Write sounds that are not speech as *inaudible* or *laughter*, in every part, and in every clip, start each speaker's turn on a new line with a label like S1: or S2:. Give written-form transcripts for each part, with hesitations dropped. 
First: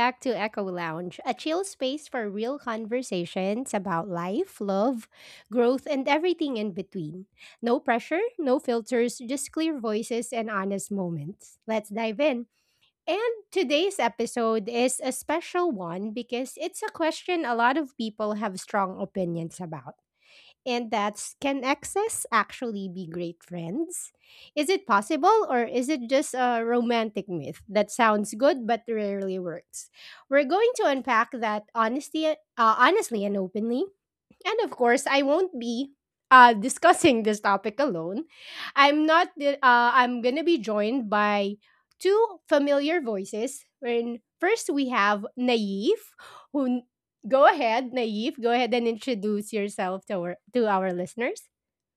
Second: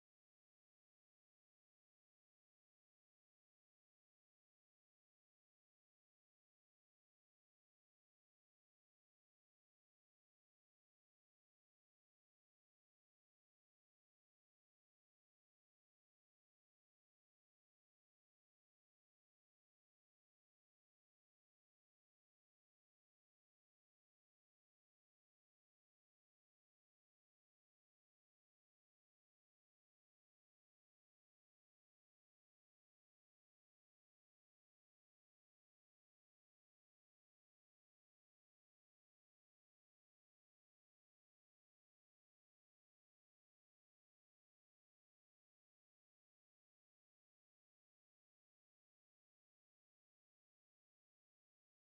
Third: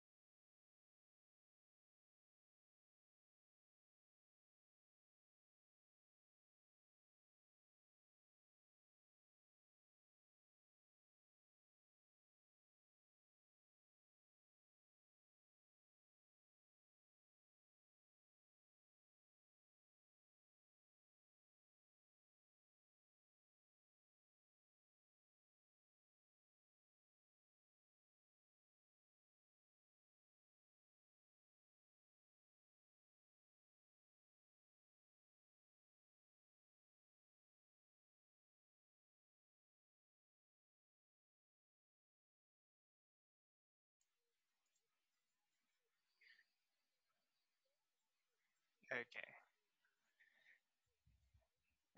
S1: back to Echo Lounge, a chill space for real conversations about life, love, growth, and everything in between. No pressure, no filters, just clear voices and honest moments. Let's dive in. And today's episode is a special one because it's a question a lot of people have strong opinions about, and that's, can exes actually be great friends? Is it possible, or is it just a romantic myth that sounds good but rarely works? We're going to unpack that honesty honestly and openly, and of course, I won't be discussing this topic alone. I'm not. The- I'm gonna be joined by two familiar voices. When first we have Naif, who, go ahead, Naif, go ahead and
S2: Okay.
S1: introduce yourself to our listeners.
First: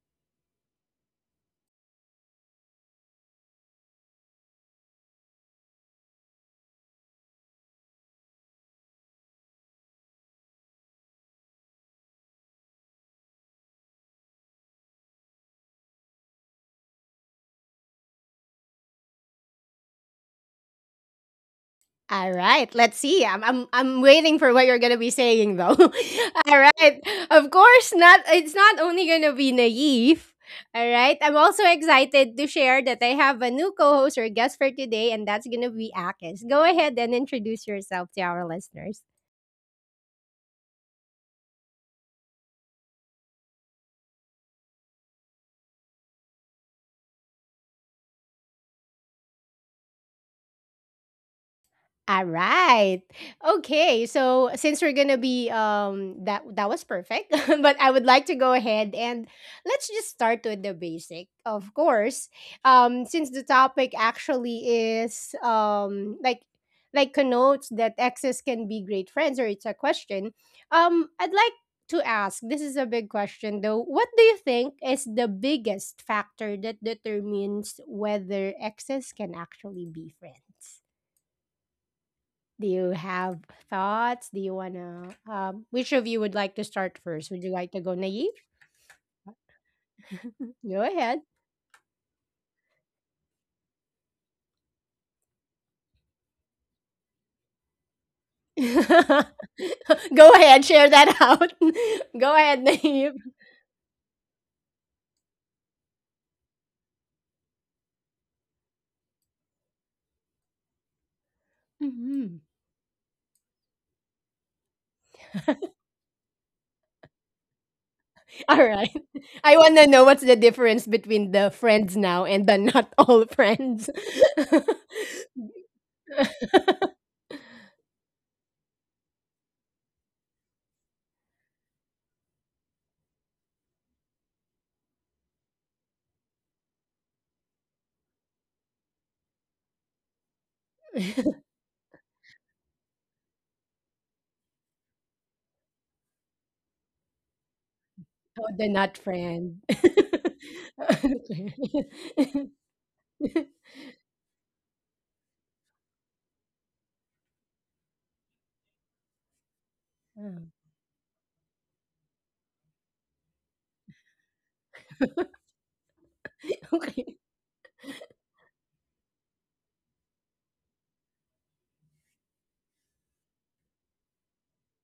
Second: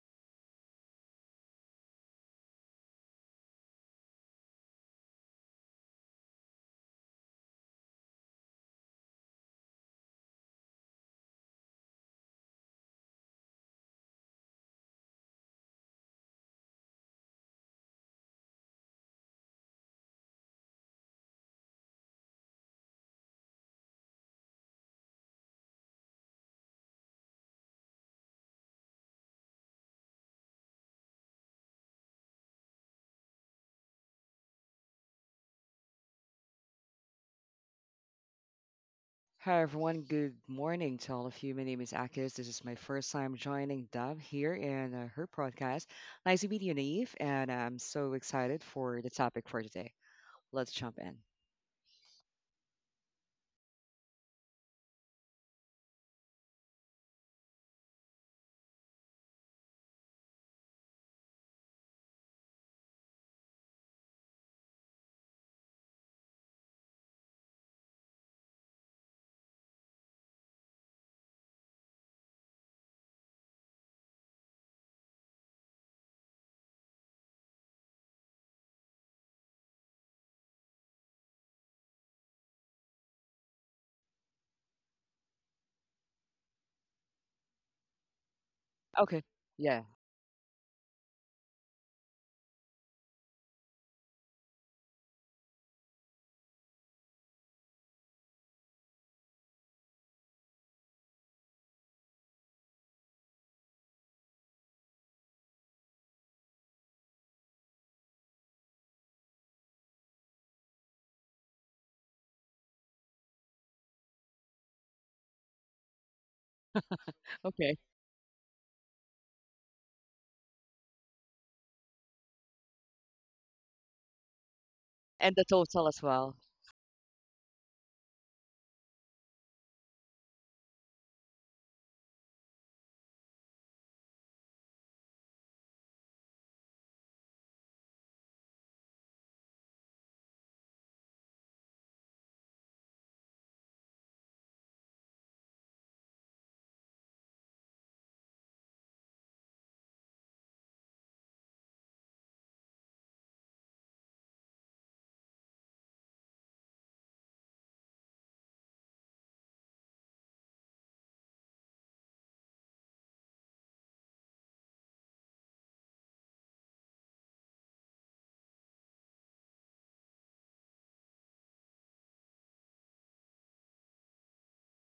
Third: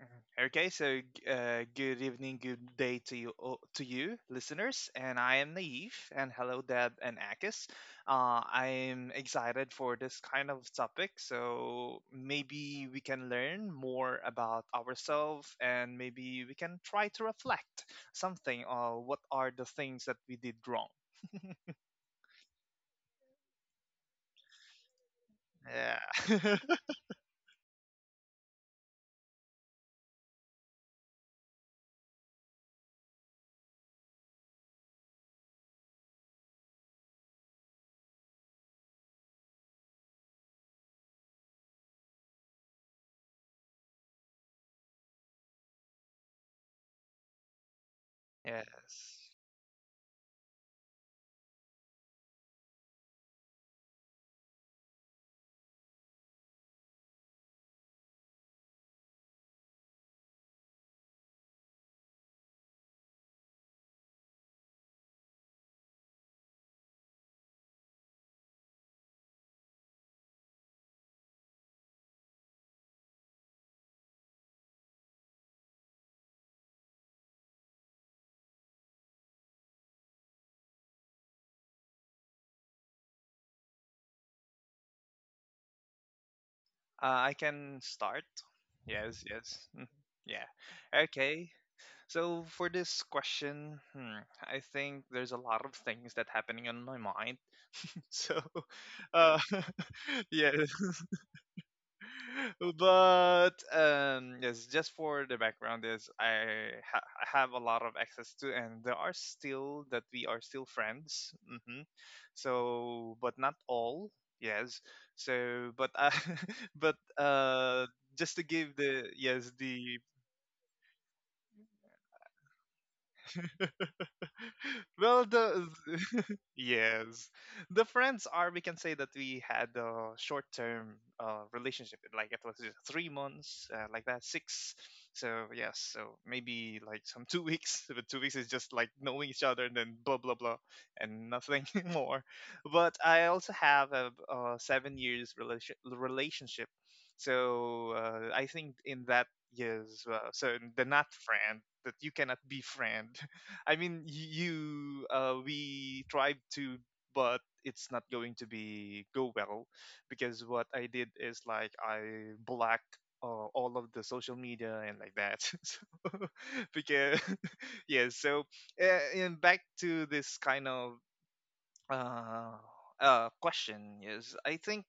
S2: Mhm. Okay. So, good evening, good day to you, to you, listeners. And I am Naive, and hello, Deb and Akis. I am excited for this kind of topic. So maybe we can learn more about ourselves, and maybe we can try to reflect something on what are the things that we did wrong.
S1: All right, let's see. I'm waiting for what you're gonna be saying though. *laughs*
S2: Yeah.
S1: All
S2: *laughs*
S1: right. Of course not, it's not only gonna be naive. All right. I'm also excited to share that I have a new co-host or guest for today, and that's gonna be Akis. Go ahead and introduce yourself to our listeners.
S3: Hi everyone, good morning to all of you. My name is Akis. This is my first time joining Dub here in her podcast. Nice to meet you, Naive, and I'm so excited for the
S2: Yes.
S3: topic for today. Let's jump in.
S1: All right. Okay. So since we're gonna be that that was perfect, *laughs* but I would like to go ahead and let's just start with the basic, of course. Since the topic actually is like connotes that exes can be great friends, or it's a question. I'd like to ask. This is a big question though. What do you think is the biggest factor that determines whether exes can actually be friends? Do you have thoughts? Do you wanna, which of you would like to start first?
S2: I
S1: Would you like
S2: can
S1: to go
S2: start.
S1: naive?
S2: Yes.
S3: Okay,
S2: Yes.
S3: yeah,
S2: Mhm. Yeah.
S1: Go ahead.
S2: Okay. So for this question, hmm, I think there's a lot of things that happening on my mind. *laughs* so, uh,
S1: *laughs*
S2: *laughs*
S1: Go
S2: yeah,
S1: ahead, share that out. *laughs* Go ahead,
S2: *laughs*
S1: naive.
S2: but yes, just for the background is I have a lot of access to, and there are still that we are still friends. Hmm
S1: Mhm.
S2: So, but not all. Yes. So, but *laughs* but
S3: okay,
S2: just to
S1: *laughs* All
S2: give
S1: right.
S2: the yes
S1: I wanna
S2: the
S1: know what's the difference between the friends now and the not all friends. *laughs* Oh,
S2: well
S3: and the
S2: the
S3: total as well.
S2: Yes. The friends are, we can say that we had a short term relationship. Like it was just 3 months, like that, six. So, yes. So maybe like some *laughs* 2 weeks. But 2 weeks is just like knowing each other, and then blah, blah, blah, and nothing *laughs* more. But I also have a, 7 years relationship. So I
S1: the
S2: think
S1: not
S2: in that,
S1: friend.
S2: yes. So the not
S1: *laughs*
S2: friend that you cannot
S1: Okay. *laughs*
S2: be friend. I mean, you we tried to, but it's not going to be go well because
S1: Oh,
S2: what I did is like I blocked all of the social media and like that. *laughs* *laughs* Because
S1: okay.
S2: *laughs* yeah, so and back to this kind of uh, question is I think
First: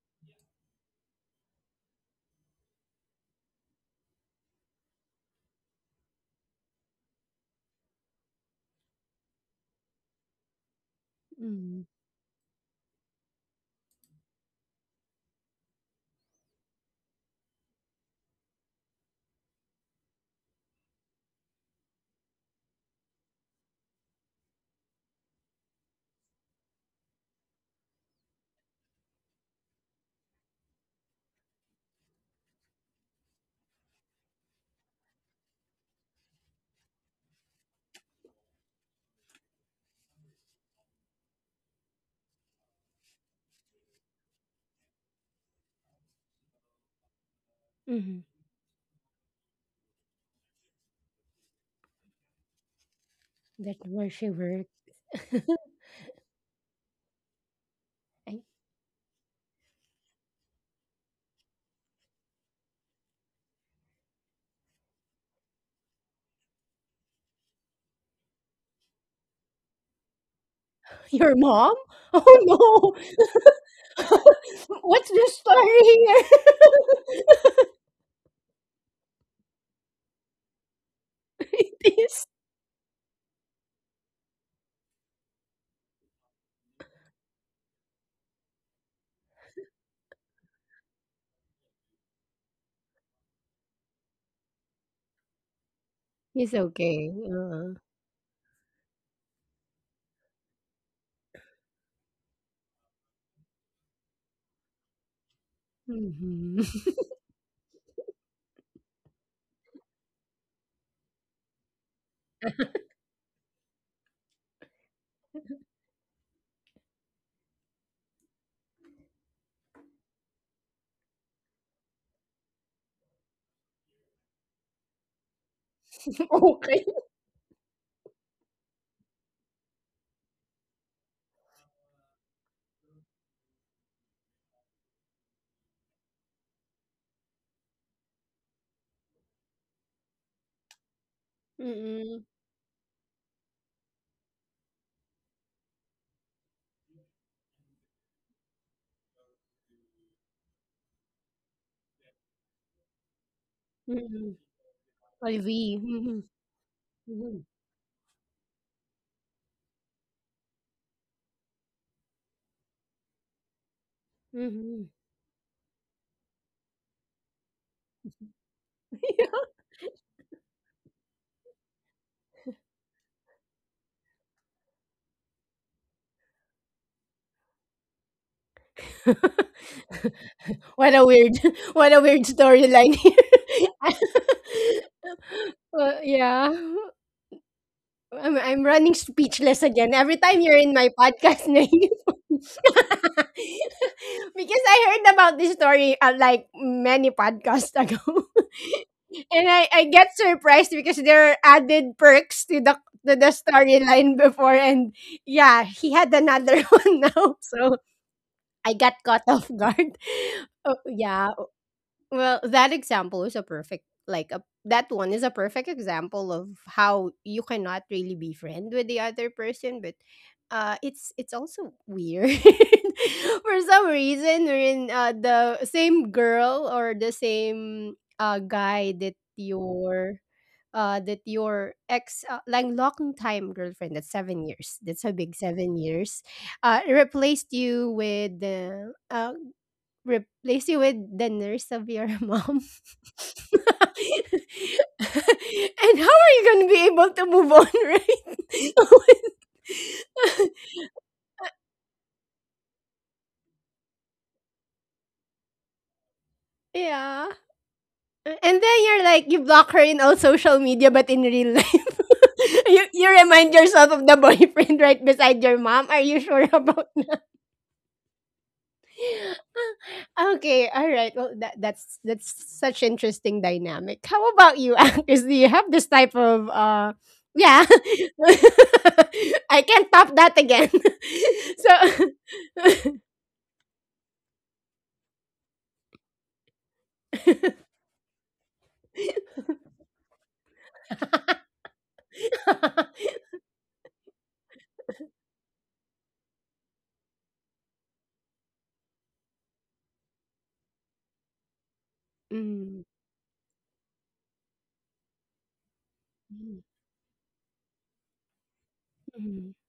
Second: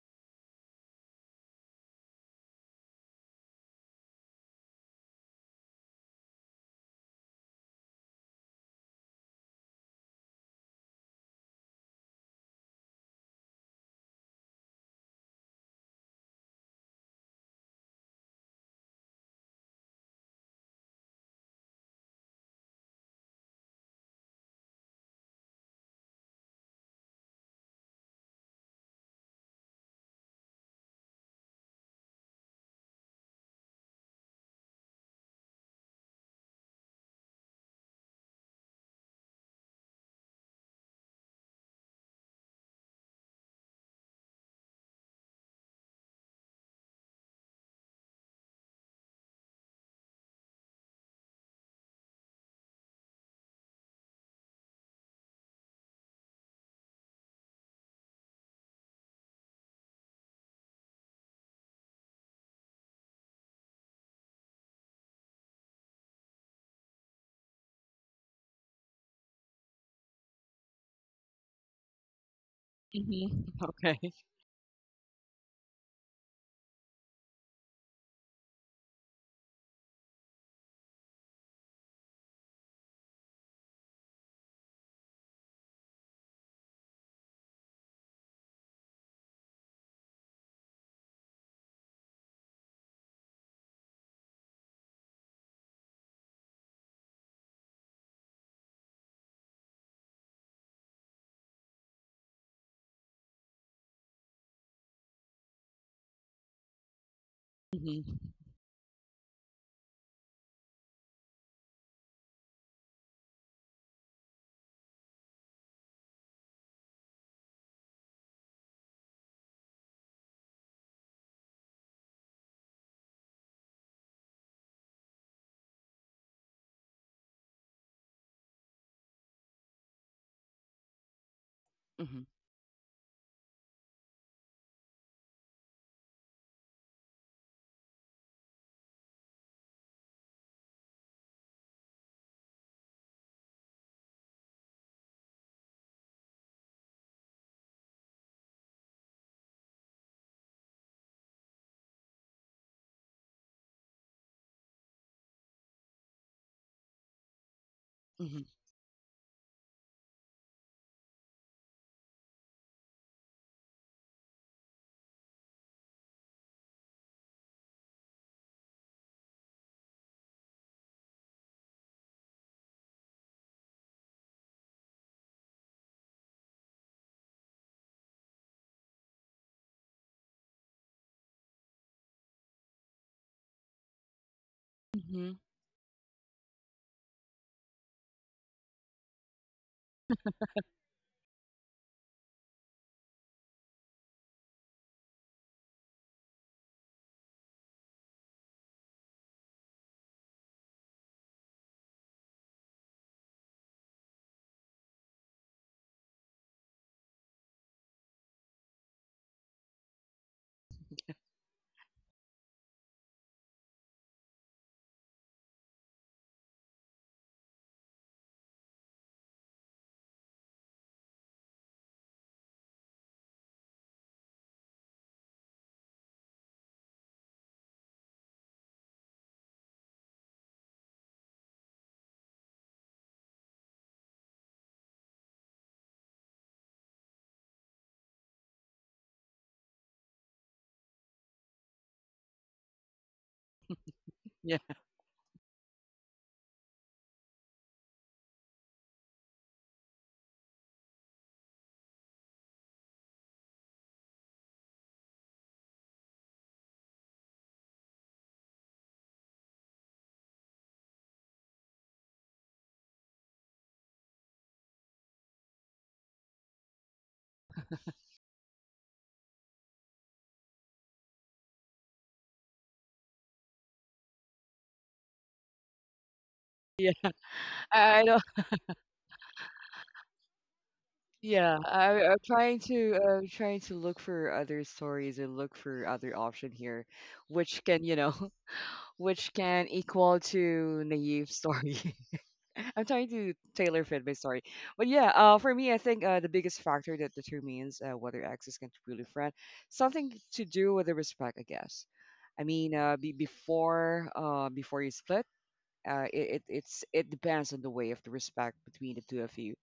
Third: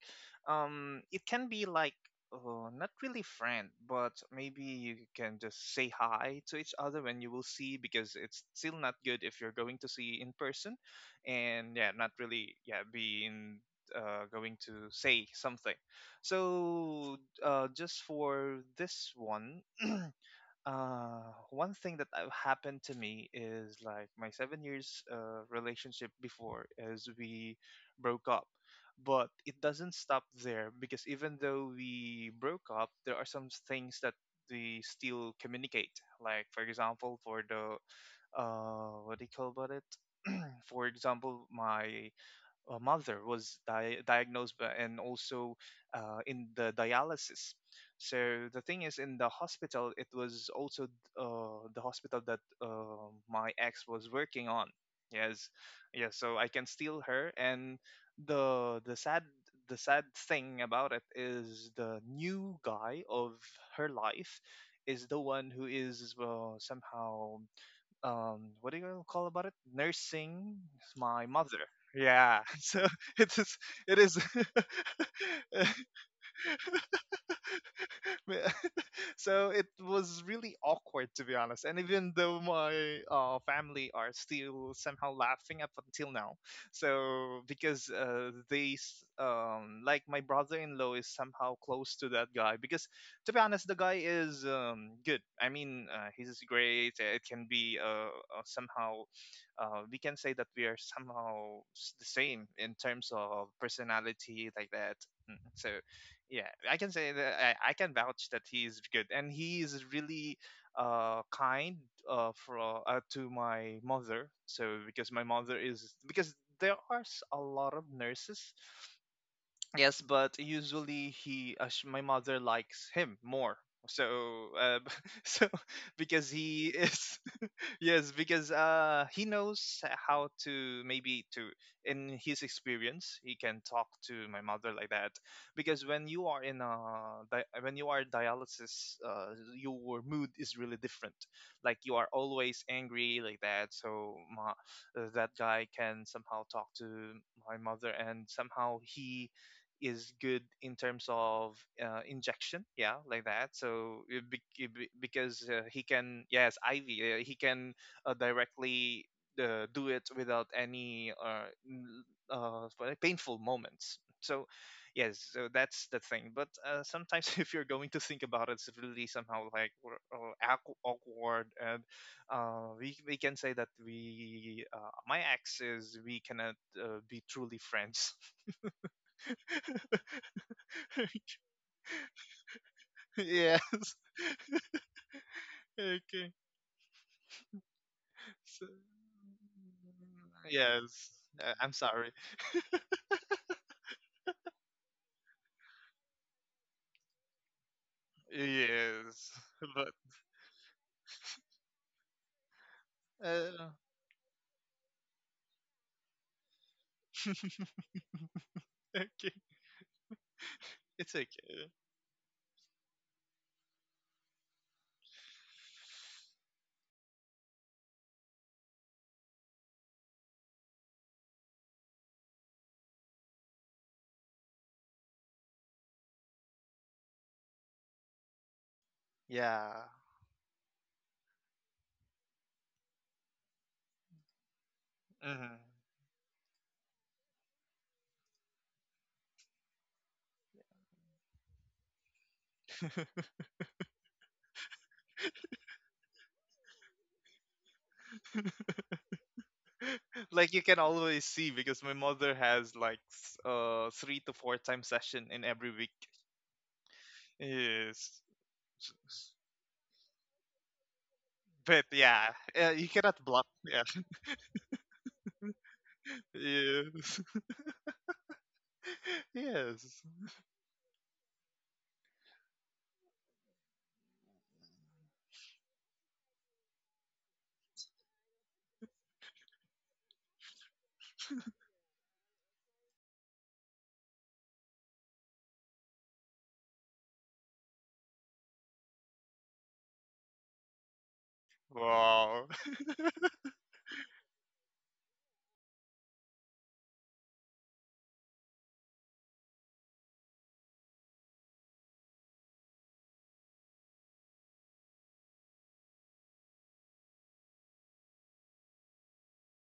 S2: it can be like not really friend, but maybe you can just say hi to each other when you will see because it's still not good if you're going to see in person, and
S1: Mm-hmm.
S2: yeah, not really yeah be in. Going to say something so just for this one uh one thing that have happened to me is like my 7 years relationship before is we broke up, but it doesn't stop there because even though we broke up, there are some things that we still communicate. Like for example, for the what do you call about it, for example, my mother was diagnosed by, and also in the dialysis. So the thing is, in the hospital, it was also the hospital that my ex
S1: That's
S2: was
S1: where she
S2: working on.
S1: worked.
S2: Yes, yeah. So I can steal her, and
S1: *laughs*
S2: the sad, the sad thing about it is the new guy of her life is the one who is somehow what do you call about it nursing my
S1: Your
S2: mother.
S1: mom?
S2: Yeah. *laughs* so
S1: Oh no.
S2: it
S3: Hmm.
S2: is it
S3: Okay.
S1: *laughs* What's the story here?
S2: is *laughs* *laughs* So it was really awkward, to be honest.
S1: *laughs*
S2: And
S1: It
S2: even
S1: is.
S2: though my family are still somehow laughing up until now. So because like my brother-in-law is somehow close to that guy because, to be honest, the guy is good. I mean, he's
S1: It's
S2: great.
S1: okay.
S2: It can be somehow we can say that we are somehow the same in terms of personality like that. Mm, so yeah,
S1: Mm-hmm.
S2: I can say that I can
S3: Hmm.
S2: vouch that he's good, and he is really kind, for to my mother. So because my mother is because there are a lot of nurses. Yes, but usually my mother likes him more. So *laughs* so
S1: *laughs*
S2: because he
S1: Okay.
S2: is yes because he knows how to maybe to, in
S3: Hmm.
S2: his experience, he can talk to my mother like that because when you are in a when you are dialysis, your mood is really different, like you are
S1: Mm-mm.
S2: always angry like that. So my, that guy can somehow talk to my mother, and somehow he is good in terms of injection, yeah, like that. So
S1: Mm-mm.
S2: because
S1: Olvi.
S2: he
S1: Mm-hmm.
S2: can, yes, iv, he
S1: Mm-hmm.
S2: can
S3: Hmm.
S2: directly do it without any uh, painful moments. So
S1: Mm-hmm.
S2: yes, so that's the thing. But sometimes *laughs* if you're going to think about it, it's really
S1: *laughs*
S2: somehow like awkward. And we can say that we my ex is we cannot be truly friends.
S1: Yeah. What a
S2: *laughs*
S1: weird *laughs* what a weird storyline here.
S2: *laughs*
S1: *laughs*
S2: Yes.
S3: Hmm.
S2: Okay.
S1: Yeah. I'm
S2: So,
S1: running speechless again. Every time you're in my
S2: yes.
S1: podcast na
S2: I'm
S1: yun.
S2: sorry.
S1: *laughs* Because I heard about this story, like many podcasts ago, *laughs*
S2: Yes. *laughs*
S1: and I
S2: But
S1: get surprised because there are added perks to the
S2: uh,
S1: storyline before, and yeah, he had another *laughs* one now.
S2: *laughs*
S1: So I got caught
S2: okay.
S1: off guard. Oh,
S2: It's
S1: yeah.
S2: okay.
S1: Well, that example is a perfect, like, a that one is a perfect example of how you cannot really be friend with the other person, but uh, it's also weird. *laughs* For some reason, wherein the same girl or the same guy that
S2: Yeah.
S1: you're that your ex, like long time girlfriend, that's 7 years, that's a big
S2: hmm
S1: 7 years, replaced you with the, replace you with the nurse of your *laughs* mom, *laughs* and
S3: Yeah,
S1: how are you going to be able to move on, *laughs* right?
S2: *laughs* Like you can always see because my mother has like three to four time session in every week.
S1: *laughs* Yeah.
S2: Yes.
S1: And then you're like,
S2: S-
S1: you block her in all social media, but in real
S2: But
S1: life,
S2: yeah,
S1: *laughs* you,
S2: you
S1: you
S2: cannot block.
S1: remind
S2: Yeah.
S1: yourself of the boyfriend right beside your mom. Are you sure about,
S2: *laughs* Yes. *laughs* Yes.
S1: okay, all right. Well, that's such interesting dynamic. How about you, *laughs* Angus? Do you have this type of
S3: *laughs* yeah.
S1: uh, yeah.
S3: I don't.
S1: *laughs* I can't top that again. *laughs*
S3: Yeah,
S1: So
S3: I'm trying to trying to look for other stories and look for other option here, which can you know which can equal to Naiv's story.
S2: Wow.
S3: *laughs* I'm trying
S1: *laughs*
S2: *laughs*
S3: to tailor fit my story. But yeah, for me, I think the biggest factor that determines whether ex is can truly friend, something to do with the respect, I guess. I mean,
S1: mm,
S3: before before you split,
S1: mm,
S3: it's it depends on the way of the respect between the two of
S1: mm,
S3: you.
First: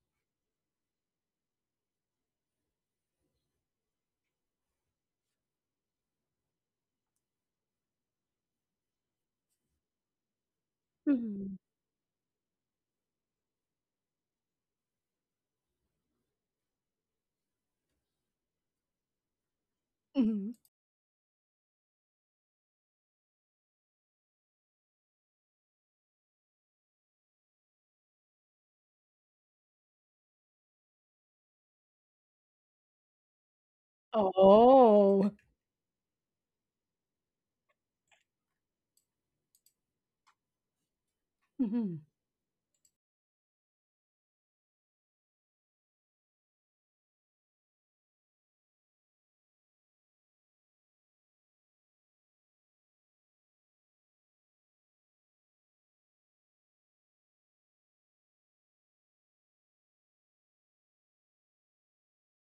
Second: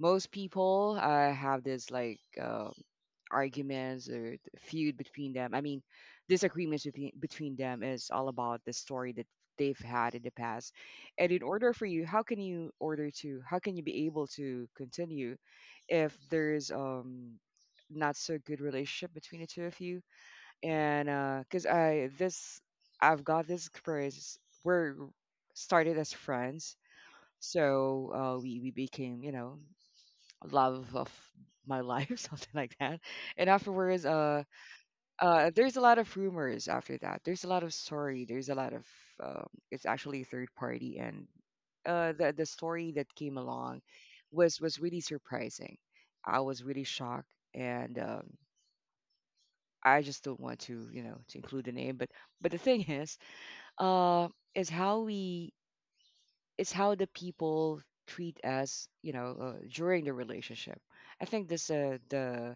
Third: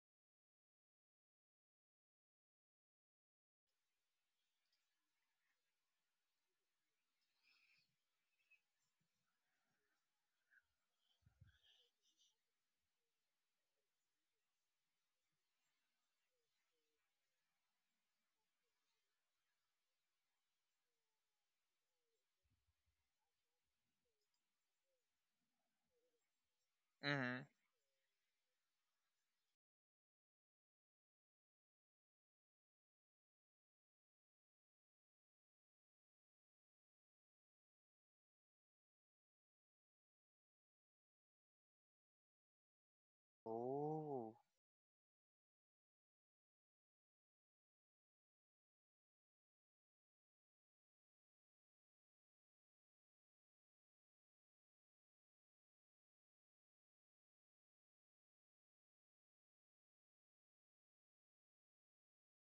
S3: Most people have this like arguments or feud between them. I mean, disagreements between them is all about the story that they've had in the past. And in
S1: mm,
S3: order for you, how can you order to? How can you be able to continue if there's not so good relationship between the two of you?
S1: mm.
S3: And because I've got this experience. We're started as friends,
S2: hmm
S3: so we became you know love of my life, *laughs* something like that. And afterwards,
S1: Oh.
S3: there's a lot of rumors after that. There's a lot of story. There's a lot of it's actually third party, and
S1: Mhm,
S3: the story that came along
S2: Oh.
S3: was really surprising. I was really shocked, and I just don't want to you know to include the name, but the thing uh, is how we is how the people treat us, you know, during the relationship. I think this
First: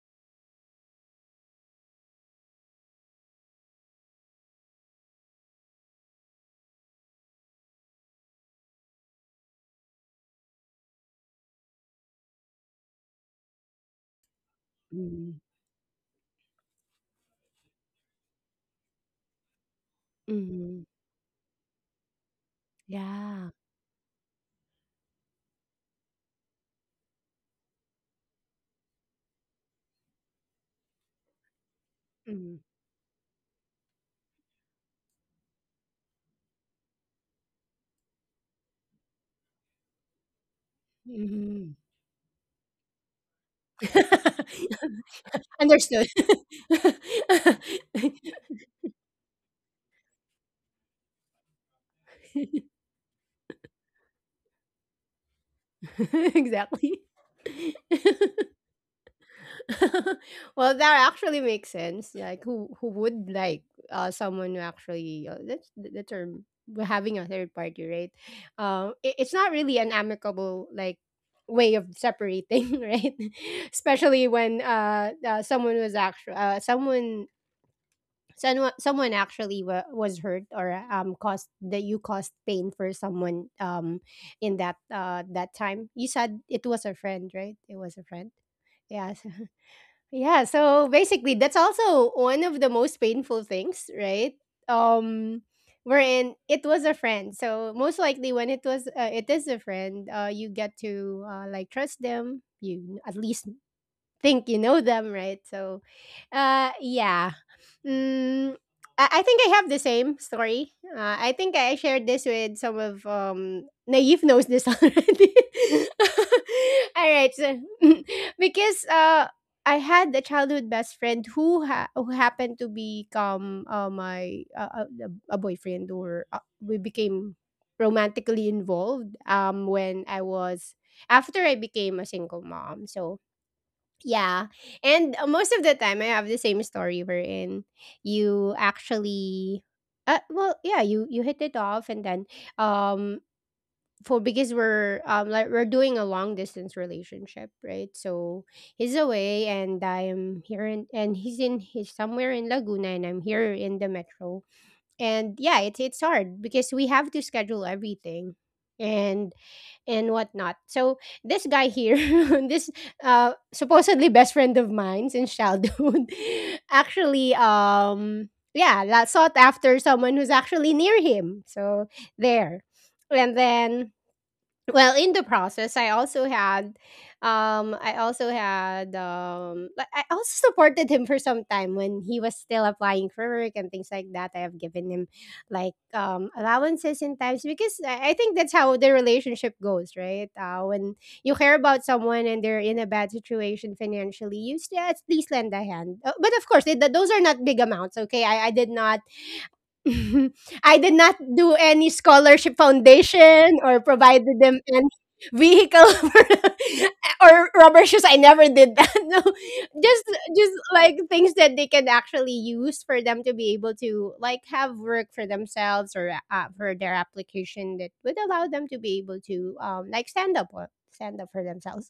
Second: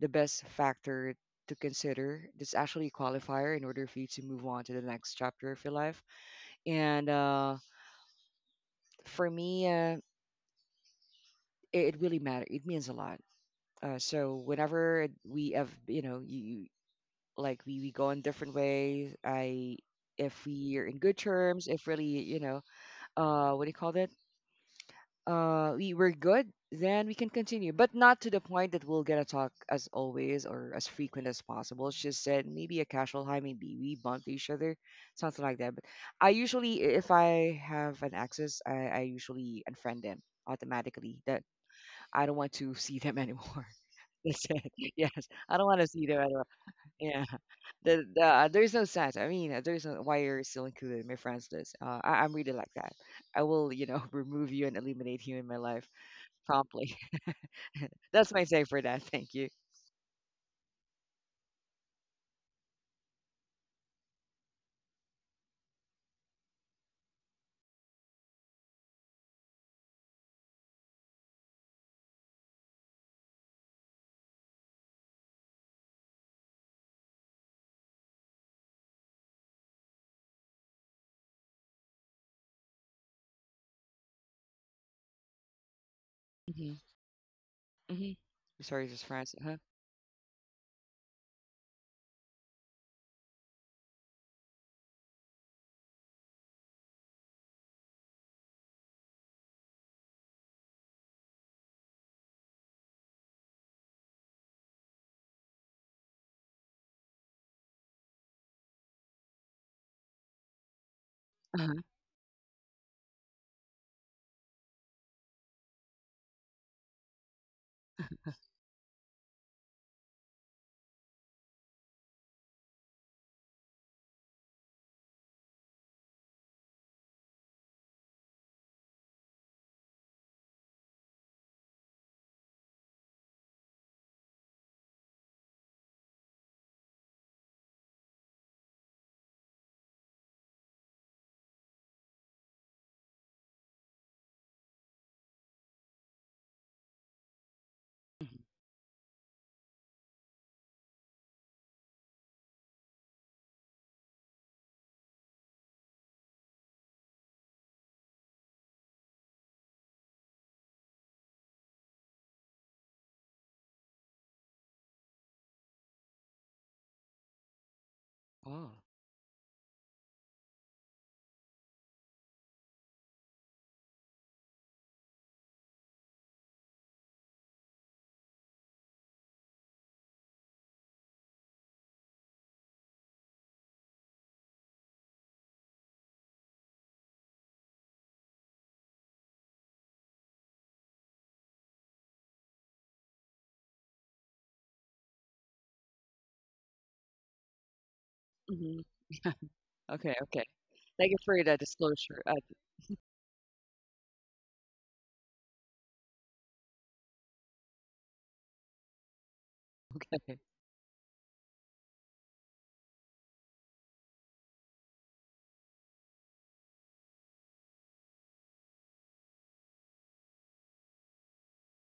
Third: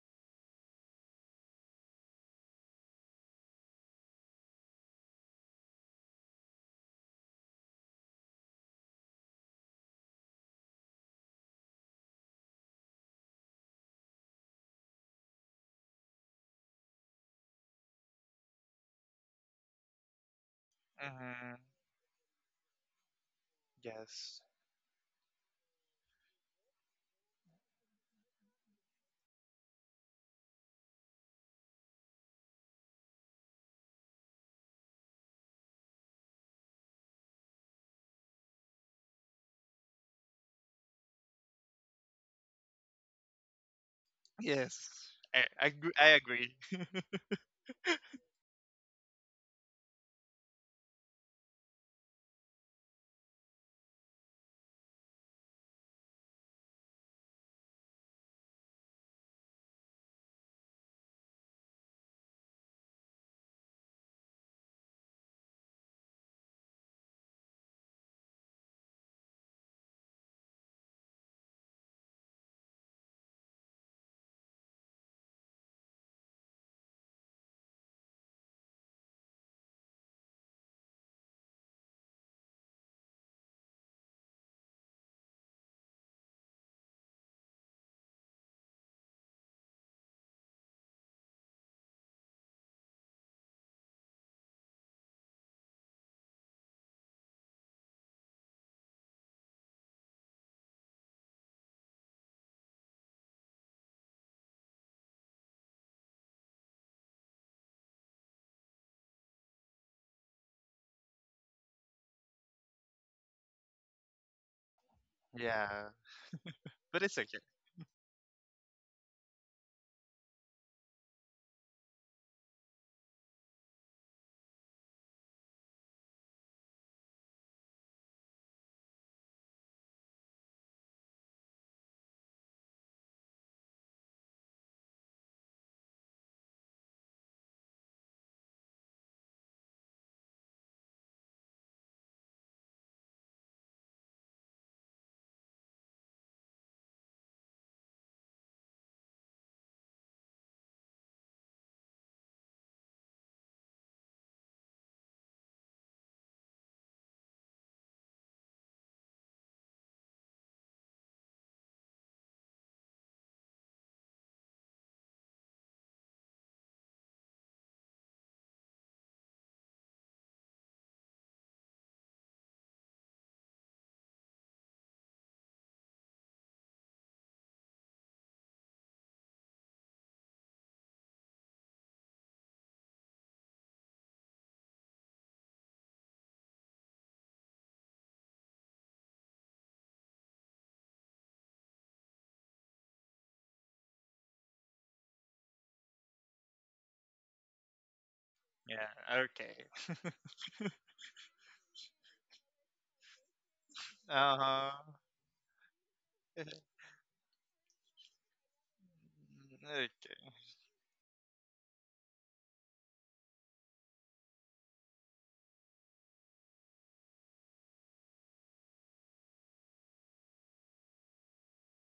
S3: the best factor to consider. That's actually a qualifier in order for you to move on to the next chapter of your life. And for me, it really matters. It means a lot. So whenever
S1: mm,
S3: we have, you know, you like we go in different ways. I, if we
S1: mhm.
S3: are in good
S2: hmm
S3: terms, if really, you know,
S1: Yeah.
S3: what do you call that?
S2: Yes.
S3: Uh, we were good, then we can continue. But not to the point that we'll get to talk as always or as frequent as possible. She said
S1: Mm,
S3: maybe a casual hi, maybe we bump each other, something like that. But I usually if I have an access, I usually unfriend them automatically. That
S1: mhm.
S3: I don't want to *laughs* see them anymore. *laughs*
S1: *laughs*
S3: That's it.
S2: Yes.
S3: Yes, I don't want to see
S1: Understood.
S2: I
S3: them anymore.
S2: agree. *laughs*
S3: Yeah,
S1: *laughs*
S3: there's no sense. I mean, there's no why you're still included in my friends list. I'm really like that. I will, you know, *laughs* remove you and eliminate you in my life.
S1: *laughs* Exactly.
S3: Promptly.
S1: *laughs*
S3: *laughs* That's my say for that. Thank you.
S1: Well, that actually makes sense. Like, who would like, someone who actually, that's the term, we're having a third party, right? It, it's not really an amicable, like, way of separating, *laughs* right? Especially when someone was actually, someone actually was hurt, or um, caused that you caused pain for someone, um, in that, uh, that time you said it was
S3: Mhm.
S1: a friend, right? It was a
S3: Mhm.
S1: friend.
S3: Sorry, just
S1: Yeah.
S3: France. Huh?
S1: *laughs* Yeah, so basically that's also one of the most painful things, right? Um, wherein it was a friend, so most likely when it was, it is a friend, uh, you get to, like, trust them, you at least think you know them, right? So, yeah. Mm, I think I have the same story. I think I
S3: Uh-huh.
S1: shared this with some of, um, Naive knows this *laughs* already.
S2: Yeah.
S1: *laughs*
S2: But
S1: All
S2: it's
S1: right,
S2: okay.
S1: so *laughs* because I had a childhood best friend who who happened to become, my a boyfriend, or we became romantically involved when I was, after I became a single mom. So yeah. And most of the time, I have the same story wherein you actually, well, yeah, you hit it off, and then um, for because we're like we're doing a long distance relationship, right? So
S3: Mhm.
S1: he's away, and I'm here, in, and he's somewhere in Laguna, and I'm here in the metro, and yeah, it's hard because we have to schedule everything. And and whatnot. So this guy here, *laughs* this supposedly best friend of mine since childhood, *laughs* actually,
S3: Oh.
S1: yeah, sought after someone who's actually near him. So there, and then, well, in the process, I also had, like, I also supported him for some time when he was still applying for work and things like that. I have given him like, allowances in times because I think that's how the relationship goes, right? When you care about someone and they're in a bad situation financially, you still at least lend a hand. But of course, it, those are not big amounts. Okay, I did
S2: Yeah.
S3: Mhm.
S1: not
S2: Okay.
S3: *laughs* Okay. Okay.
S1: *laughs* I did not
S3: Thank you for
S1: do
S3: that
S1: any
S3: disclosure.
S1: scholarship foundation or provided them
S2: Uh-huh.
S1: any
S2: *laughs*
S1: vehicle *laughs* or rubber shoes. I never did that. *laughs* No, just
S2: Okay.
S3: Okay.
S1: just like things that they can actually use for them to be able to like have work for themselves, or for their application that would allow them to be able to um, like, stand up or stand up for themselves.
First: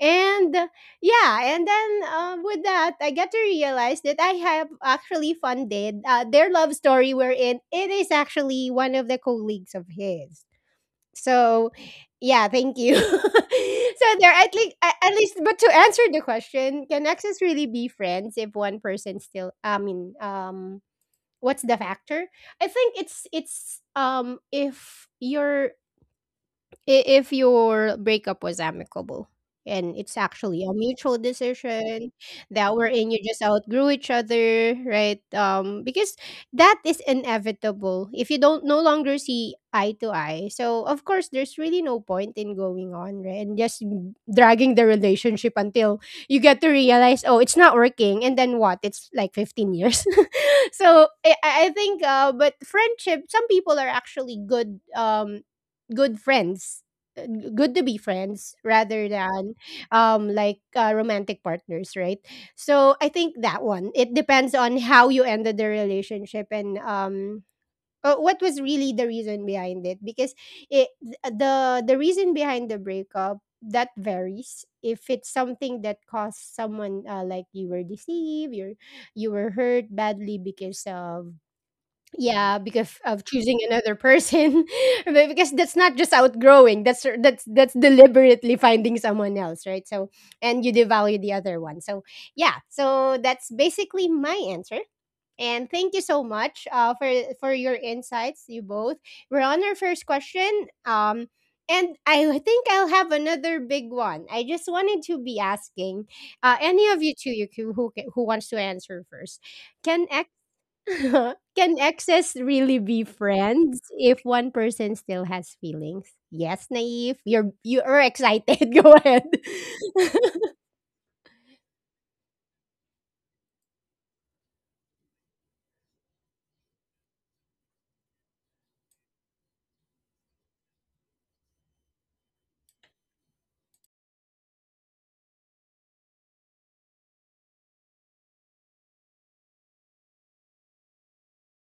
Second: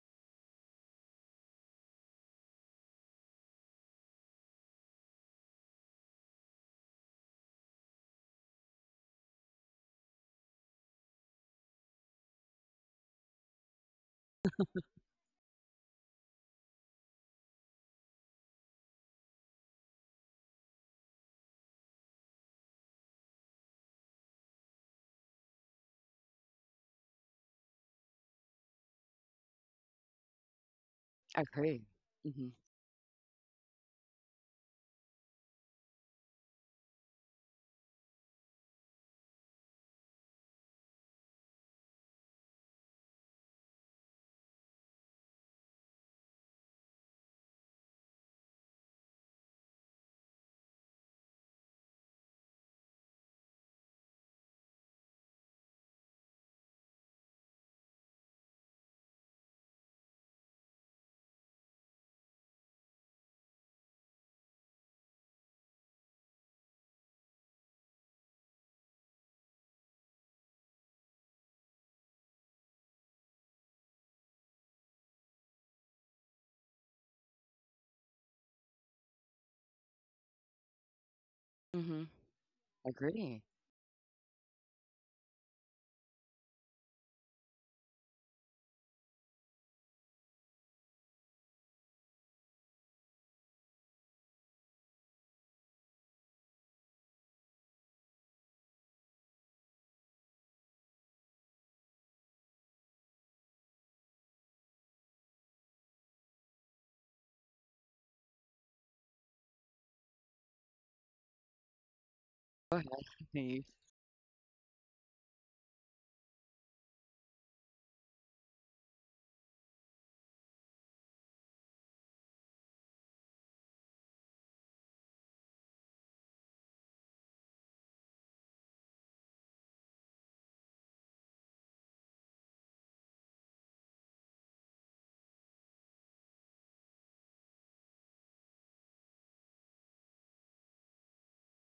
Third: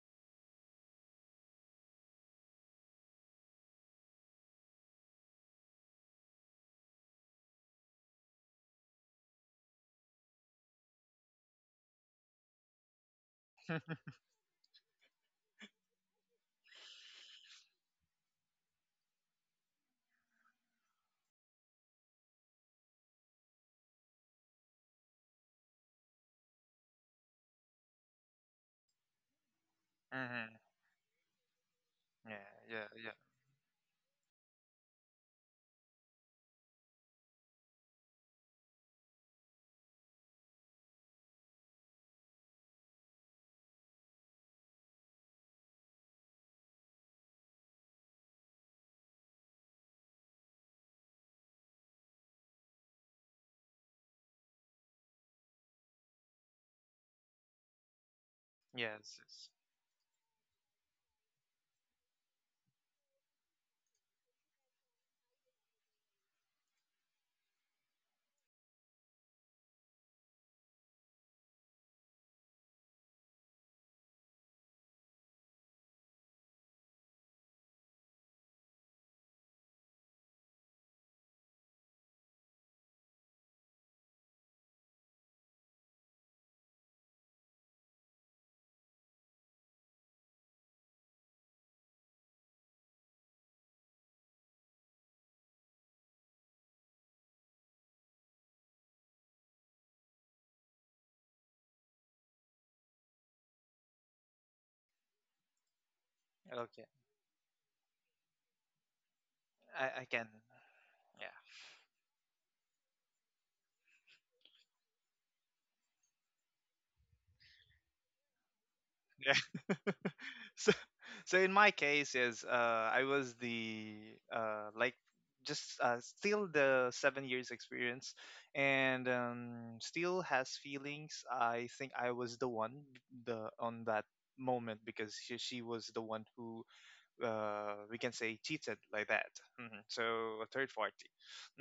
S1: And yeah, and then with that, I get to realize that I have actually funded their love story, wherein it is actually one of the colleagues of his. So, yeah, thank you. *laughs* So there, at least, but to answer the question, can exes really be friends if one person still? I mean, what's the factor? I think it's um, if you're, if your breakup was amicable and it's actually
S2: Mm-hmm.
S1: a mutual
S3: I agree.
S1: decision,
S3: Mhm.
S1: that we're
S2: Yeah.
S1: in, you just outgrew each other, right? Um, because that is inevitable. If you don't no longer see eye to eye, so of course there's really no point in going on, right? And just dragging the relationship until you get to realize, oh, it's not working, and then what, it's like 15 years, *laughs* so I think uh, but friendship, some people are actually good, um, good friends, uh, good to be friends rather
S2: Yes. yes.
S1: than um, like, romantic partners, right? So I think that one, it depends on how you ended the relationship, and um, what was really the reason behind it, because it th- uh, the the reason behind the breakup that varies, if it's something that caused someone like, you were deceived, you're, you were hurt badly because of,
S3: Mhm.
S1: yeah, because of
S3: Agree.
S1: choosing another person. *laughs* But because that's not just outgrowing, that's deliberately finding someone else, right? So, and you devalue the other one, so yeah, so that's basically my answer. And thank you so much for your insights, you both. We're on our first question, um, and I think I'll have another big one, I just wanted to be asking, any
S2: Okay.
S1: of you two, you, who wants to answer first, can
S2: I can. Yeah.
S1: *laughs* can exes
S3: Go
S1: really
S3: ahead.
S1: be
S3: *laughs* You.
S1: friends if one person still has feelings? Yes, naive. You're excited. *laughs* Go ahead.
S2: Yeah. *laughs*
S1: *laughs*
S2: so, so in my case, yes, I was the like just still the 7 years experience, and still has feelings. I think I was the one, the on that moment, because she was the one who we can say cheated like that. Hmm So a third party.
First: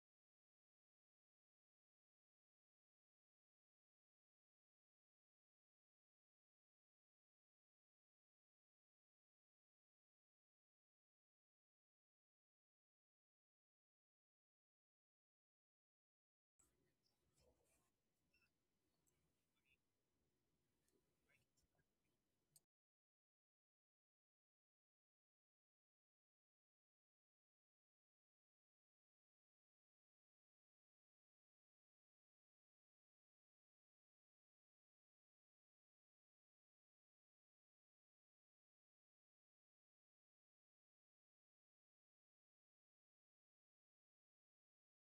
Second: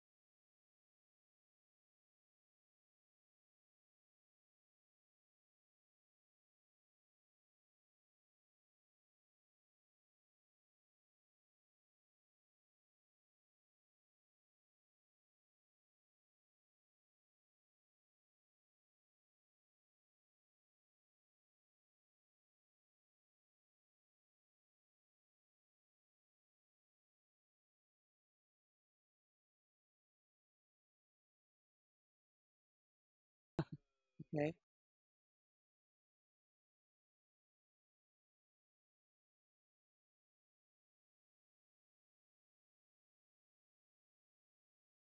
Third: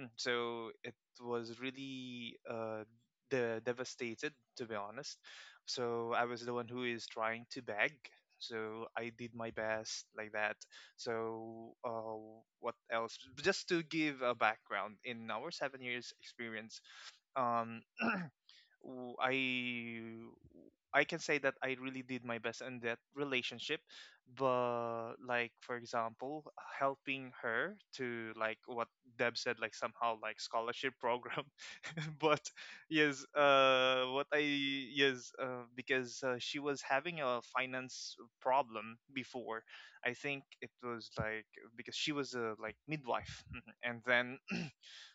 S2: Mm. So it was really devastated, to be honest. So I was the one who is trying to beg. So I did my best like that. So what else? Just to give a background in our 7 years experience, um, w- I I can say that I really did my best in that relationship, but like for example, helping her to like what Deb said, like somehow like scholarship program, *laughs* but yes,
S3: Okay.
S2: because she was having a finance problem before. I think it was like because she was a like midwife, *laughs* and then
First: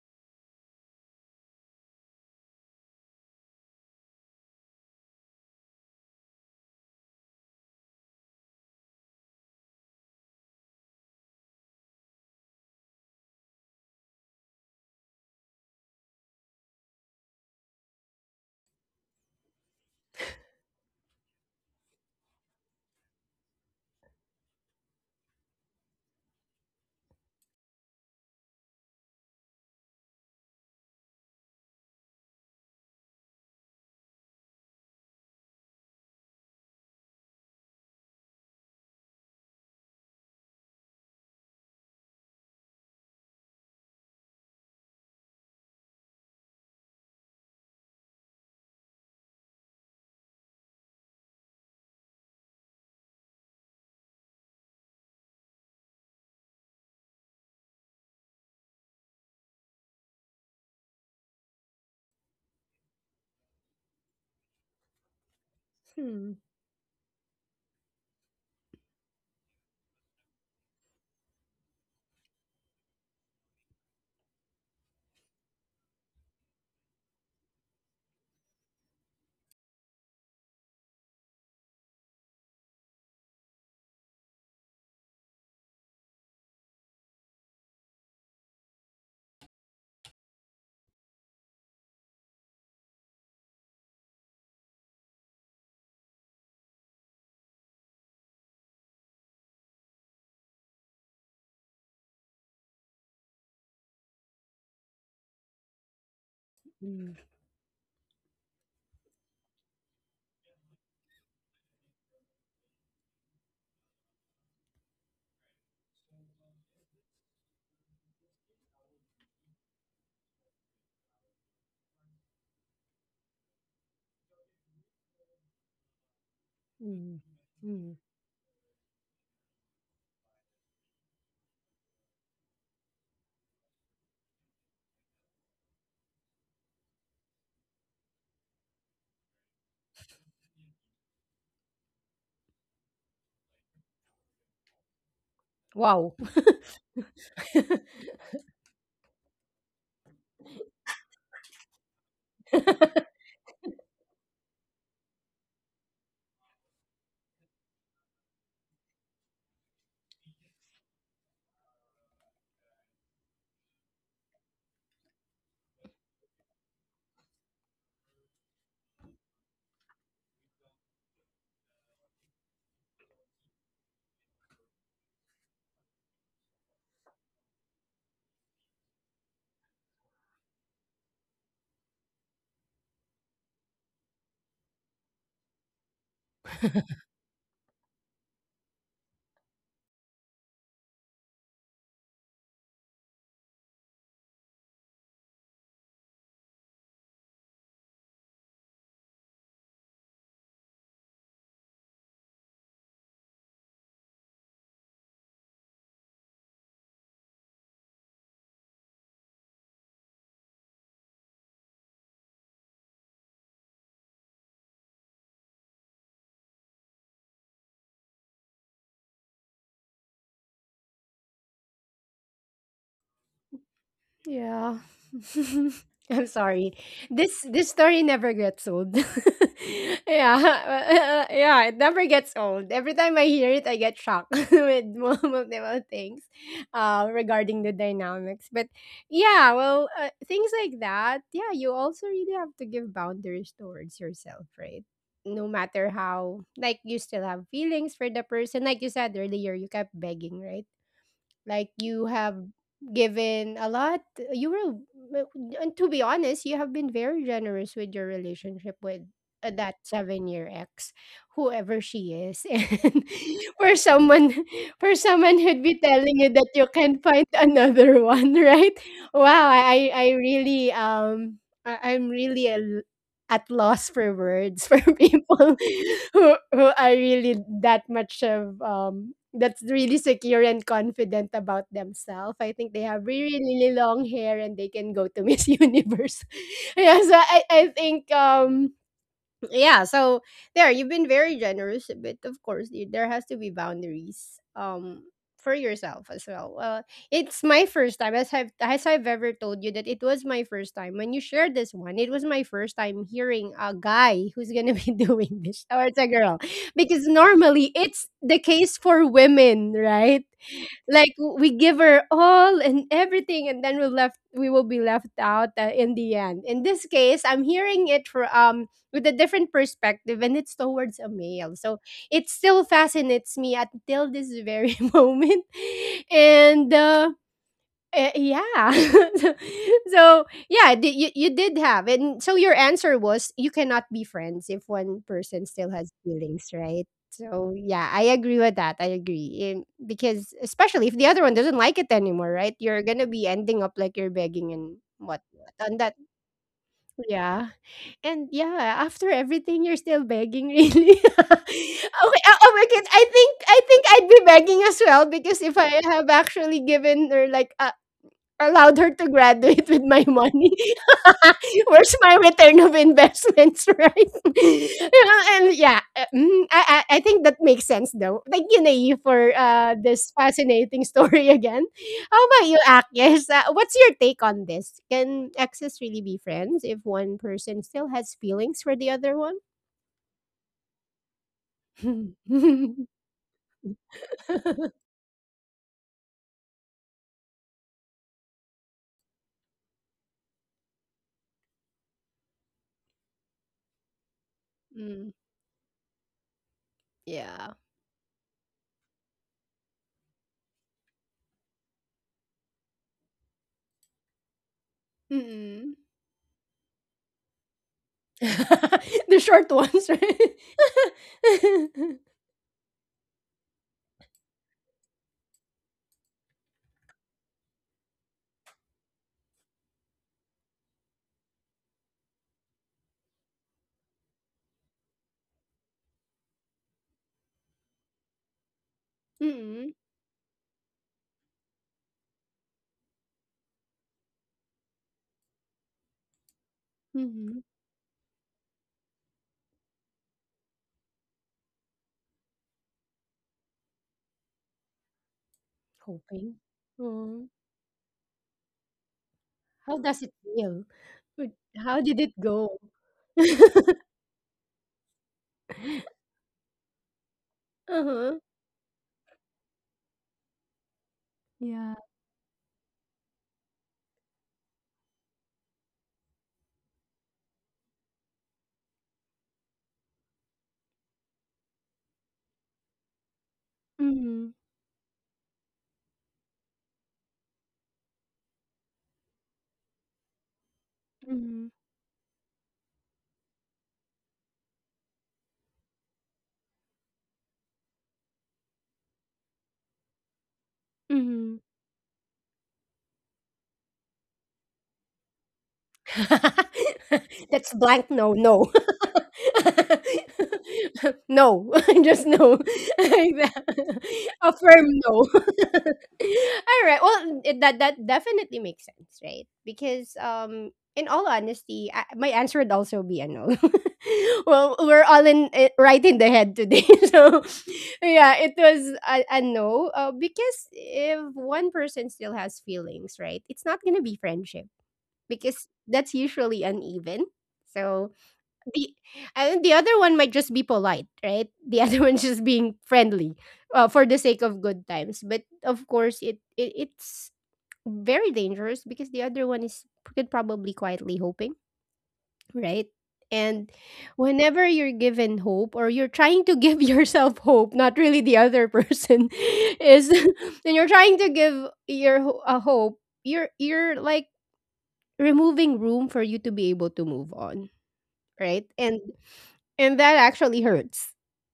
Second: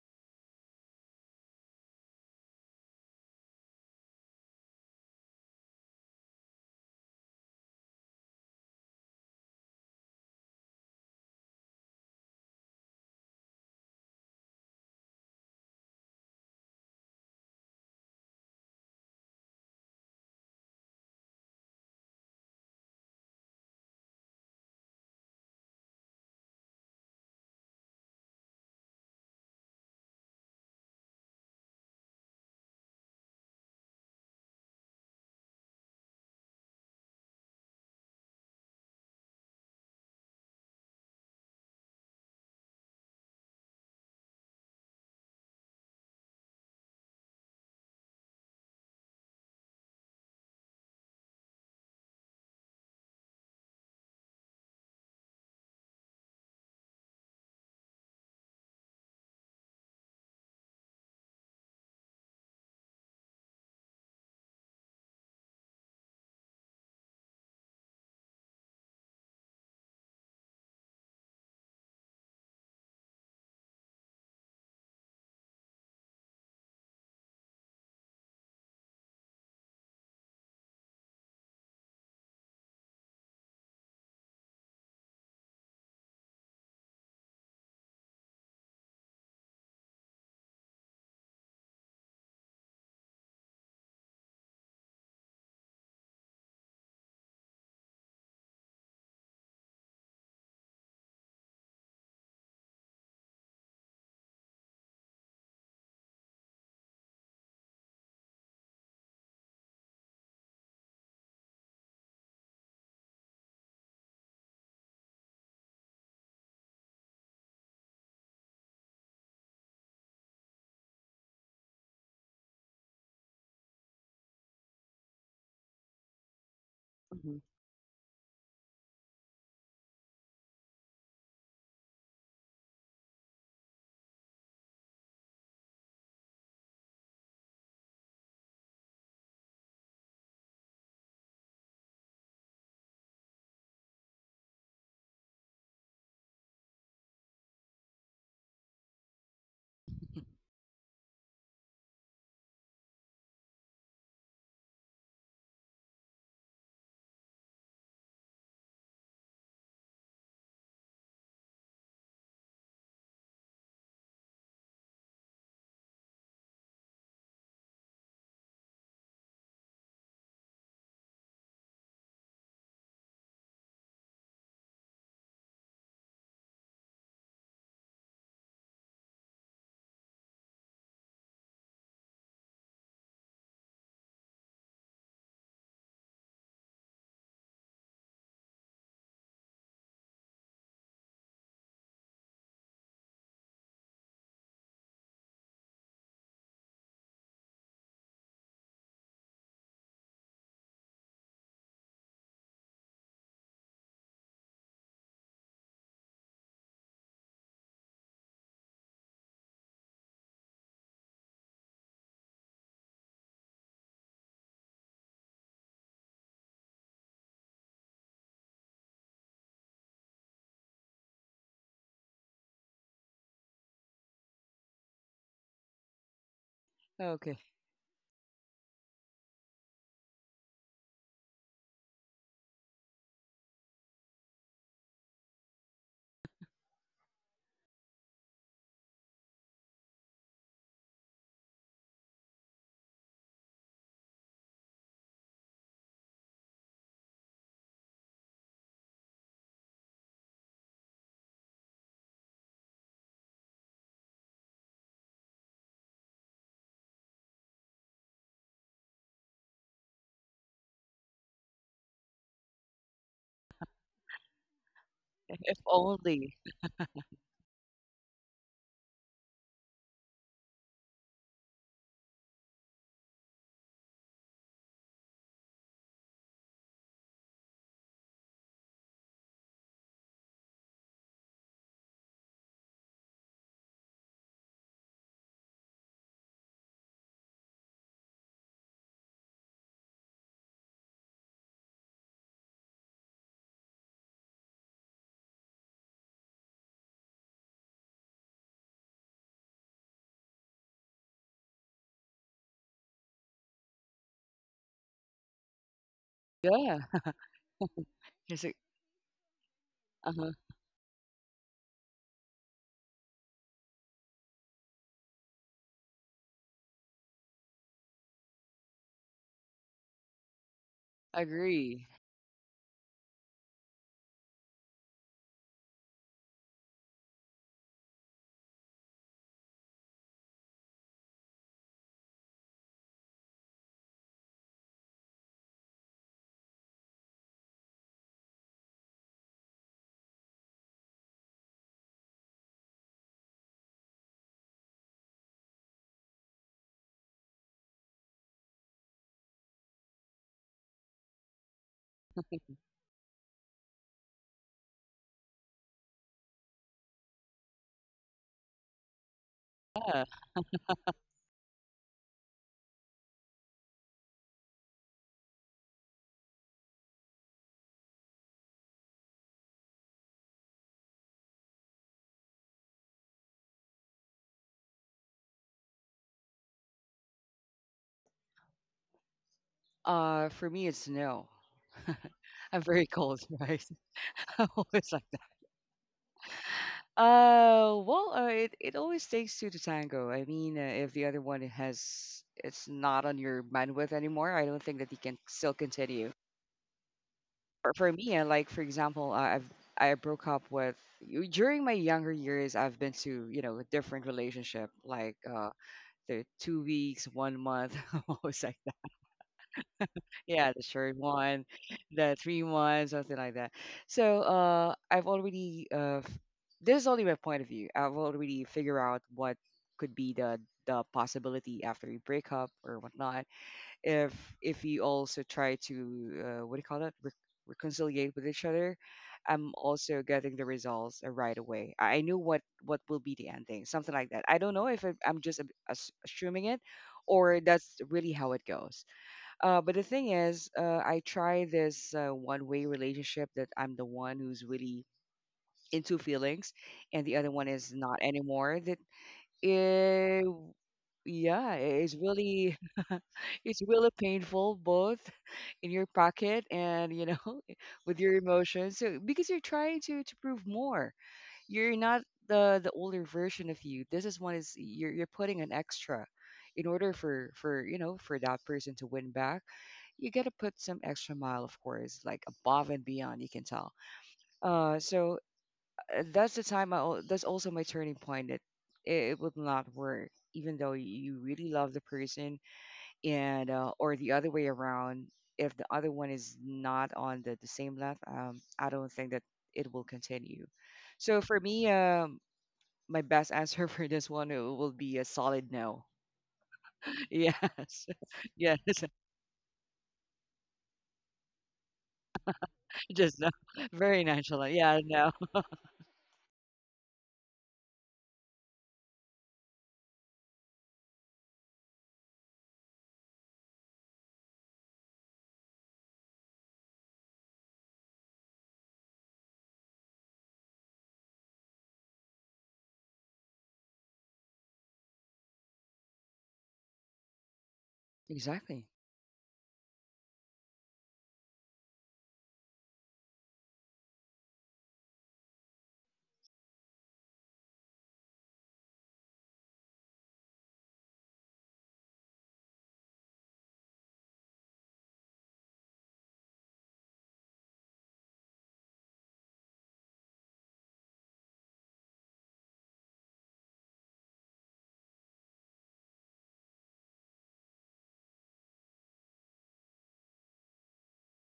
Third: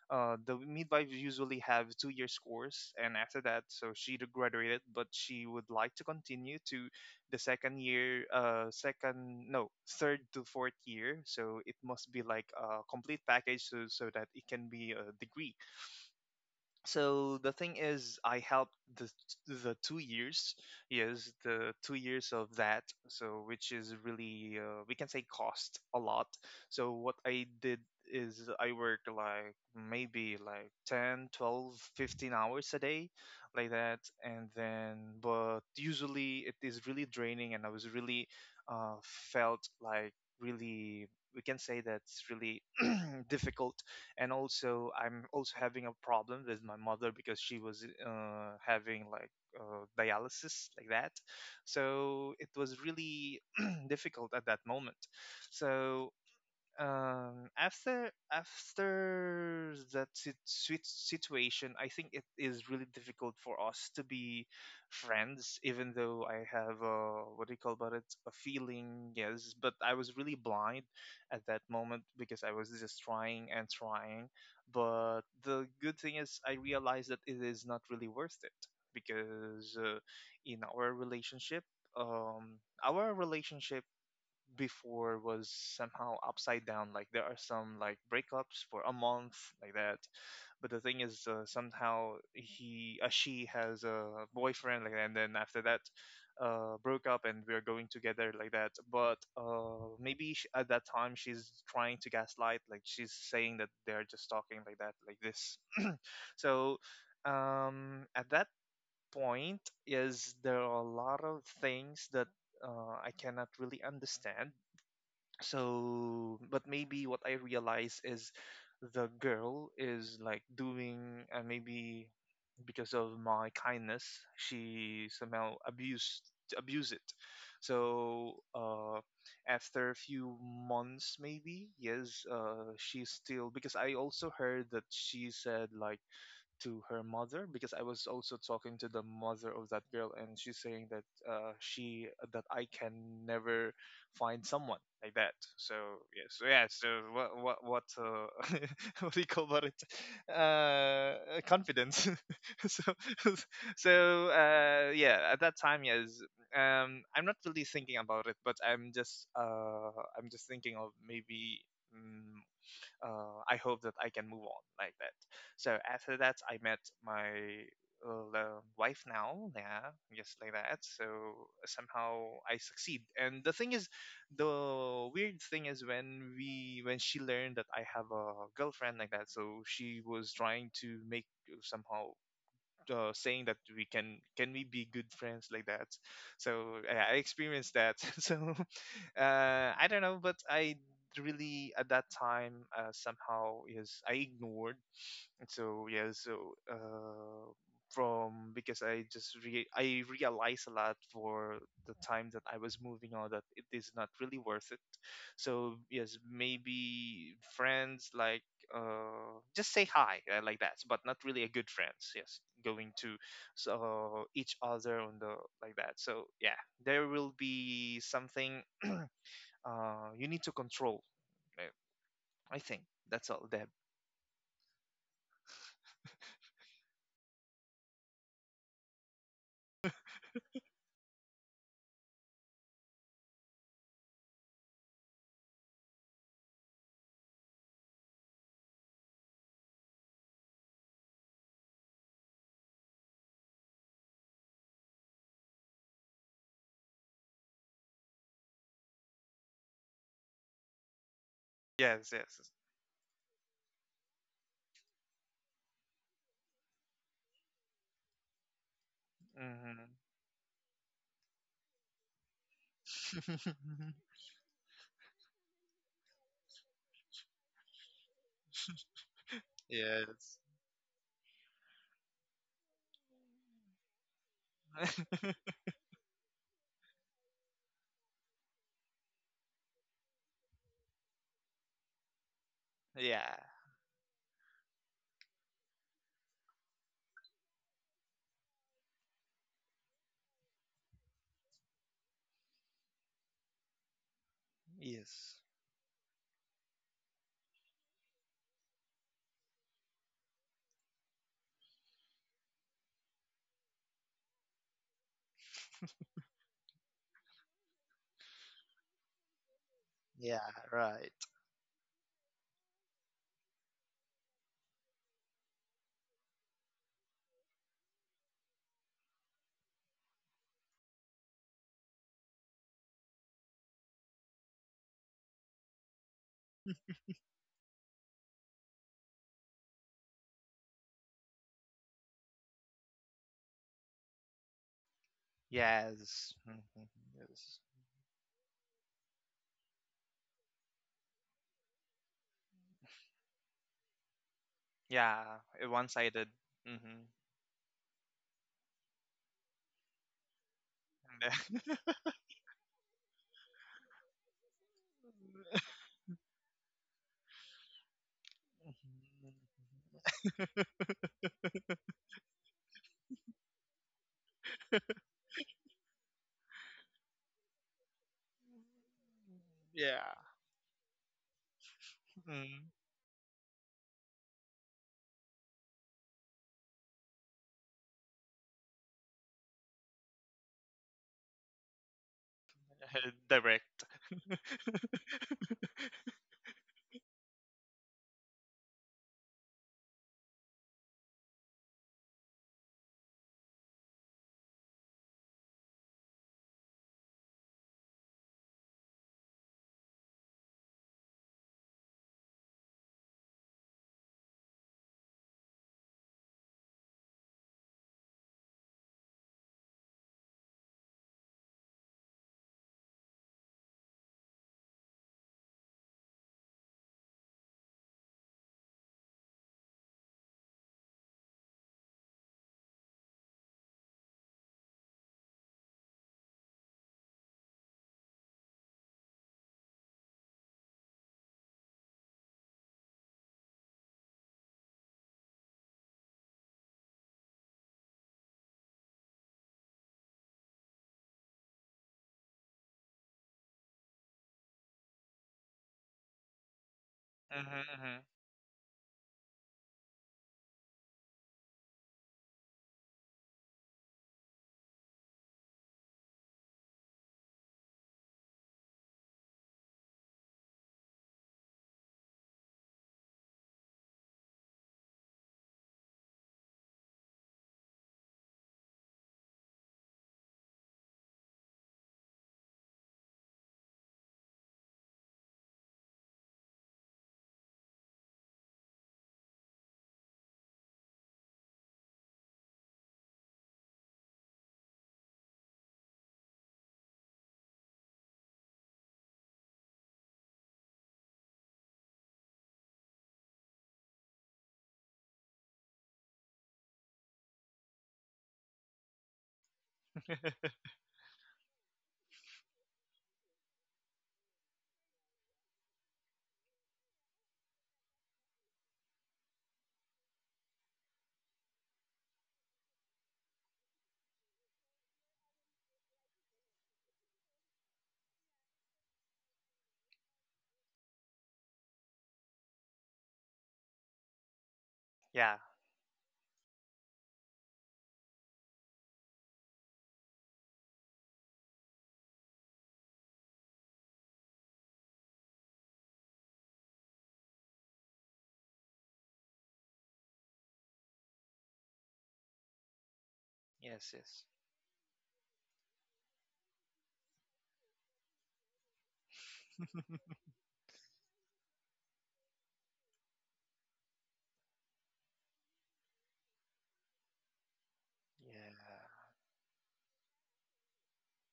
S2: the midwives usually have 2 years course, and after that, so she graduated, but she would like to continue to the second year, second no, third to fourth year. So it must be like a complete package, so so that it can be a degree. So the thing is, I helped the 2 years. Yes, the 2 years of that. So which is really we can say cost a lot. So what I did is I worked like maybe like 10, 12, 15 hours a day like that. And then, but usually it is really draining, and I was really felt like really, we can say that's really *clears throat* difficult. And also, I'm also having a problem with my mother because she was having like dialysis like that. So it was really *clears throat* difficult at that moment. So after that situation, I think it is really difficult for us to be friends, even though
S1: Hmm,
S2: I have a what do you call about it, a feeling, yes, but I was really blind at that moment because I was just trying and trying. But the good thing is I realized that it is not really worth it because in our relationship, our relationship before was somehow upside down. Like there are some like breakups for a month, like that. But the thing is, somehow she has a boyfriend, like, that, and then after that, broke up, and we're going together, like that. But maybe sh at that time she's trying to gaslight, like she's saying that they're just talking like that, like this. So
S1: mm,
S2: at that point, is there are a lot of things that I cannot really understand. So but maybe what I realize is the girl is like doing, and maybe because of my kindness she somehow abuse it.
S1: mm,
S3: Mhm.
S1: mm.
S2: So after a few months maybe, yes, she's still because I also heard that she said like to her mother, because I was also talking to the mother of that girl, and she's saying that she that I can never find someone like that. So
S1: Wow.
S2: yeah, so yeah, so what *laughs* what do you call about it?
S3: *laughs*
S2: Confidence. *laughs* so
S1: *laughs*
S2: so yeah, at that time, yes, I'm not really thinking about it, but I'm just thinking of maybe. Mm, I hope that I can move on like that. So after that, I met my wife now, yeah, just like that. So somehow I succeed. And the thing is, the weird thing is when we when she learned that I have a girlfriend like that, so she was trying to make somehow. Saying that we can we be good friends like that. So yeah, I experienced that. *laughs* so I don't know, but I really at that time somehow yes I ignored. And So yeah, so from because I just re- I realized a lot for the time that I was moving on that it is not really worth it. So yes, maybe friends like just say hi, like that, but not really a good friends. Yes, going to so each other on the like that, so yeah, there will be something, you need to control it. I think that's all, Deb.
S1: Yeah. *laughs* I'm sorry. This
S3: Okay.
S1: this story never gets old. *laughs* Yeah. *laughs* Yeah, it never gets old. Every time I hear it, I get shocked *laughs* with multiple things regarding the dynamics. But yeah, well, things like that. Yeah, you also really have to give boundaries towards yourself, right? No matter how, like, you still have feelings for the person. Like you said earlier, you kept begging, right? Like you
S2: Yes,
S1: have
S2: yes.
S1: given a lot. You were and to be honest, you have been very generous with your relationship with that
S2: Yes.
S1: 7 year ex, whoever she is, *laughs* and for
S2: Mm-hmm. *laughs*
S1: someone, for someone
S3: If
S1: who'd be telling you
S3: only.
S1: that you can find *laughs* another one, right? Wow, I I
S2: Yes.
S1: really I'm really at loss for words for *laughs* people who are really that much of that's really secure and confident about themselves. I think they have
S2: *laughs* Yeah.
S1: really, really long hair and they can go to *laughs* Miss Universe. *laughs* Yeah, so I think yeah, so there, you've been very generous, but of course you, there has to be boundaries,
S2: Yes.
S1: for yourself as well. It's my first time, as I've ever told you, that it was my first time when you shared this one. It was my first time hearing a guy who's gonna be *laughs* doing this, or it's a girl,
S3: Yeah.
S1: because normally it's the
S3: Is it?
S1: case for women,
S3: Uh
S1: right?
S3: huh.
S2: Yeah. Right.
S1: Like we give her all and everything, and then we left we will be left out in the end. In this case, I'm hearing it for with a different perspective, and it's towards a male, so
S3: Agree.
S1: it still fascinates me until this very *laughs* moment. And uh Eh, yeah. *laughs* So yeah, you did have, and so your answer was you cannot be friends if one person still has
S2: Yes.
S1: feelings,
S2: hmm
S1: right? So
S2: Yes.
S1: yeah, I agree with that. I agree, and because especially if the other one doesn't like it anymore, right? You're gonna be ending up like you're begging and what
S2: Yeah. A
S1: on that.
S2: one-sided. Mm-hmm.
S1: Yeah, and yeah, after everything, you're still begging, really. *laughs* Okay,
S2: *laughs*
S1: oh my God, I think I'd be begging as well, because if I have actually given her like a, allowed her to graduate with
S3: Yeah.
S1: my money. *laughs* Where's my return of investments, *laughs* right? *laughs* You know, and yeah, I think that makes sense though. Thank you, Nae, for this
S2: Yeah.
S1: fascinating story *laughs* again. How about you,
S2: Mm.
S1: Akis? What's your take on this? Can exes really be friends if one person still has feelings for the other one?
S3: For me, it's no. *laughs* I'm
S1: *laughs*
S3: very cold,
S2: *laughs* Direct.
S3: right? *laughs* I'm always like, uh, well, it it always takes two to tango. I mean, if the other one has it's not on your bandwidth anymore, I don't think that you can
S1: Mm,
S3: still continue.
S1: yeah.
S3: For me, like for example, I've I broke up with you during my younger years. I've been to you know a different relationship, like
S1: Mm-mm.
S3: the 2 weeks, one month, *laughs*
S1: *laughs*
S3: almost like.
S1: The short ones, right?
S3: Yeah, the short one, the
S1: *laughs*
S3: three one, something like that. So I've already this is only my point of view. I've already figured out what could be the possibility after you break up or whatnot. If if you also try to what do you call that? Reconciliate with each other, I'm
S1: Mm-mm.
S3: also getting the results right away. I knew what will be the ending, something like that. I don't know if it, I'm just assuming it, or
S1: Mhm,
S3: that's really how it goes. But the thing is, I try this one-way relationship that I'm the one who's really into
S1: coping?
S3: feelings, and the other
S1: Mhm.
S2: *laughs*
S3: one is not
S2: hmm
S3: anymore.
S1: How does it
S3: It,
S1: feel? Would
S3: yeah,
S1: How
S3: it's
S1: did it
S3: really
S1: go?
S3: *laughs* it's really painful both *laughs* in your
S1: *laughs*
S3: pocket and you know *laughs* with your
S1: Uh-huh.
S3: emotions. So because you're trying to prove more, you're
S1: Yeah.
S3: not the older version of you. This is one is you're putting an extra in order for you know for that person to win back, you gotta put some extra mile, of course, like above and beyond. You can tell.
S1: Mhm,
S3: Uh, so that's the time. That's also my turning point. That it would not work, even though you really
S1: mhm,
S3: love the person, and or the other way around. If the other one is not on the same level, I don't think that it will continue. So for
S1: mhm.
S3: me, my best answer *laughs* for this one will be a solid no.
S1: *laughs*
S3: *laughs*
S1: That's
S3: Yes,
S1: blank no,
S3: *laughs*
S1: no.
S3: yes, *laughs*
S2: *laughs*
S1: *laughs* No, *laughs* just no. *laughs* Like
S3: just no.
S1: that.
S3: Very
S1: *laughs* A
S3: nonchalant.
S1: firm
S3: Yeah,
S1: no.
S3: no.
S1: *laughs* All right. Well, it, that that definitely makes sense, right? Because in all honesty, I, my answer would also be a no. *laughs* Well, we're all in eh, right in the head today. *laughs* So yeah, it was a no because if one person still has feelings, right? It's not going to be friendship
S2: Yeah.
S1: because that's usually uneven. So
S3: Exactly.
S1: the and the other one might just be polite, right? The other *laughs* one's just being friendly, for the sake of good times. But of course, it's very dangerous because the other one is could probably quietly hoping, right? And
S2: Yes. Yes.
S1: whenever you're given hope or you're trying to give *laughs* yourself hope, not really the other person *laughs* is, *laughs*
S2: *laughs*
S1: and you're trying to give your a hope, you're like removing room for you to be able to move on, right?
S2: Yeah.
S1: And that actually hurts.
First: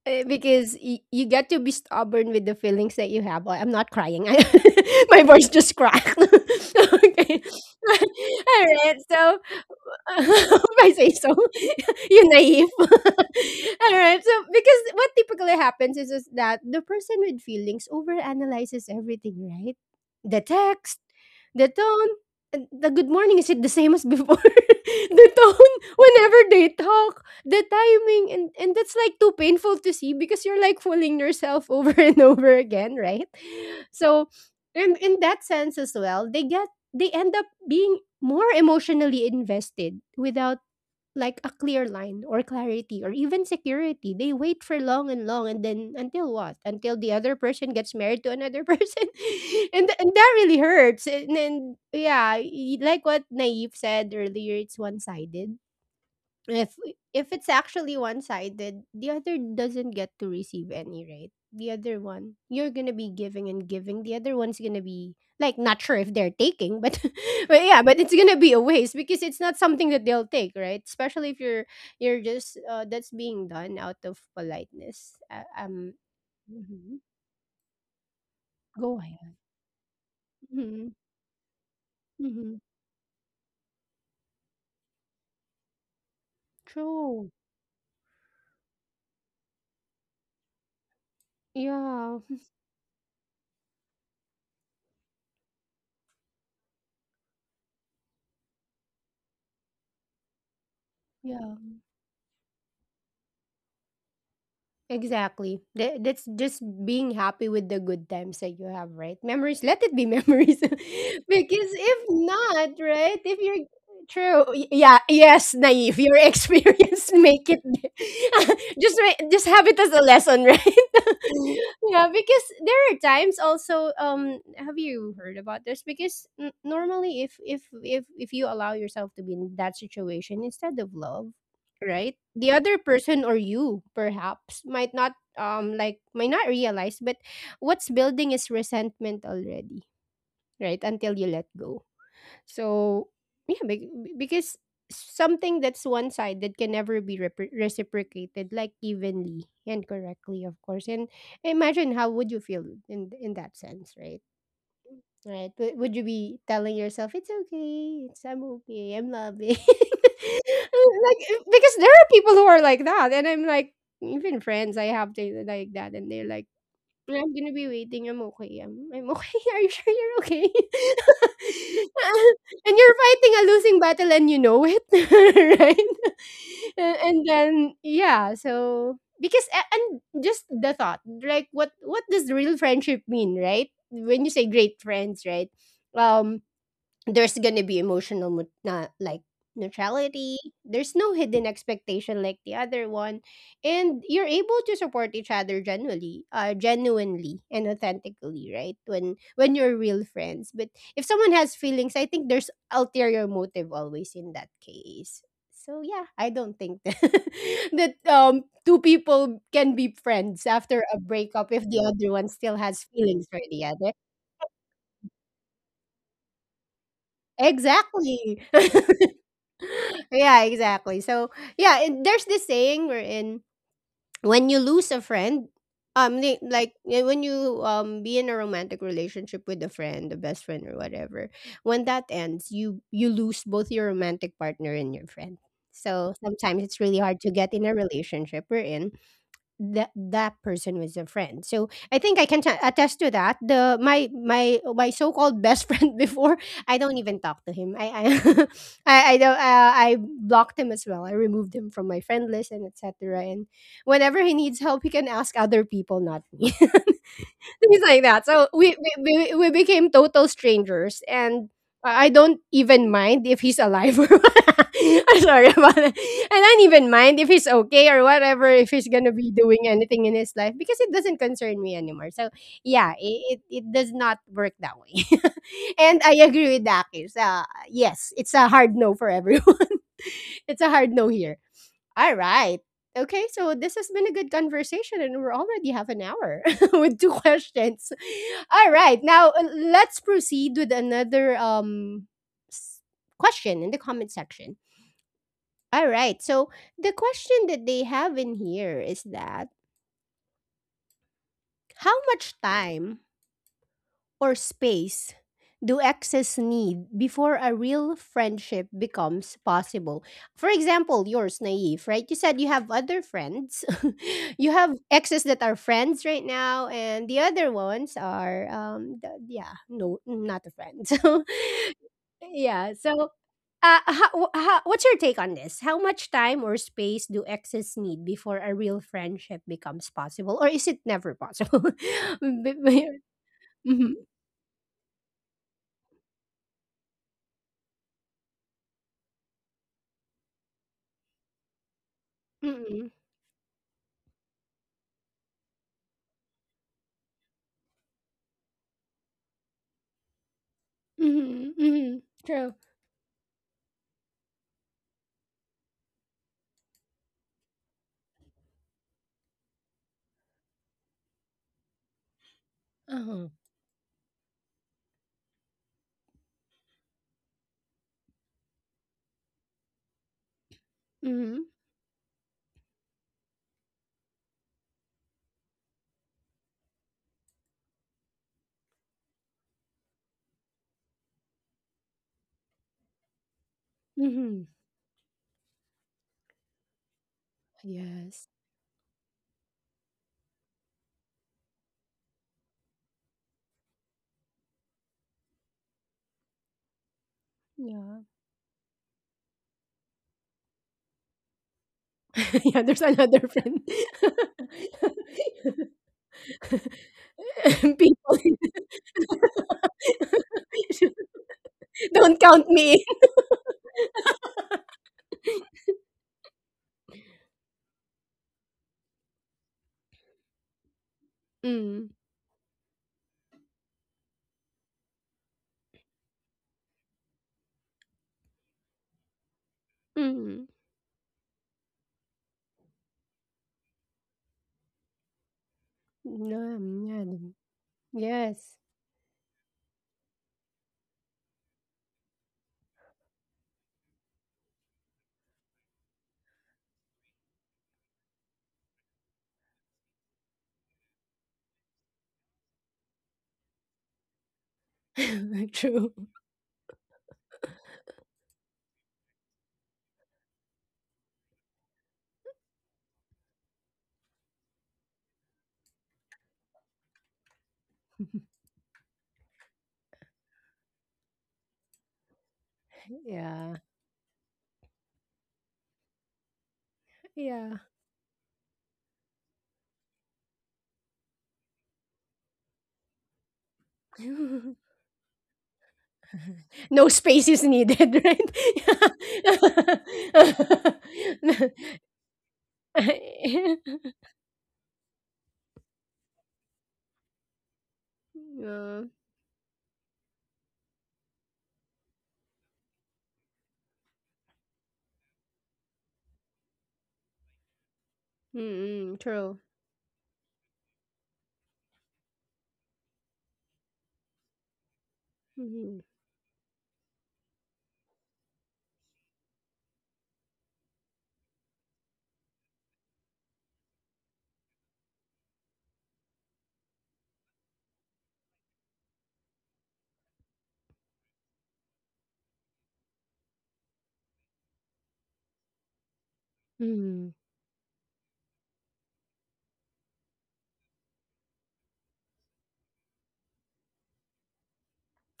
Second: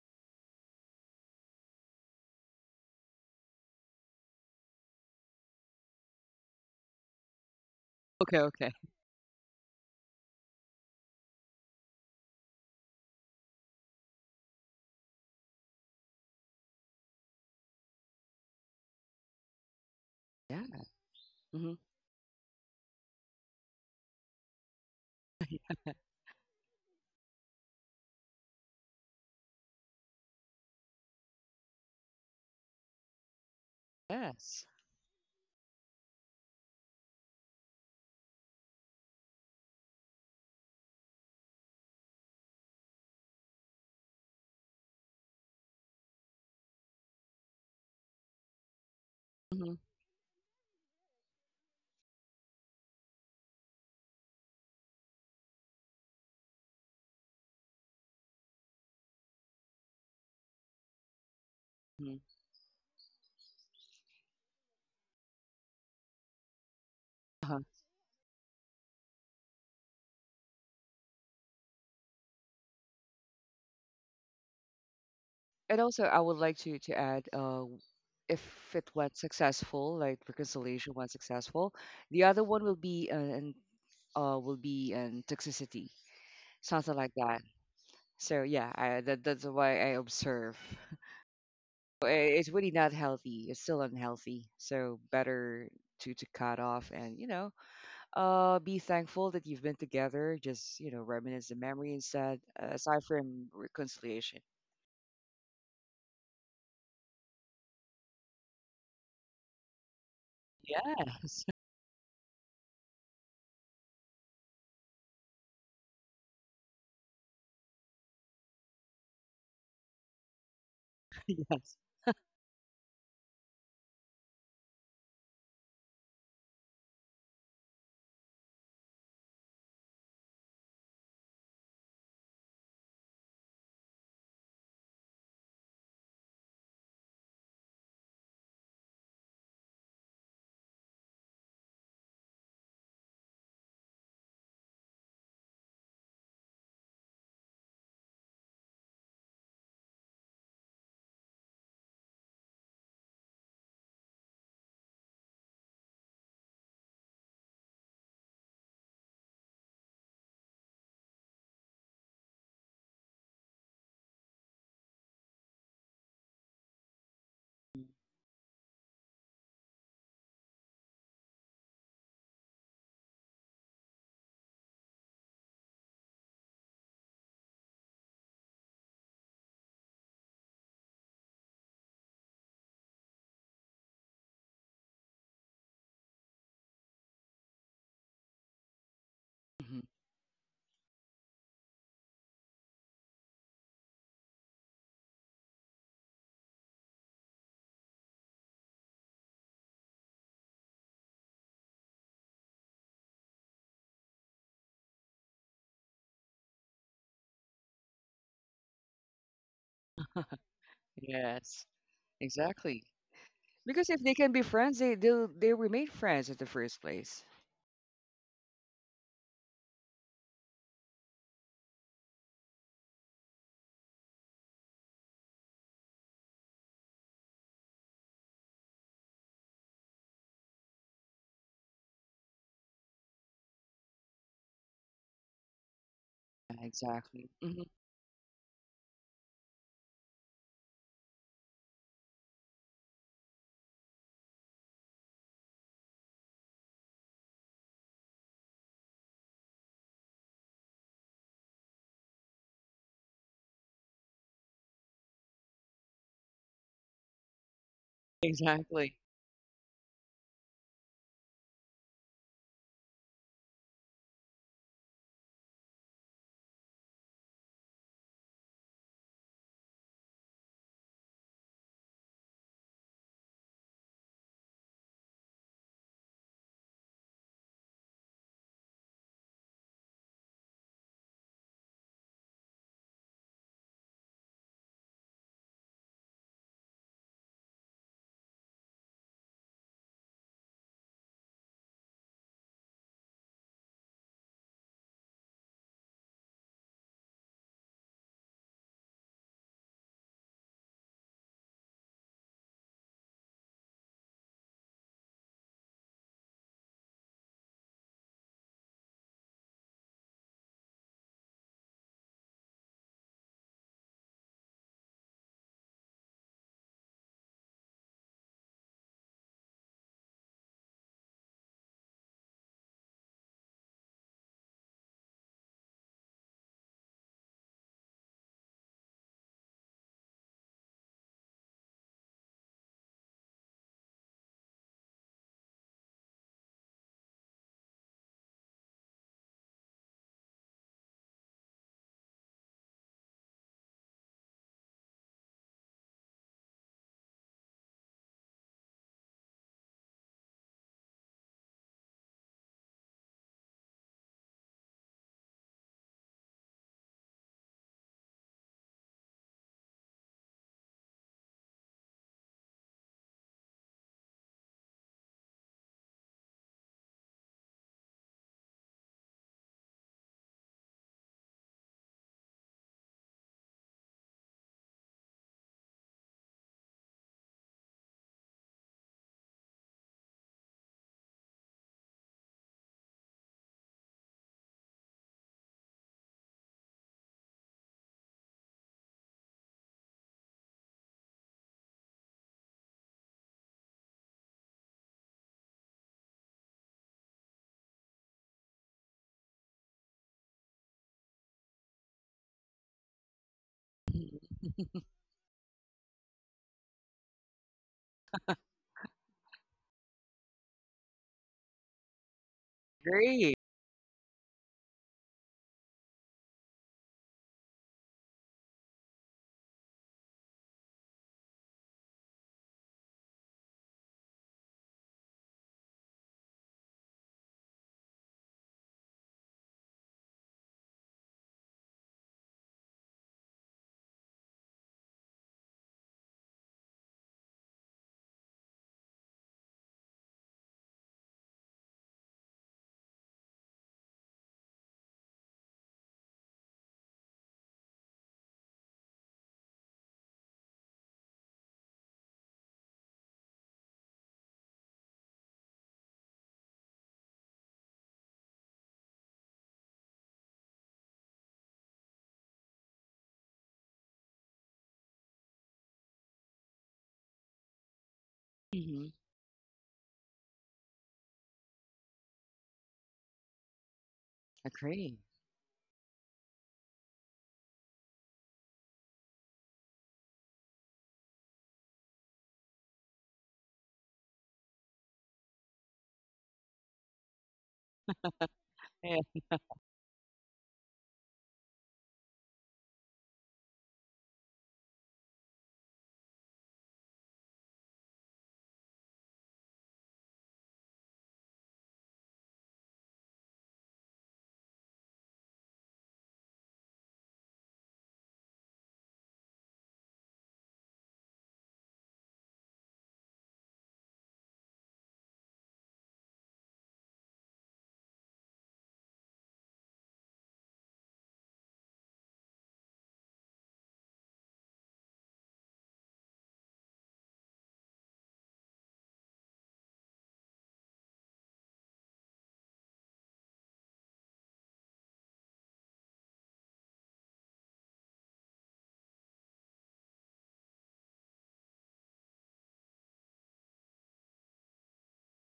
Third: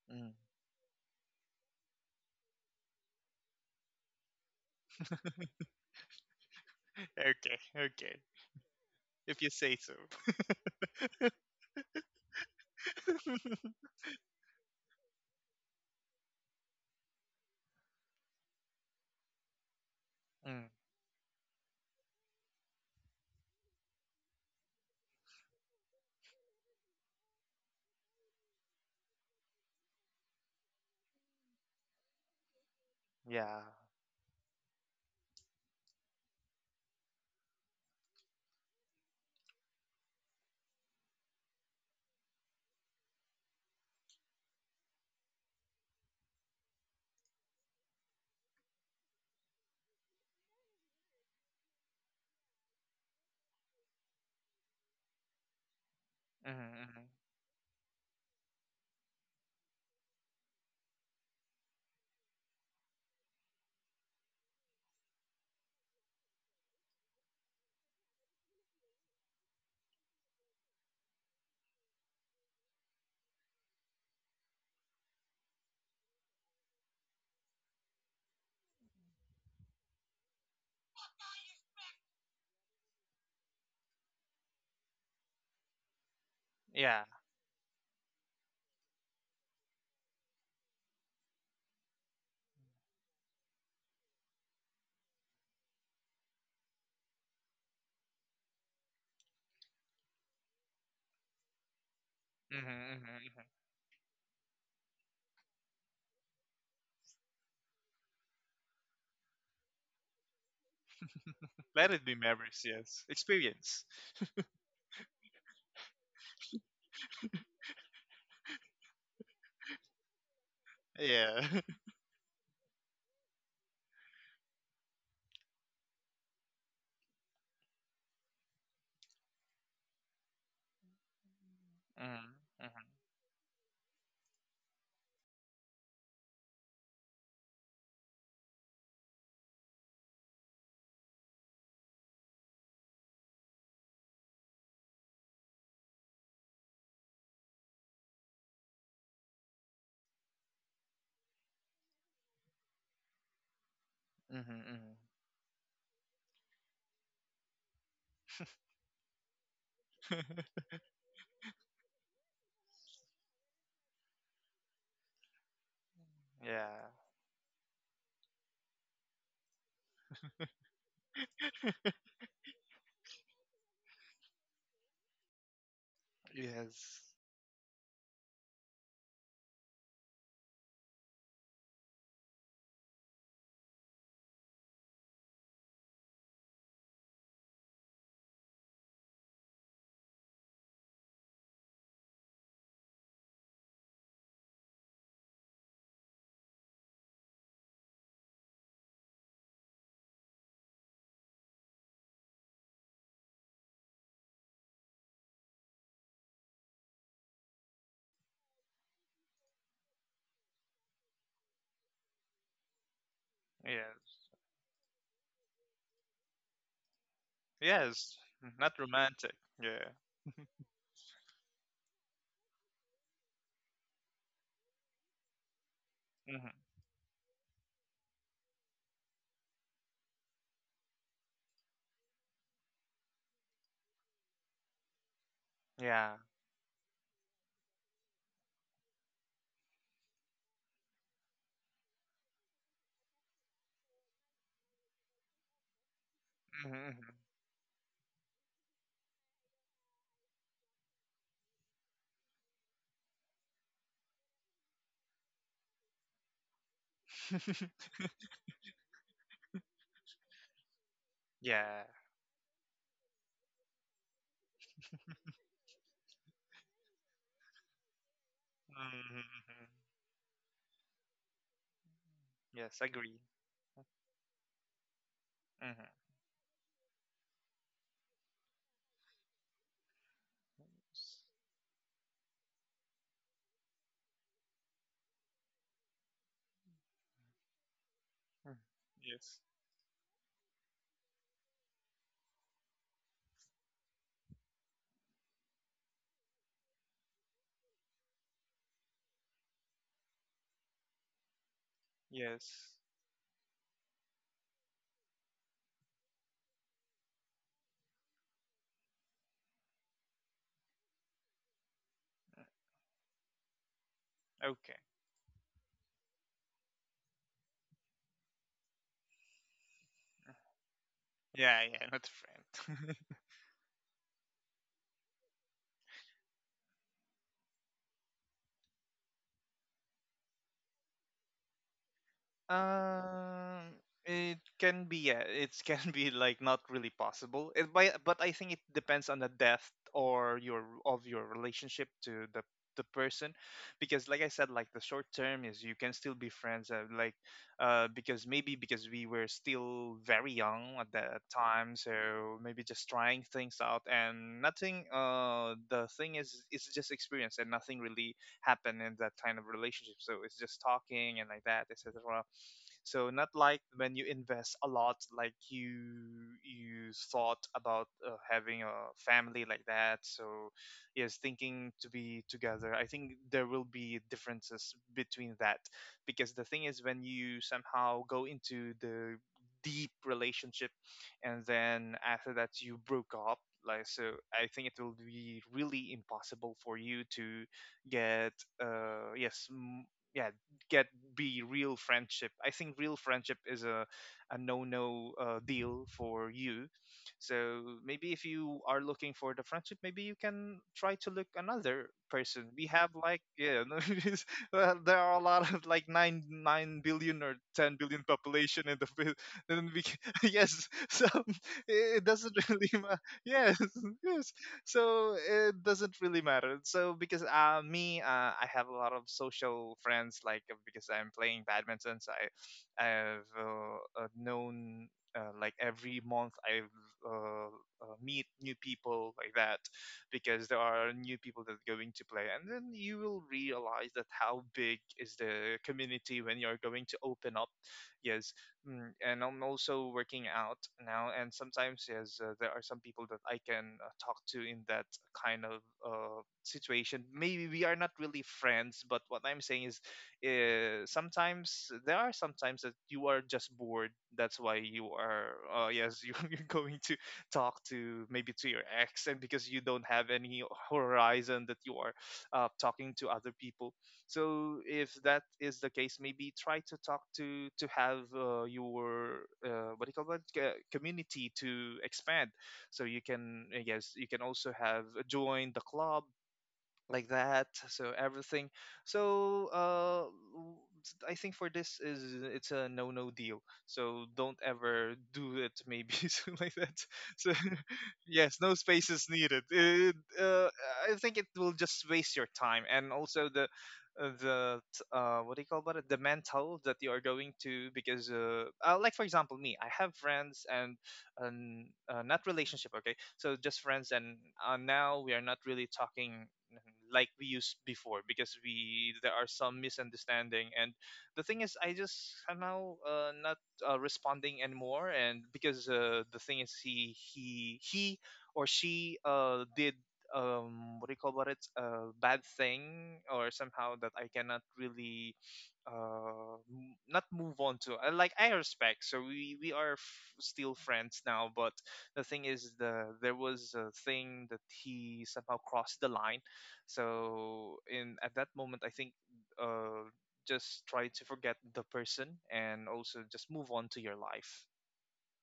S1: Eh,
S2: Mm.
S1: because you get to be stubborn with the feelings that you have. Oh, I'm not crying. *laughs* My voice just cracked. *laughs* Okay.
S2: Okay,
S1: *laughs*
S2: okay.
S3: Okay,
S1: All
S3: okay.
S1: right. So
S2: If you say so.
S1: *laughs* if I say so, *laughs* you naive. *laughs*
S2: *laughs*
S1: All right. So because what typically happens is, that the person with feelings overanalyzes everything, right? The
S3: Yeah.
S2: Mm.
S1: text,
S3: Hmm.
S1: the tone, and the good morning, is it the same as before? *laughs* The tone whenever they talk, the timing, and that's like too painful to see, because you're like fooling yourself over *laughs* and over again, right?
S2: Yeah.
S1: So,
S3: Yes.
S1: in that sense as well, they get they end up being more emotionally invested without like a clear line or clarity or even security. They wait for long and long and then until what? Until the other person gets married to another *laughs* person.
S3: Hmm.
S1: And, and that really hurts. And then yeah, like what Naive said earlier, it's one-sided. if
S2: hmm hmm
S1: if it's actually one-sided, the other doesn't get to receive any, right? The other
S3: Hmm.
S1: one, you're gonna be giving and giving, the other one's gonna be like not sure if they're taking, but *laughs*
S3: Uh-huh.
S1: but yeah, but it's gonna be a waste because it's not something that they'll take, right? Especially if you're you're just that's being done out of politeness.
S3: And also, I would like to
S1: Mhm.
S3: add, if it
S1: Go
S3: went
S1: ahead.
S3: successful, like
S1: Hmm,
S3: reconciliation went successful, the other
S1: hmm.
S3: one will be in will be in toxicity, something
S2: Yeah.
S3: like
S1: True.
S3: that. So yeah, that that's why I observe. Uh,
S1: Yeah,
S3: It's really not healthy. It's still unhealthy. So better to cut off and you know, be thankful that you've been together. Just, you know,
S1: yeah.
S3: reminisce the memory instead,
S2: hmm
S3: aside
S2: hmm hmm
S3: from reconciliation.
S1: Exactly. That's just being happy with the good times that you have, right? Memories, let it be memories. *laughs*
S3: Yes,
S1: Because
S2: Let
S1: if
S2: it be memories,
S1: not,
S2: yes.
S1: right? If you're
S2: Experience.
S1: true, yeah, yes, naive. Your experience *laughs* make it *laughs* just just have it as a lesson, right? *laughs*
S3: *laughs*
S2: Yeah. *laughs*
S3: yes.
S1: Yeah, because there are times also, have you heard about this? Because normally if if you allow yourself to be in that situation instead of love, right,
S2: hmm
S1: the other
S2: hmm
S1: person or you perhaps might not like might not realize, but what's building is resentment already, right, until you let go. So yeah, because something that's one side that can never be reciprocated like evenly and correctly, of course, and imagine how would you feel in that sense, right?
S2: hmm hmm
S1: Right, but would you be telling yourself, "It's okay, it's I'm okay, I'm loving." *laughs* Like, because there are people who are like that, and I'm like even friends I have, they like that, and they're like
S2: *laughs* Yeah.
S1: but I'm gonna be waiting. I'm okay. I'm okay. *laughs* Are you sure you're okay? *laughs* And you're fighting a losing battle and you know it, *laughs* right? And,
S2: Yes.
S1: and then yeah, so because and just the thought, like what does real friendship mean, right? When you say great friends, right? Um there's gonna be emotional mo- na like
S3: Mhm.
S1: neutrality, there's no hidden expectation like the other one, and you're able to support each other genuinely, genuinely and authentically, right, when you're real friends. But if someone has feelings, I think there's ulterior motive always in that case. So yeah, I don't think that, *laughs* that two people can be friends after a breakup
S3: Yes,
S1: if the other one still has
S3: exactly.
S1: feelings for the
S3: Because
S1: other.
S3: if they
S2: Yes.
S3: can be friends, they'll they remain friends at the first place.
S2: Yes.
S1: Exactly.
S2: Mm,
S1: *laughs*
S2: not romantic. Yeah.
S1: *laughs* Yeah, exactly. So yeah, and there's this saying wherein when you lose a friend, they,
S2: hmm
S1: like eh, when you be in a romantic relationship with a friend, a best friend or whatever, when that ends, you lose both your romantic partner and your friend.
S2: Yeah.
S1: So
S3: Yeah,
S1: sometimes it's really hard
S3: exactly.
S1: to get
S3: Hmm.
S1: in a relationship we're in that that person was a friend. So I think I can attest to that. The my so-called best *laughs* friend before, I
S2: hmm
S1: don't
S2: hmm
S1: even talk to him. I *laughs* I don't I blocked him as well. I removed him from my friend list and etc. And whenever he needs help, he can ask other people, not me. *laughs* Things
S2: *laughs*
S1: like that. So we
S3: Exactly.
S1: we, we became total strangers, and
S2: Yeah.
S1: I don't even mind if he's alive. *laughs* I'm sorry about that. I don't even mind if he's okay or whatever, if he's
S2: hmm
S1: gonna
S2: hmm
S1: be doing anything in his life, because it doesn't concern me anymore. So
S2: Yes,
S1: yeah,
S2: agree.
S1: it does not work that way. *laughs*
S2: Hmm
S1: And I agree with Dakis. Yes, it's a hard no for everyone. *laughs* It's a hard no here. All right. Okay, so this has been a good conversation, and we're already half an hour *laughs* with two questions.
S2: Mm.
S1: All right, now
S2: Yes.
S1: let's proceed with another s- question in the comment section. All right, so the question that they have in here is that how much
S2: Yes.
S1: time or space do exes need before a real friendship becomes possible? For example, yours, Naive, right? You said you have other friends. *laughs* You
S2: Okay.
S1: have exes that are friends right now, and the other ones are, yeah, no, not a friend. *laughs* So,
S2: Yeah, yeah, not
S1: yeah.
S2: friend.
S1: So,
S2: *laughs*
S1: how, what's your take on this? How much time or space do exes need before a real friendship becomes possible, or is it never possible? *laughs*
S2: um,
S1: Mhm.
S2: it can be, yeah, it *laughs* can be like not really possible. It by but I think it depends on the depth or your of your relationship to the
S1: Mm.
S2: person, because like I said, like the short term is you can still be friends. Like, because maybe because we were still very young at that
S1: Mhm,
S2: time, so
S1: mhm. True.
S2: maybe just trying things out and nothing. The thing is, it's just experience and nothing really happen in that kind of relationship. So it's just talking and like that, etc. So not
S1: Uh-huh.
S2: like when you invest a lot, like you thought about having a family like that. So yes,
S1: Mhm,
S2: thinking to be together. I think there will be differences between that because the thing is when you somehow go into the deep relationship and then after that you broke up like. So I
S1: mhm.
S2: think it will be really impossible for you to
S1: Yes.
S2: get. uh yes m- yeah get be real friendship. I think real friendship is a no-no, deal for you. So
S1: Yeah.
S2: maybe if you are looking for the friendship, maybe you can try to look another
S1: *laughs*
S2: person.
S1: Yeah,
S2: We
S1: there's
S2: have like,
S1: another
S2: yeah,
S1: friend.
S2: *laughs* no,
S3: Mhm.
S2: well, there are a lot of
S1: *laughs*
S2: like 9 9 billion or 10
S1: People
S2: billion population in *laughs* then we can, *laughs* yes so *laughs*
S1: *laughs*
S2: it
S1: don't
S2: doesn't
S1: count
S2: really
S1: me
S2: ma-
S3: Agree.
S2: yes *laughs* yes *laughs* so it doesn't really matter. So because me, I have a lot of social friends. Like, because I'm playing
S1: in. Mm,
S2: badminton, so I've known, like every month I uh, meet new people like that, because
S1: mhm.
S2: there are new people that are going to play, and then you will realize that how big is the community when you're
S1: No.
S2: going to
S1: Yeah, mm.
S2: open up. Yes.
S1: Yes.
S2: Mm, and I'm also working out now, and sometimes yes, there are some people that I can talk to in that kind of situation. Maybe we are not really friends, but what I'm saying is, sometimes there are sometimes that you are just bored. That's why you are,
S1: *laughs* True.
S2: yes, you, *laughs* you're going to talk to maybe to your ex, and because you don't have any horizon that you are talking to other people. So if that is the case, maybe try to talk to have,
S1: *laughs*
S3: Hmm.
S2: your, what do you call that, community to expand, so you can,
S1: Yeah,
S2: yes, you can also have,
S3: Agree.
S2: join the club like that,
S1: yeah.
S2: so everything. So w- I think for this is it's a no no deal, so don't
S1: *laughs*
S2: ever do it maybe. *laughs* Something like that.
S1: No
S2: So
S1: space is needed, *laughs* right?
S2: yes, no space is
S3: Yeah.
S2: needed. It, uh, I think it will just waste your time and also the,
S1: *laughs*
S2: what do you call about it? The mental that you are going to, because
S1: Yeah. *laughs*
S2: like for example me, I have friends and, not relationship. Okay, so just friends, and now we are not really talking like we used before because we
S1: Mm,
S2: there are
S1: true.
S2: some misunderstanding. And the thing is I just somehow not responding anymore, and because
S1: Mhm.
S2: the thing is he or she did, what do you call about it, a bad thing or somehow that I cannot really not move on to. Like I respect, so we are still friends now, but the thing is the there was a thing that he somehow crossed the line.
S1: Mm,
S2: So in at that moment I think, uh, just try to forget the person and also just move on to your life.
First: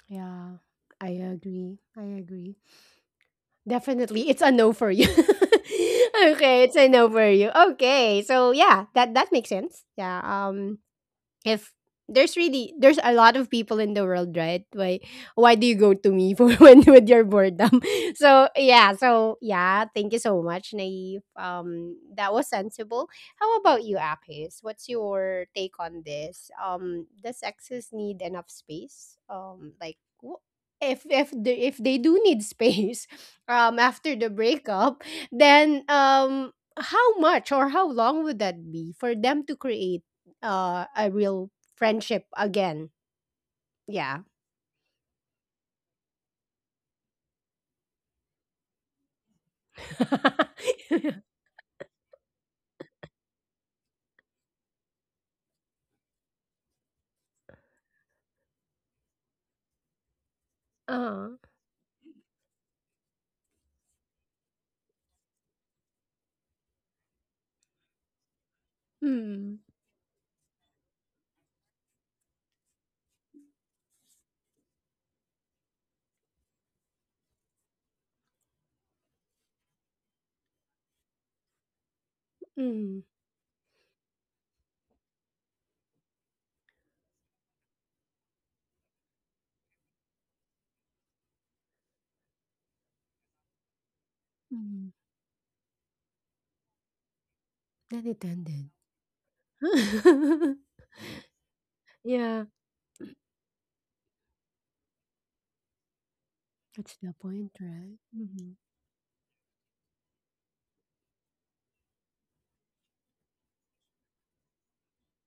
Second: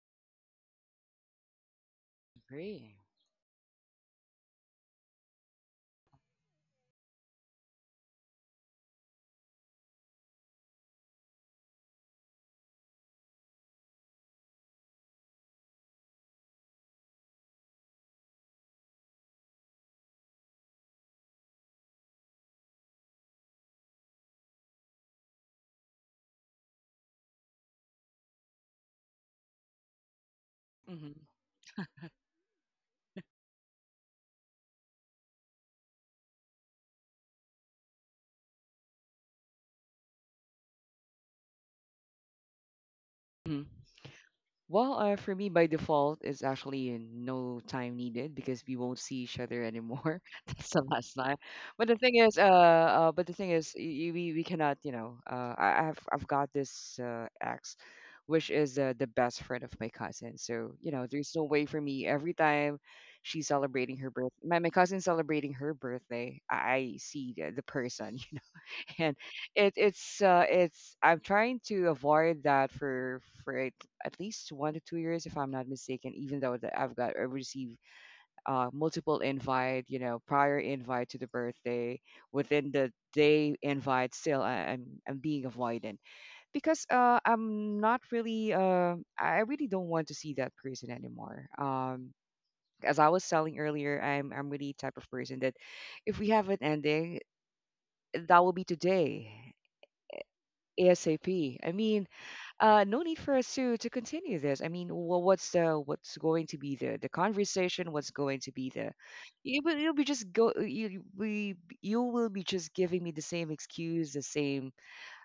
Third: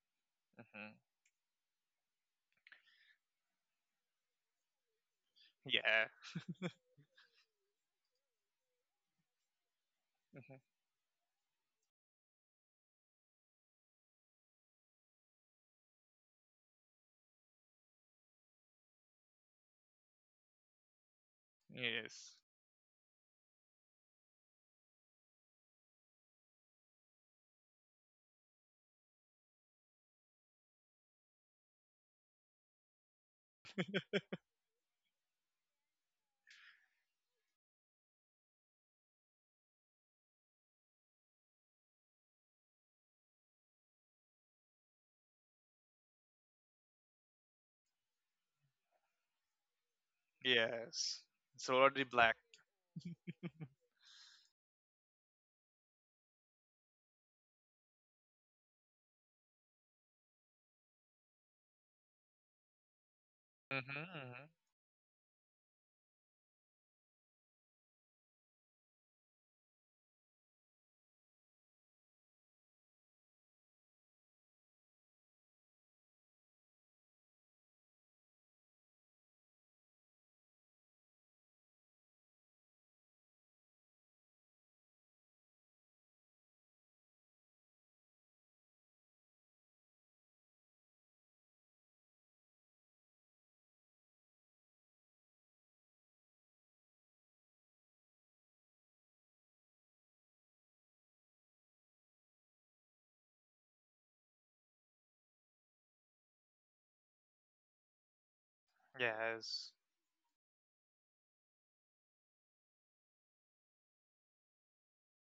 S1: yeah,
S2: Hmm
S1: I agree. I agree.
S3: Agree.
S1: Definitely, it's a no for you.
S2: Yeah.
S1: *laughs* Okay, it's a no for you. Okay, so yeah, that that makes sense. Yeah.
S2: hmm
S1: If there's a lot of people in the world, right? Why do you go to me for *laughs* when with your boredom? *laughs* So yeah, thank you so much, Naive. That
S2: Yes.
S1: was sensible. How about you, Apis? What's your take on this? Does sexes need enough space? Wh-
S3: Hmm.
S1: if they do need space, *laughs* after the breakup, then how much or how long would that be for them to create a real friendship again? Yeah.
S3: Well, for me, by default, it's actually no time needed because we won't see each other anymore. *laughs*
S1: *laughs*
S3: That's the last
S2: Yes.
S3: time.
S2: It's
S3: But the
S2: already
S3: thing is,
S2: black.
S3: but the thing is, we cannot, you know, I've got this ex, which is the best friend of my cousin. So you know, there's
S1: Uh-huh.
S3: no way for me. Every time she's
S2: Hmm
S3: celebrating her birth,
S2: hmm
S3: my cousin's celebrating her birthday, I see the person. *laughs* And
S1: Mm.
S3: it it's I'm trying to avoid that for at least 1 to 2 years if I'm not mistaken, even though that I received multiple invite, you know, prior invite to the birthday within the
S1: Mm.
S3: day invite still I'm being avoidant because I'm not really I really don't want to see that person anymore. As I was telling earlier, I'm really
S1: Mm.
S3: type of person that if we have an ending,
S1: Then it
S3: that will be
S1: ended.
S3: today.
S1: *laughs*
S3: ASAP. I mean,
S1: Yeah.
S3: no need for us to continue this. I mean, what's the what's going to be
S1: That's
S3: the
S1: the point,
S3: conversation?
S1: right?
S3: What's going
S1: Mm-hmm.
S3: to be the
S2: Yes.
S3: you'll be just go you you- we you will be just giving me the same excuse, the same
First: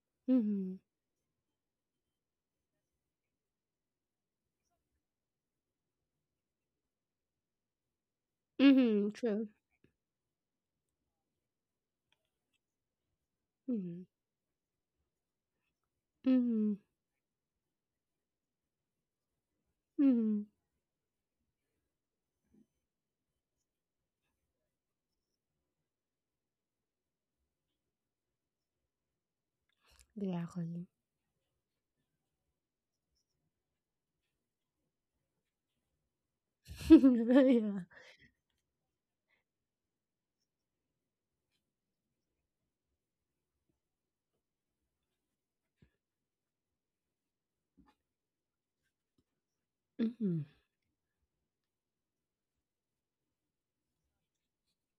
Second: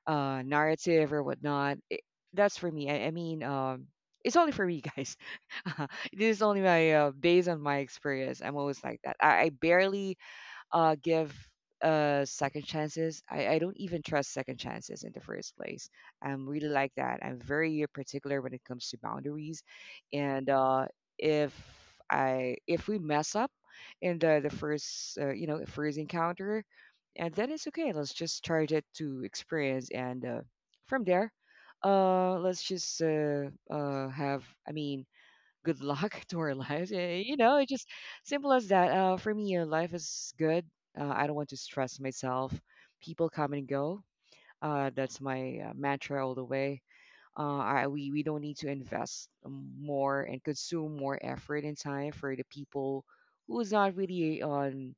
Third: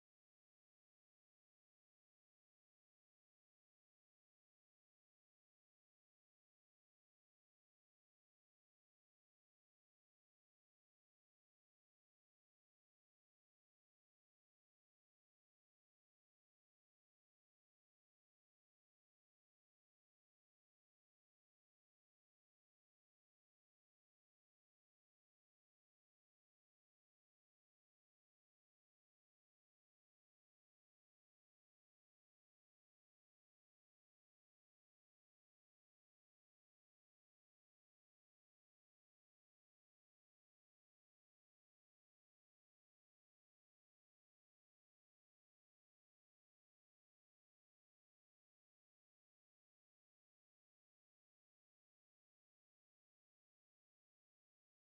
S1: Mhm.
S3: narrative or whatnot. That's for me. I mean, it's only for me, guys. *laughs* this is only my based on my experience. I'm always like
S1: Mhm,
S3: that.
S1: true.
S3: I barely give second chances. I don't even
S1: Mhm.
S3: trust second chances in the first place. I'm really
S1: Mhm.
S3: like that. I'm very particular when it comes to boundaries,
S1: Mhm.
S3: and if I if we mess up in the first you know first encounter, and then it's okay. Let's just charge it to experience, and
S1: Exactly.
S3: from there, let's just have. I mean good luck *laughs* to our
S1: *laughs*
S3: lives. Yeah, you know, it's
S1: Yeah.
S3: just simple as that. For me, life is good. I don't want to stress myself. People come and go. That's my mantra all the way. We don't need to invest more
S1: Mm-hmm.
S3: and consume more effort and time for the people who's not really on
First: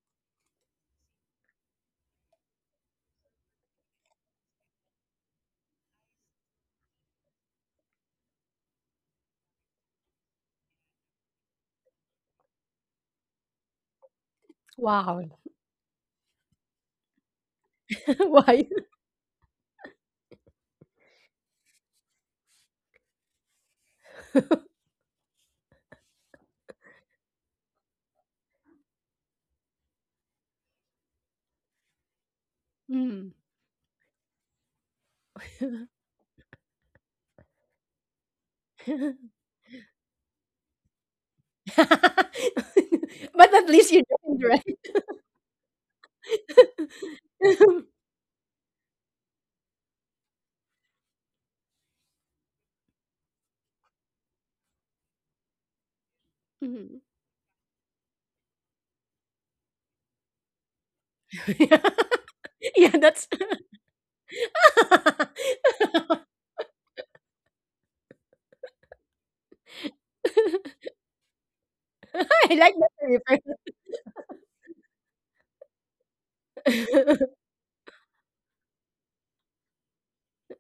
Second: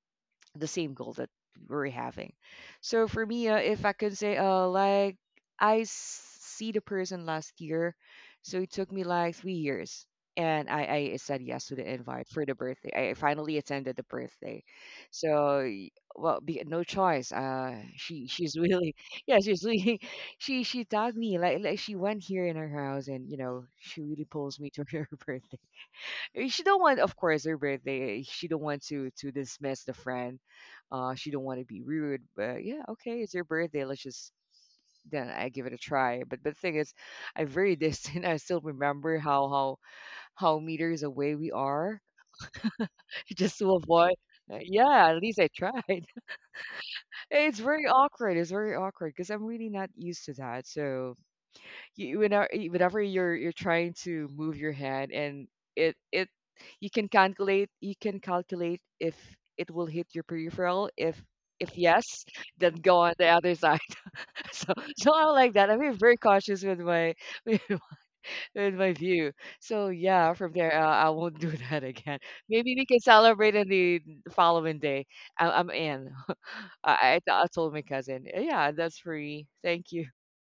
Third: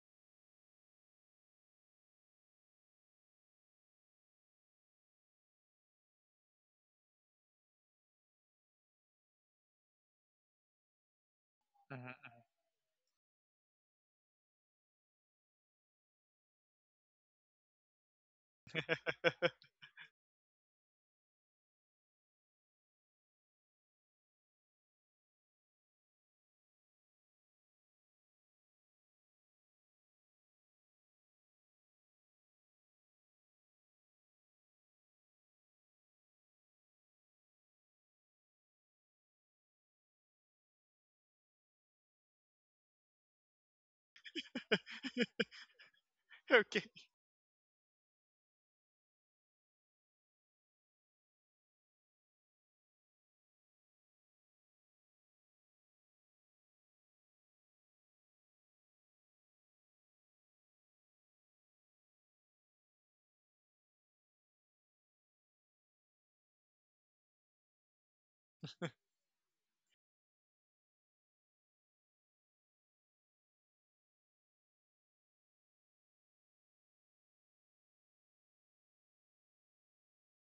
S3: the same goal that we're having. So for me, if I could say, like I s- see the person last year, so it took me like 3 years, and I said yes to the invite
S2: hmm
S3: for the birthday. I finally attended the birthday,
S1: Wow.
S3: so well, no choice.
S1: *laughs*
S3: She's
S1: Why?
S3: really, *laughs* yeah, she's really, *laughs* she tagged me like she went here in her house, and you know she really pulls me to *laughs* her birthday. Eh, she don't want, of course, her birthday. She don't want to dismiss the friend. She don't want to be rude. But yeah, okay,
S1: Mm.
S3: it's your birthday. Let's just then I give it a
S1: *laughs*
S3: try. But the thing is, I'm very distant. *laughs* I still remember how meters away we are *laughs*
S1: But
S3: just
S1: at
S3: to
S1: least you
S3: avoid.
S1: joined, right?
S3: Yeah, at least I tried. *laughs*
S2: Okay.
S3: It's
S1: *laughs*
S3: very awkward. It's very awkward because I'm really not used to that. So you whenever you're trying to move your hand and it you
S1: Mhm.
S3: can calculate you can calculate if it will hit your peripheral
S1: *laughs*
S3: if
S1: Yeah.
S3: yes, then
S1: yeah,
S3: go on
S1: that's
S3: the other side. *laughs* so
S1: *laughs*
S3: so I like that I'm being very cautious with my *laughs* with my view. So yeah, from there, I won't do *laughs* that again.
S1: I like
S3: Maybe we can
S1: that reference.
S3: celebrate in the following day. I, I'm in. *laughs* I I told my cousin, yeah, that's free, thank you.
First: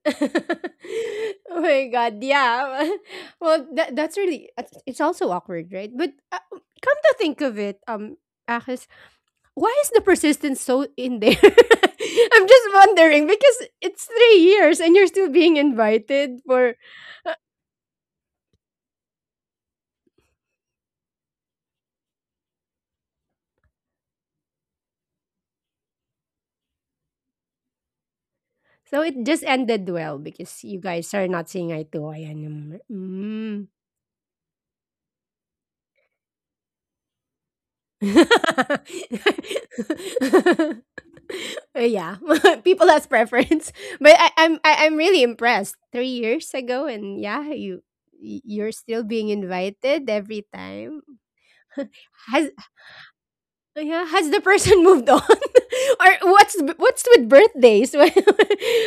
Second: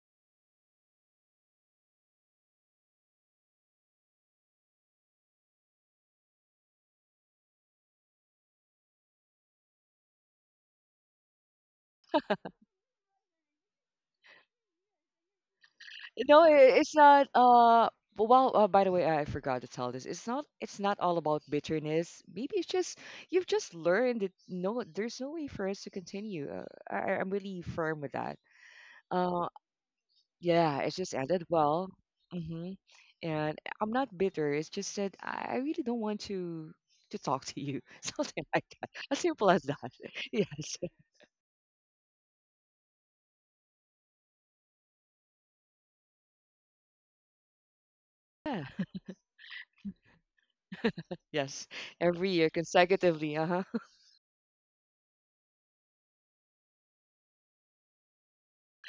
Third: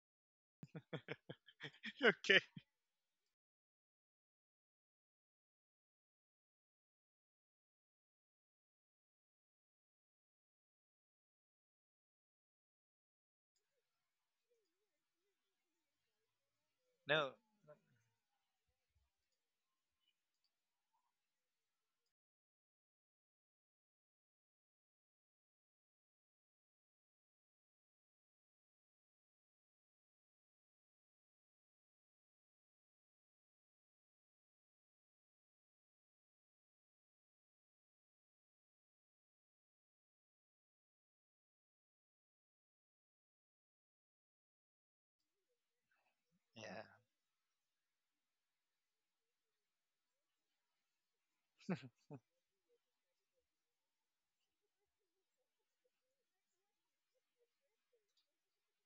S1: *laughs* Oh my
S2: *laughs*
S1: god,
S2: Okay.
S1: yeah. *laughs* Well, that's really it's also awkward, right? But Come to think of it, Akis, why is the persistence so in there? *laughs* I'm just wondering because it's 3 years and you're still being invited
S3: No,
S1: for.
S3: it's
S2: No.
S3: not. Well, by the way, I forgot to tell this. It's not. It's not all about bitterness. Maybe it's just you've just learned that no, there's no way for us to continue. I'm really firm with that.
S1: So it just
S3: Uh,
S1: ended well because you
S3: yeah, it
S1: guys
S3: just
S1: are
S3: ended
S1: not saying eye
S3: well.
S1: to eye
S3: Mm-hmm.
S1: anymore.
S3: And
S1: Mm.
S3: I'm not bitter. It's just that I really don't want to talk to you. *laughs* Something like that. As simple as that. *laughs* Yes.
S1: *laughs* Yeah, *laughs* people has preference, *laughs* but I'm really impressed. 3 years
S2: Yeah.
S1: ago, and yeah,
S3: Yeah.
S1: you're still being invited every time.
S3: Yes. Every
S1: *laughs*
S3: year
S1: Has
S3: consecutively. Uh huh.
S1: Yeah, has the person *laughs* moved on, *laughs* or what's with birthdays? *laughs*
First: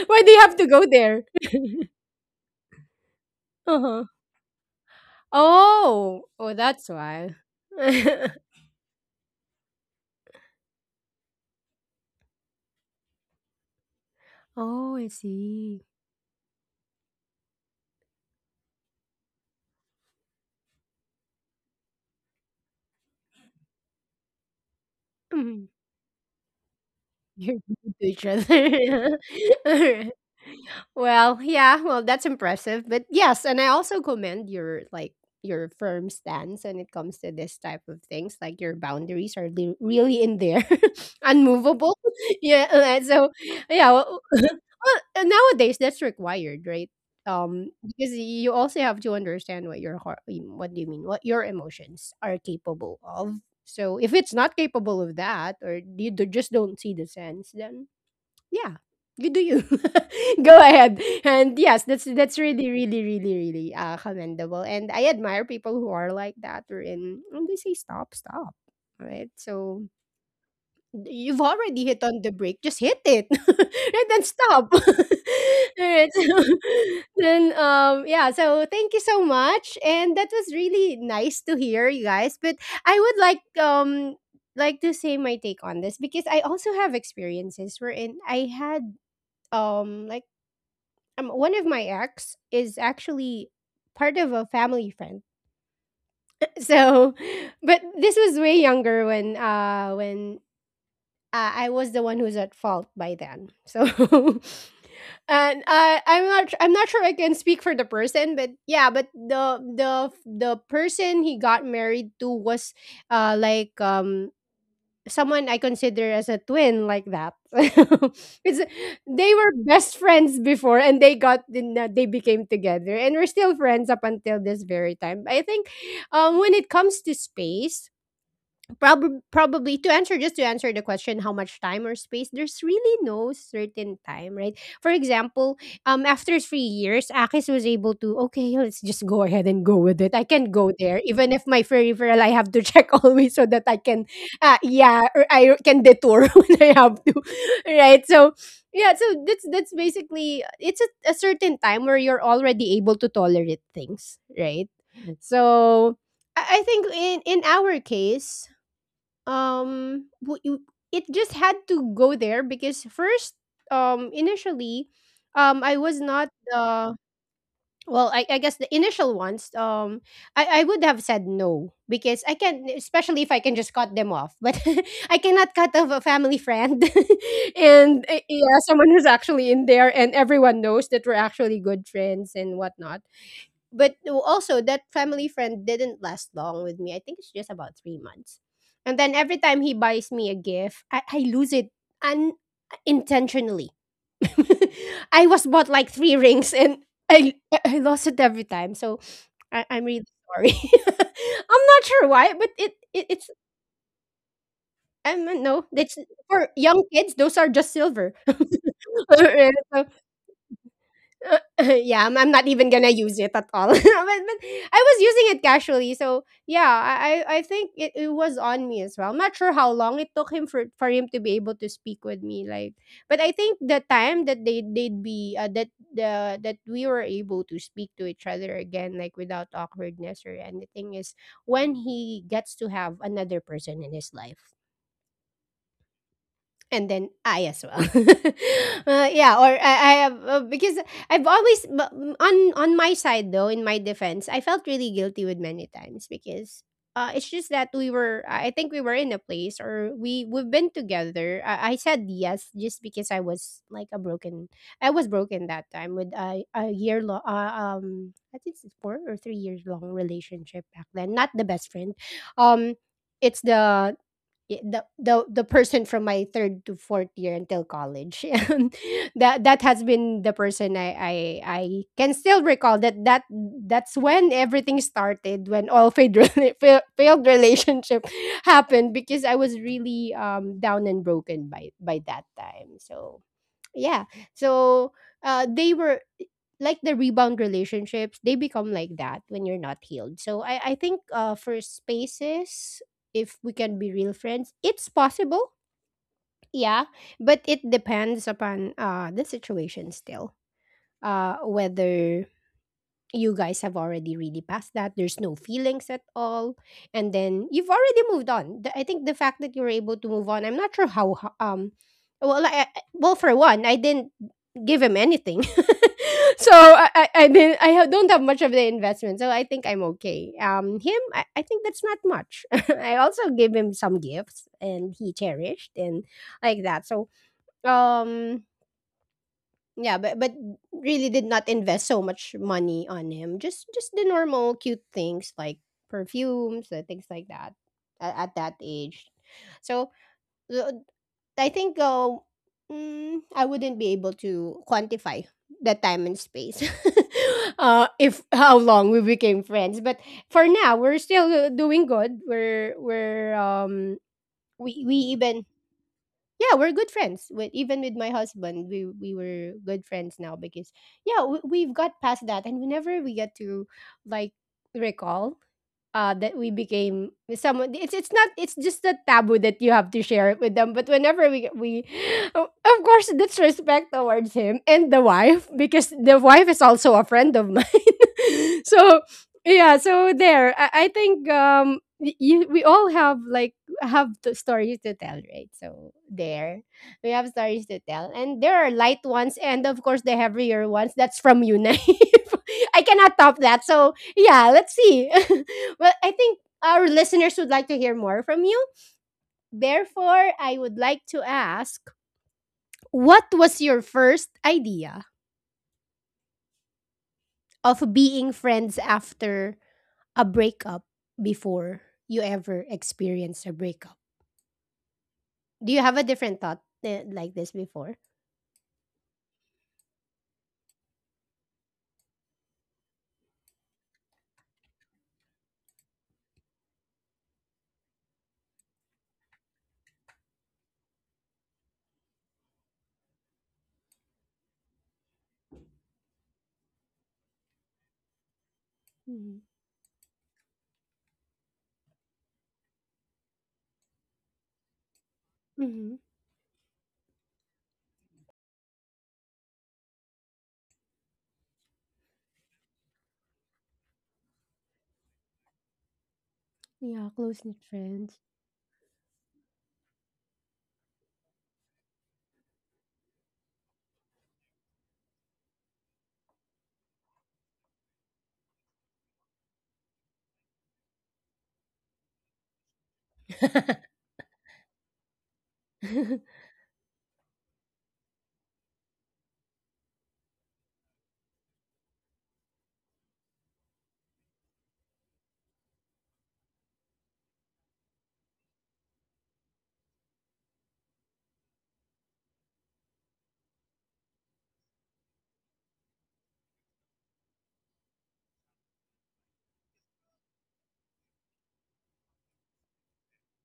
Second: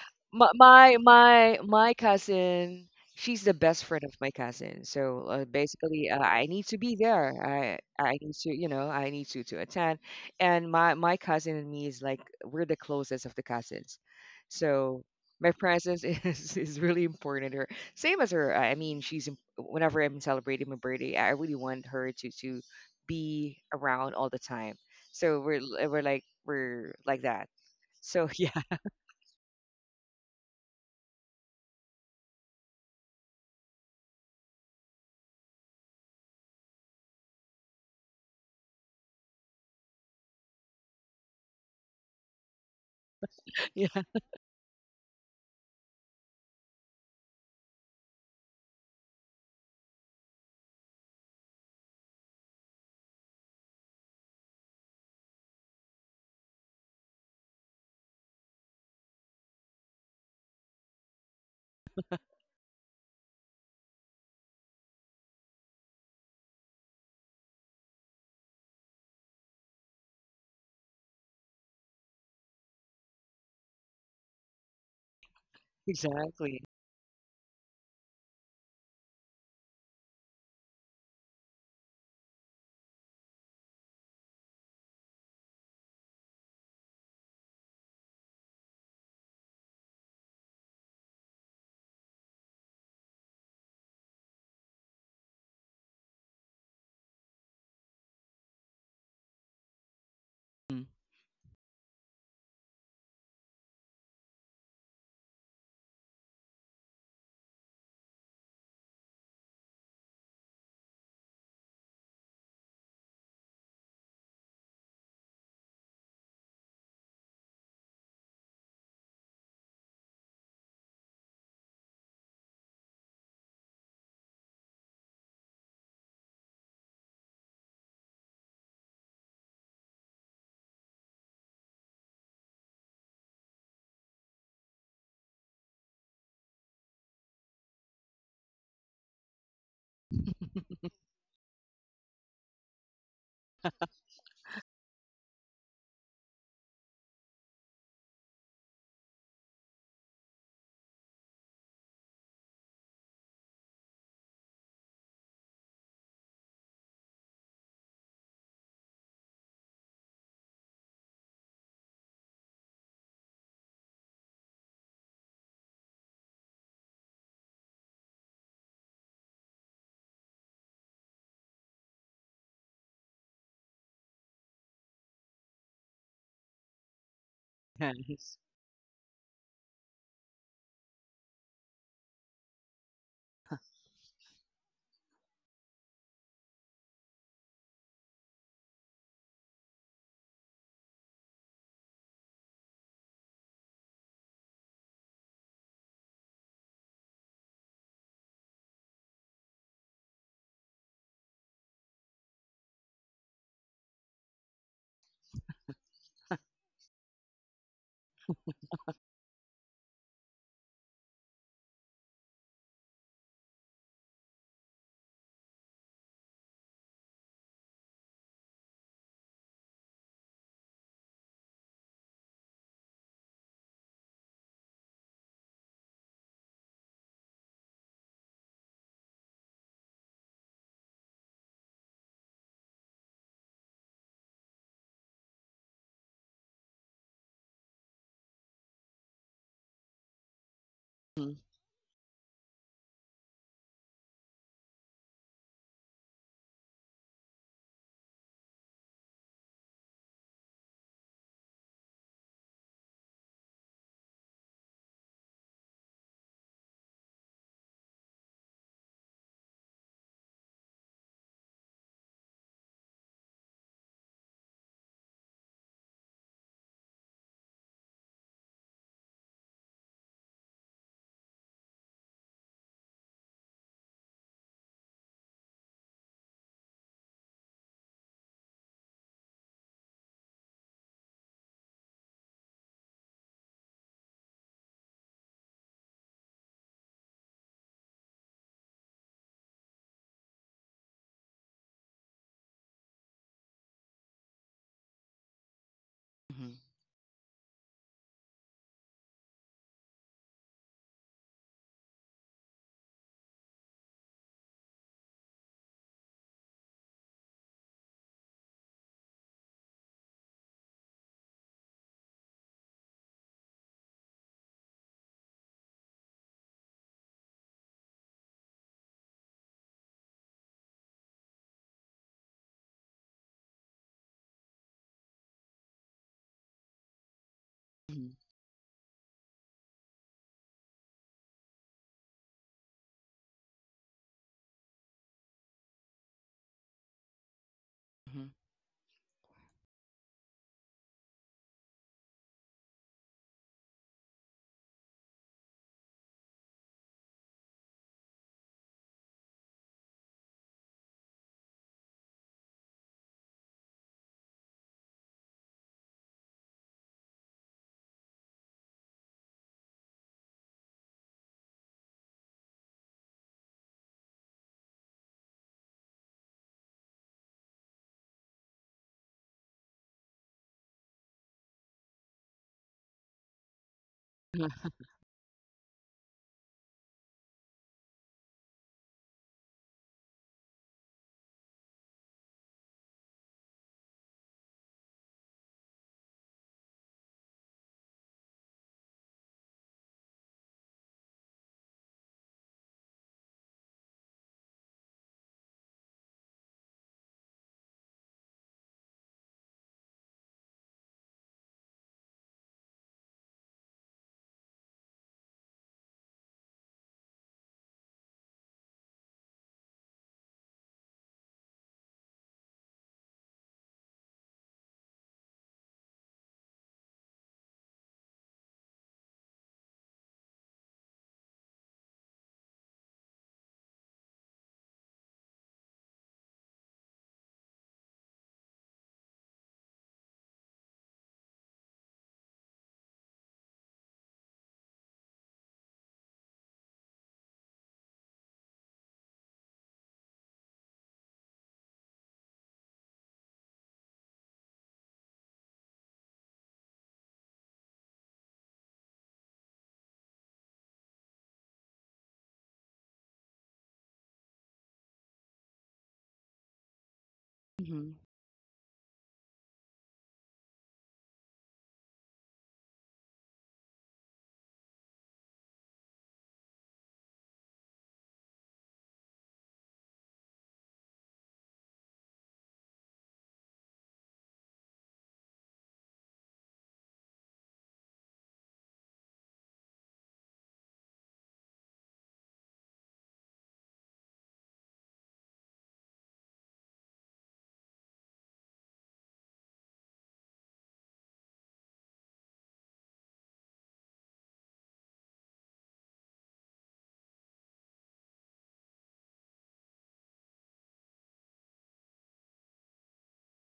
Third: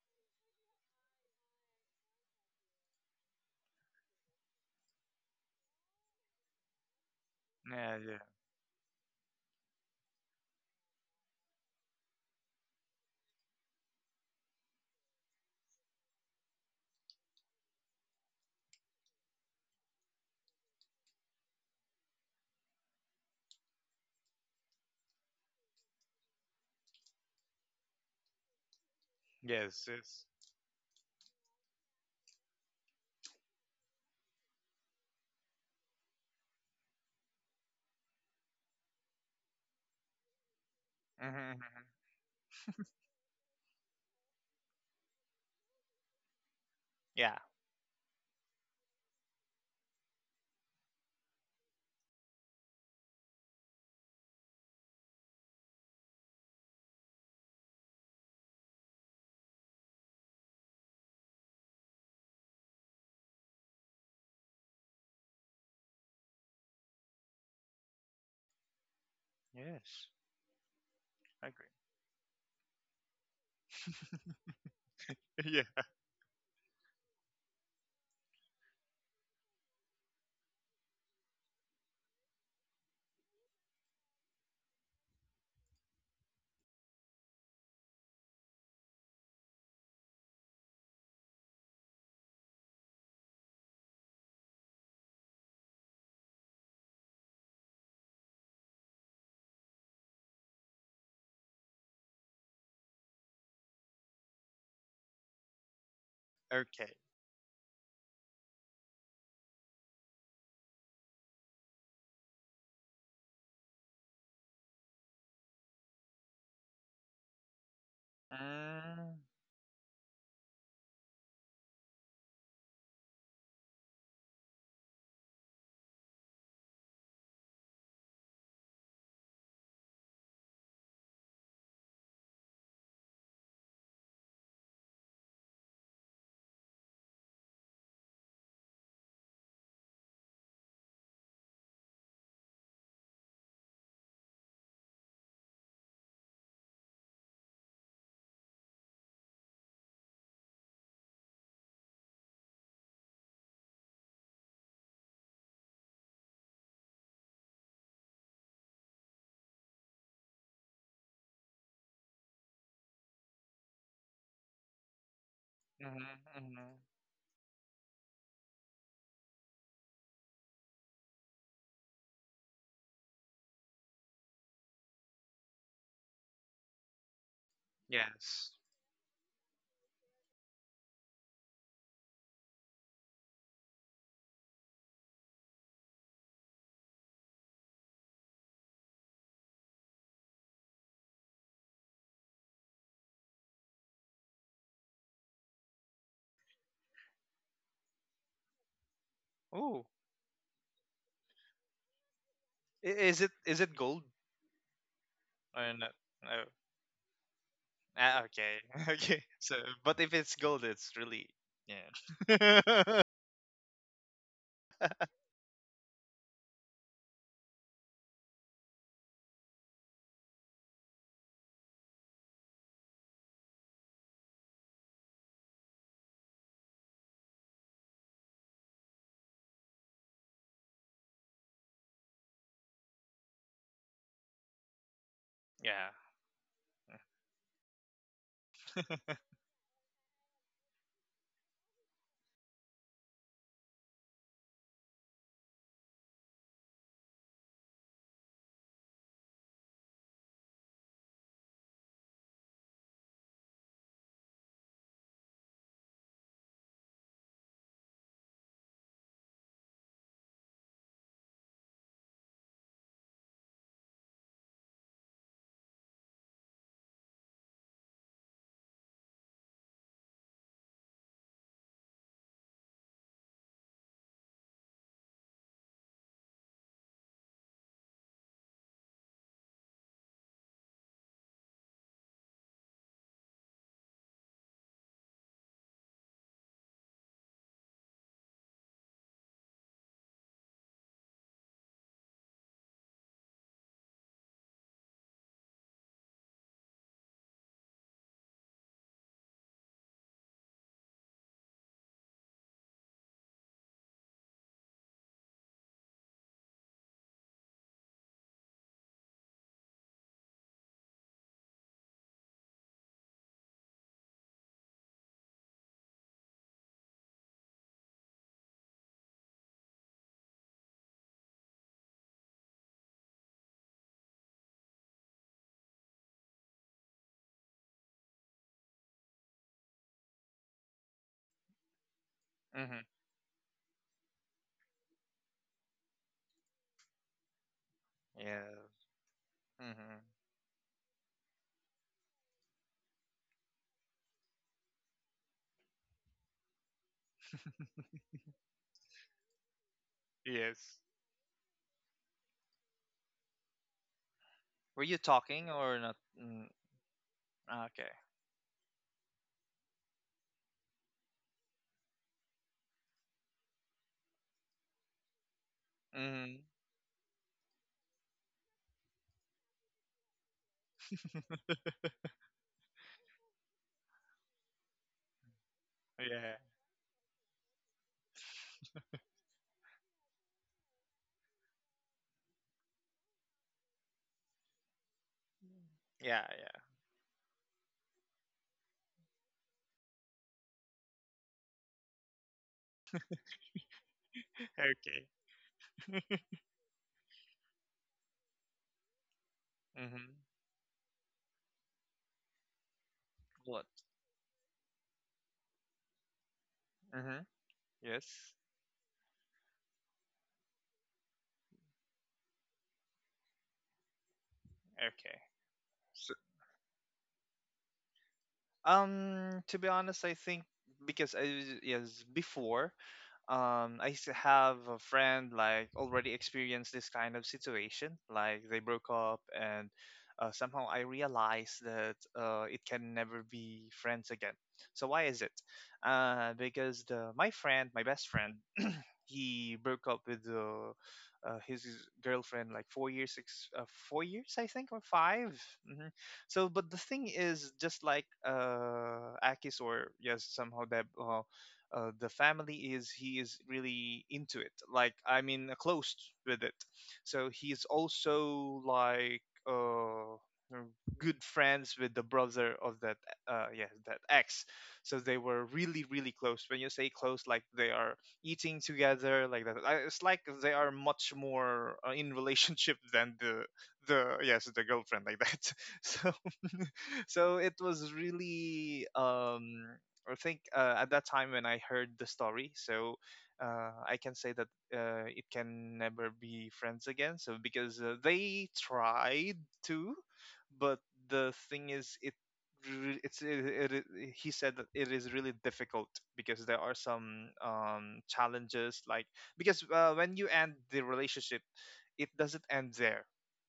S1: Why do you
S3: my
S1: have to go
S3: my
S1: there? *laughs*
S3: my my cousin, she's the best friend
S1: Uh-huh.
S3: of my cousin, so basically
S1: Oh,
S3: I
S1: oh,
S3: need to
S1: that's
S3: be there.
S1: why. *laughs*
S3: i
S2: Yeah. Yeah.
S3: i need to, you know, I need to attend. And my cousin and me is like we're the closest of the cousins.
S1: Oh,
S3: So
S1: I
S3: my
S1: see.
S3: presence *laughs*
S1: *laughs*
S3: is really important to her. Same as her. She's whenever I'm celebrating my birthday, I really want her to be around all the time. So we're
S1: Mm.
S3: we're like that.
S1: You're good to each
S3: So *laughs* yeah,
S1: other. *laughs* All
S2: Yes.
S1: right.
S2: Yes.
S1: Well, yeah, well, that's impressive. But yes, and I also commend your like your firm stance when it comes to this type of things. Like your boundaries are really in there, *laughs*
S2: hmm
S1: unmovable. *laughs* Yeah. And so
S3: yeah,
S1: yeah, *laughs* nowadays that's required, right?
S2: Yeah.
S1: Um, because you also have to understand what your heart, what do you mean, what your emotions are capable of. So if it's not capable of that, or you do, just don't see the sense, then yeah. You do you. *laughs* Go ahead. And yes, that's really, really, really, really commendable. And I admire people who are like that or in, and they say stop, stop. Right? So
S2: Yes.
S1: you've
S2: I agree.
S1: already hit on the brake, just hit it. *laughs* And
S2: *laughs*
S1: then stop. *laughs*
S2: Yeah.
S1: Alright. So
S3: exactly.
S1: *laughs* then yeah, so thank you so much. And that was really nice to hear you guys. But I would like to say my take on this because I also have experiences wherein I had um like one of my ex is actually part of a family friend. *laughs* So, but this was way younger when uh when
S3: Mm.
S1: uh, i was the one who's at fault by then. So *laughs* And I'm not
S2: Okay.
S1: sure I can speak for the person, but yeah, but the person he got married to was uh like um someone I consider as a twin, like that. *laughs* it's
S2: Mm,
S1: They were best friends before, and they got, they became together, and we're still friends up until this very time. I think when it comes to space, probably to answer, just to answer the question how much time or space, there's really no certain time, right? For example, after 3 years, Akis was able to, okay, let's just go ahead and go with it. I can go
S3: *laughs*
S1: there even if my peripheral, I have to check *laughs* always, so that I can, yeah, or I can detour *laughs* when I have to, right? So yeah, so that's basically, it's a certain time where you're already able to tolerate things, right? So I think in our case, um w- you- it just had to go there because first, initially, I was
S2: mhm,
S1: not
S2: mhm.
S1: the, well, I guess the initial ones, I would have said no because I can, especially if I can just cut them off, but *laughs* I cannot cut off a family friend. *laughs* And
S3: Nice.
S2: Yes.
S1: yeah, someone who's actually in there and everyone knows that we're actually good friends and whatnot. But also that family friend didn't last long with me. I think it's just about 3 months. And then every time he buys me a gift, I lose it unintentionally. *laughs* I was bought like three rings, and I lost it every time. So
S2: Oh,
S1: I'm really sorry. *laughs* I'm not sure why, but it, it
S2: is
S1: it's
S2: it gold
S1: I don't know.
S2: or not?
S1: That's
S2: No.
S1: for young kids, those are just silver.
S2: Ah, okay. *laughs*
S1: *laughs*
S2: Okay. So,
S1: So
S2: but if it's gold, it's really
S1: *laughs* yeah, I'm not
S2: yeah.
S1: even gonna use
S2: *laughs*
S1: it at all. *laughs* But I was using it casually, so yeah, I I think it was on me as well. I'm not sure how long it took him for him to be able to speak with me, like. But I think the time that they they'd be that the that we were able to speak to each other again, like without awkwardness or anything, is when he gets to have another person in his life,
S2: Yeah.
S1: and then I as well. *laughs*
S2: *laughs*
S1: Yeah, or I have because I've
S3: Mm.
S1: always on my side though, in my defense, I felt really guilty with many times because it's just that we were. I think we were in a place or we we've been together. I said yes just because I was like a broken. I was broken that time with a year long, I think it's 4 or 3 years long relationship back then. Not the best friend. Um, it's the, the person from my third to fourth year until college, *laughs* and that that has been the person I can still recall that that's when everything started, when all failed *laughs* failed relationship *laughs* happened because I was really down and broken by that time, so yeah. So they were like the rebound relationships, they become like that when you're not healed. So I think for spaces, if we can be real friends, it's possible,
S3: Mhm.
S1: yeah. But it depends upon the situation still, whether you guys have already really passed that, there's no feelings at all, and then you've already moved on. I think the fact that you were able to move on, I'm not sure how well, well, for one, I didn't give him anything. *laughs* So I didn't, don't have much of the investment. So I think I'm okay. Him, I think that's not much. *laughs* I also gave him some gifts, and he cherished and like that. So
S3: Mhm.
S1: um, yeah, but really did not invest so much
S2: hmm
S1: money on him. Just the normal cute things like perfumes and things like that
S3: Mhm.
S1: at
S2: Yeah.
S1: that age. So,
S2: hmm
S1: uh, I think, I wouldn't be able to quantify the time and space. *laughs* If how long we became friends, but for
S2: Yes.
S1: now we're still doing good. We're we're um
S2: Were
S1: we we
S2: you
S1: even,
S2: talking or not? Mm,
S1: yeah, we're good friends. With
S2: ah,
S1: even
S2: okay.
S1: with my husband, we were good friends now because yeah, we, we've got past that, and whenever we get to like recall that
S2: hmm
S1: we became someone, it's not it's just a taboo that you have to share it with them, but whenever we *gasps* *laughs* of course that's respect towards him
S3: Uh,
S1: and the wife, because the
S2: Yeah.
S1: wife is also a friend of mine. *laughs* So yeah, so there, I think we all have like have the stories to tell, right? So
S2: Yeah. Yeah.
S1: there, we have stories to tell, and there are light ones, and of course the heavier ones. That's from you, Naif. *laughs* I cannot top that. So yeah, let's
S2: Okay.
S1: see. *laughs* Well, I think our listeners would like to hear more from you.
S2: hmm
S1: Therefore, I would like to ask, what
S2: What?
S1: was your first idea
S2: Hmm
S1: of
S2: Yes.
S1: being friends after a breakup? Before you ever experience a breakup,
S2: Okay.
S1: do you have a
S2: So,
S1: different thought, like this before?
S2: to be honest, I think because yes, before have a friend like already experienced this kind of situation, like they broke up, and somehow I realized that it can never be friends again. So why is it? Because the my friend, my best friend, he broke up with his girlfriend like 4 years, six, 4 years I think, or 5. Hmm
S1: Mhm.
S2: So, but the thing is, just like, Akis, or yes, somehow that the family is he is really into it. Like I mean, close with it.
S1: Yeah,
S2: So
S1: close-knit
S2: he's
S3: Mhm.
S1: friends.
S2: also like. Uh, uh, Good friends with the brother of that yeah that ex. So they were really really close. When you say close, like they are eating together like that. I, it's like they are much more in relationship than the
S1: *laughs*
S2: the girlfriend like that. *laughs* So *laughs* so it was really I think, at that time when I heard the story, so I can say that it can never be friends again. So because they tried to, but the thing is, it re- it's it, it, it- he said that it is really difficult, because there are some challenges like because when you end the relationship, it doesn't end there.